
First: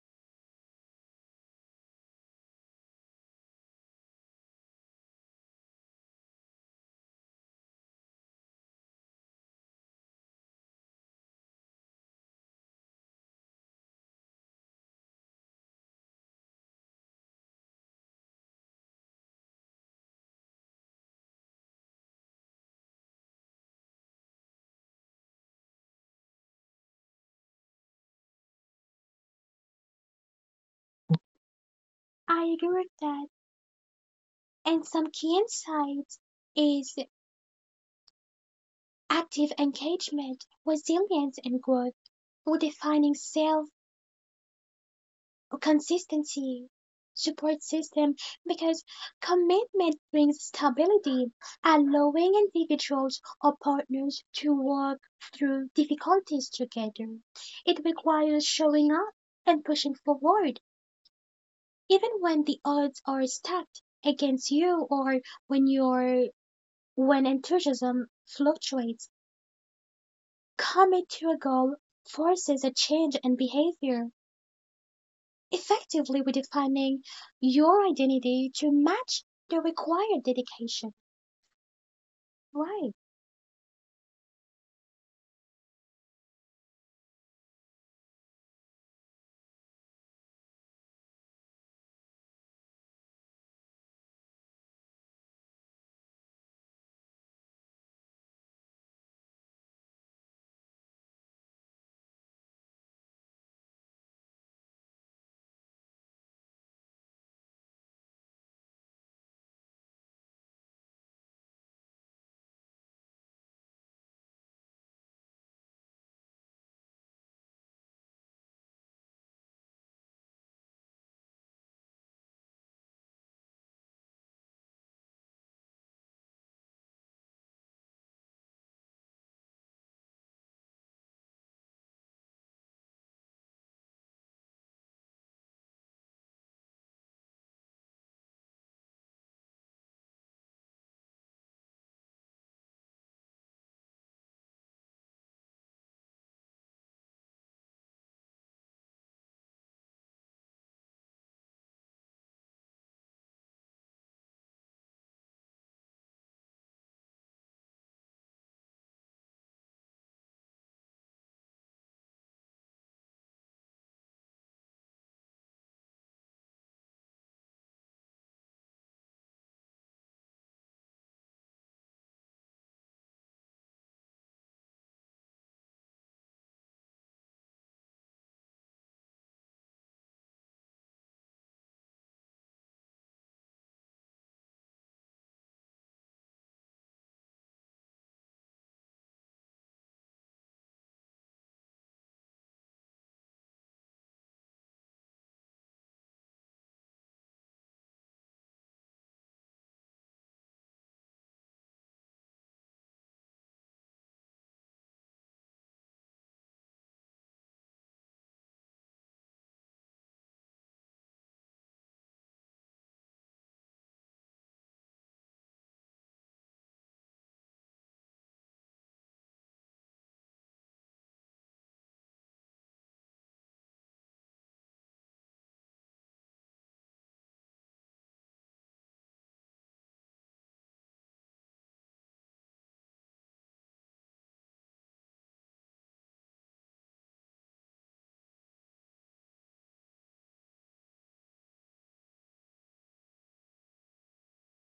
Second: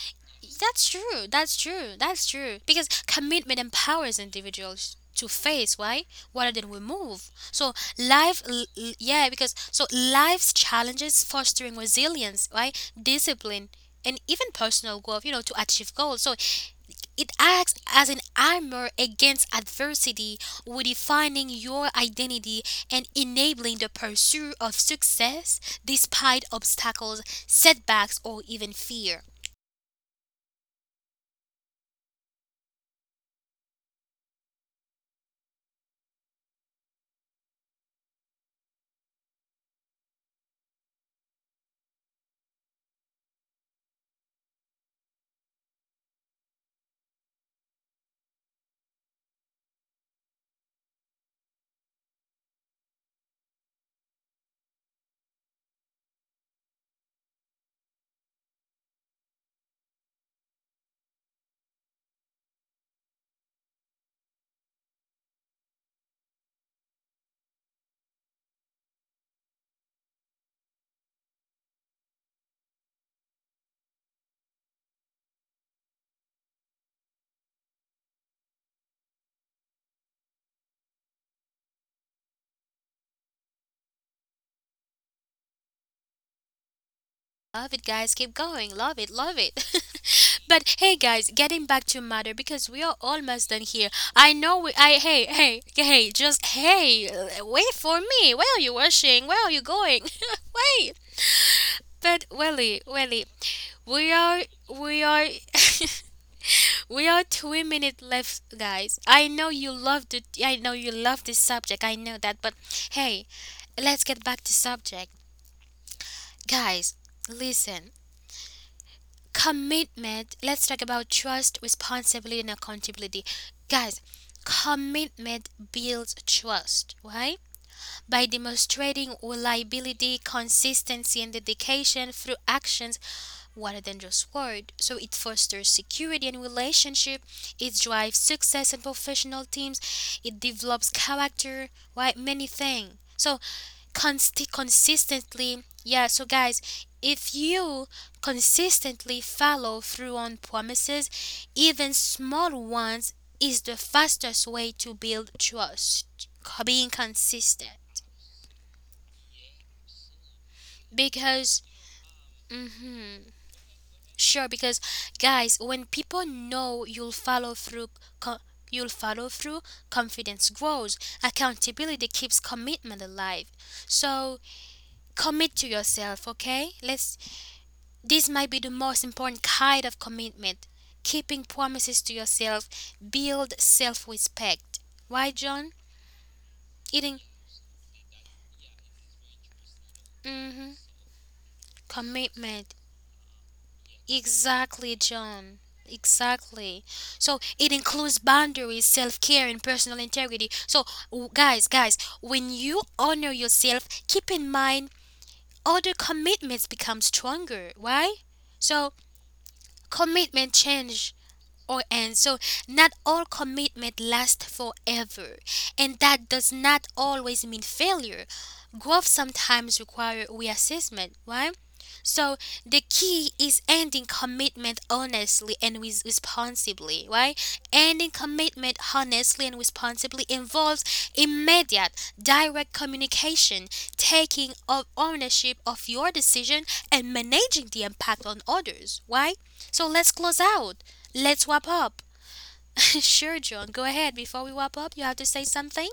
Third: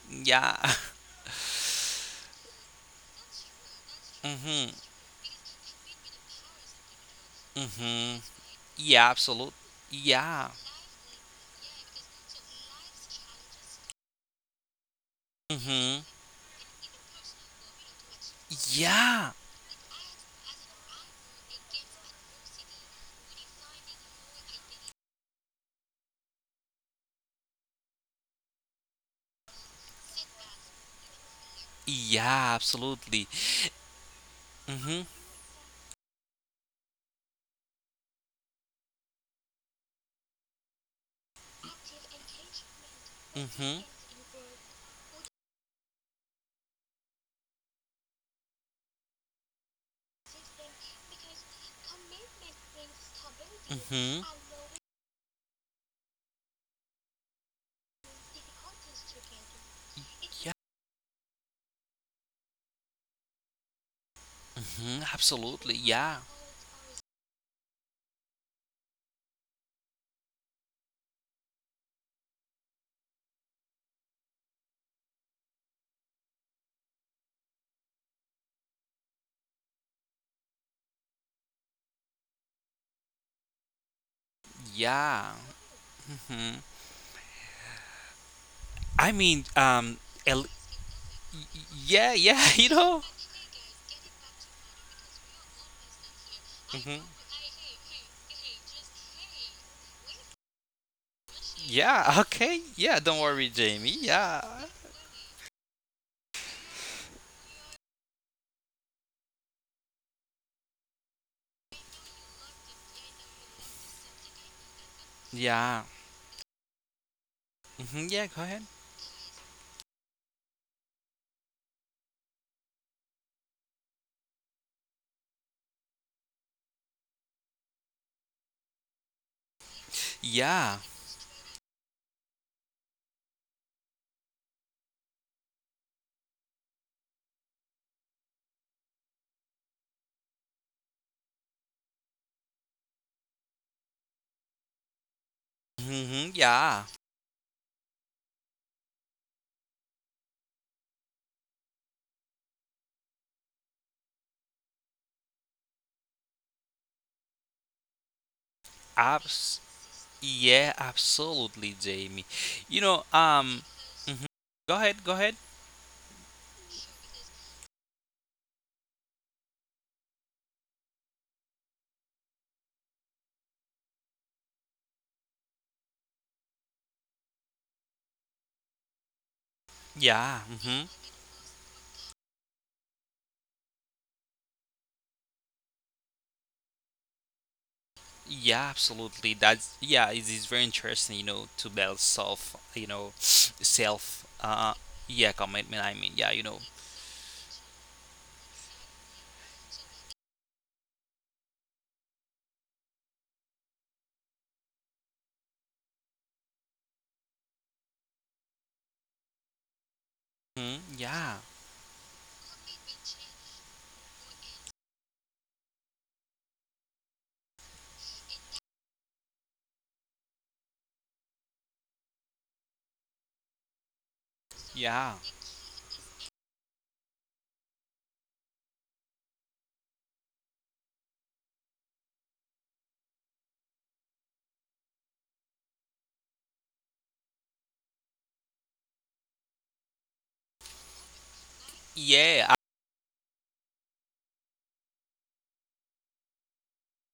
Yeah.
That's true. That's true. That's true. Because commitment empowers
Mm-hmm,
individuals to face right rather than remove. So
mm-hmm,
life,
yeah,
yeah,
absolutely,
because so
yeah,
life's challenges fostering resilience, right, discipline, and even personal growth. You know, to
mm-hmm,
achieve goals. So it acts as an armor
yeah,
against adversity, redefining your identity and enabling the pursuit of success despite obstacles, setbacks, or even fear.
yeah,
I agree with
absolutely,
that.
mm-hmm,
And some key insights is active engagement, resilience, and growth, redefining
mm-hmm.
self consistency support system because commitment brings stability, allowing individuals or
Mm-hmm.
partners to work through difficulties together. It requires showing up and
Yeah.
pushing forward, even when the odds are
Mm-hmm.
stacked
Absolutely. Yeah.
against you or when your when enthusiasm fluctuates. Commit to a goal forces a change in behavior effectively redefining your identity to match the required dedication. Right.
Yeah. Mm-hmm.
Love it, guys. Keep
I mean,
going. Love it.
um,
Love it.
el-
But hey, guys,
yeah, yeah.
getting back
You
to
know.
matter because we are almost done here. I know we. I hey hey hey.
Mm-hmm.
Just hey. Wait for me. Where are you rushing? Where are you going? Wait.
Yeah. Okay. Yeah.
But
Don't worry,
Welly,
Jamie.
Welly,
Yeah.
we are we are we are 2 minutes left, guys. I know you love the I know you love this subject. I know that, but hey, let's get back to
Yeah.
subject, guys.
Mm-hmm. Yeah. Go ahead.
Listen, commitment. Let's talk about trust, responsibility, and accountability, guys. Commitment builds trust, right? By demonstrating
Yeah.
reliability, consistency, and dedication through actions rather than just word. So it fosters security and relationship. It drives success in professional teams. It develops character. Right, many things. So
Mm-hmm. Yeah.
consistently, yeah. So guys, if you consistently follow through on promises, even small ones, is the fastest way to build trust. Being consistent
Abs. Yeah. Absolutely, Jamie. You
because.
know. Um. Mhm.
Mhm.
Go ahead. Go ahead.
Sure, because guys, when people know you'll follow through, co- you'll follow through, confidence grows, accountability keeps commitment alive. So commit to yourself, okay? Let's. This might be the
Yeah,
most
hmm
important kind of commitment. Keeping promises to yourself build self-respect. Why, John?
yeah,
Eating.
absolutely. That's Yeah, it is very interesting, to build
Mm-hmm.
self, self,
Commitment.
yeah, commitment. Yeah, you
Exactly,
know.
John. Exactly. So it includes boundaries, self care, and personal integrity. So, guys, guys, when you honor yourself, keep in mind other commitments become stronger. Why? So,
hmm yeah,
commitment change or end. So not all commitment lasts forever, and that does not always mean failure. Growth sometimes requires reassessment, right? So the key is
yeah,
ending commitment honestly and with responsibly, right? Ending commitment honestly and responsibly involves immediate, direct communication, taking of ownership of your decision, and managing the impact on others. Why? So let's close out.
yeah, I,
Let's wrap up. Sure, John. Go ahead. Before we wrap up, you have to say something?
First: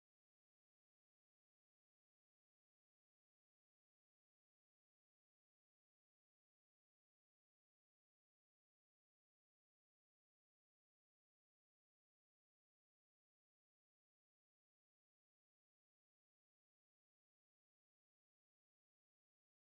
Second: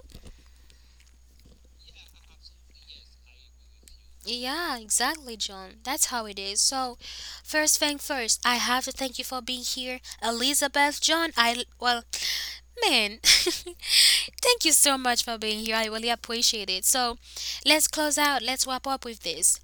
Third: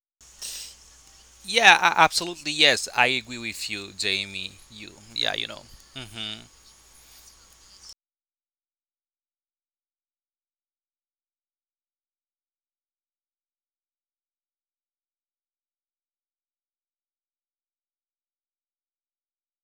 yeah, absolutely. Yes, I agree with you, Jamie.
Yeah,
You, yeah,
exactly,
you know.
John. That's how it
Hmm
is. So, first thing first, I have to thank you for being here. Elizabeth, John, I, well, man, thank you so much for being here. I really appreciate it. So, let's close out. Let's wrap up with this.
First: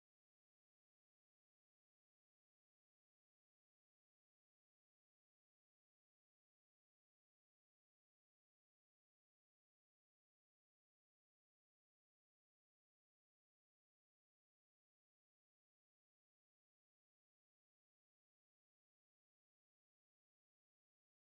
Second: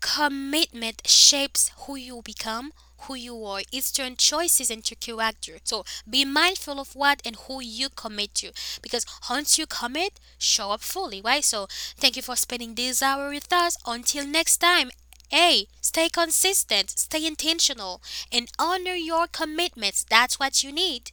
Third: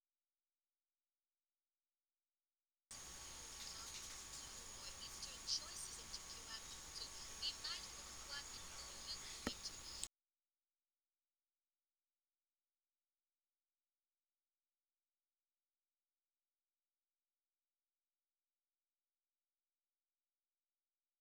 Commitment shapes who you become, who you are. It's your choices into character. So be mindful of what and who you commit to. Because once you commit, show up fully, right? So thank you for spending this hour with us. Until next time, hey! Stay consistent, stay intentional, and honor your commitments. That's what you need.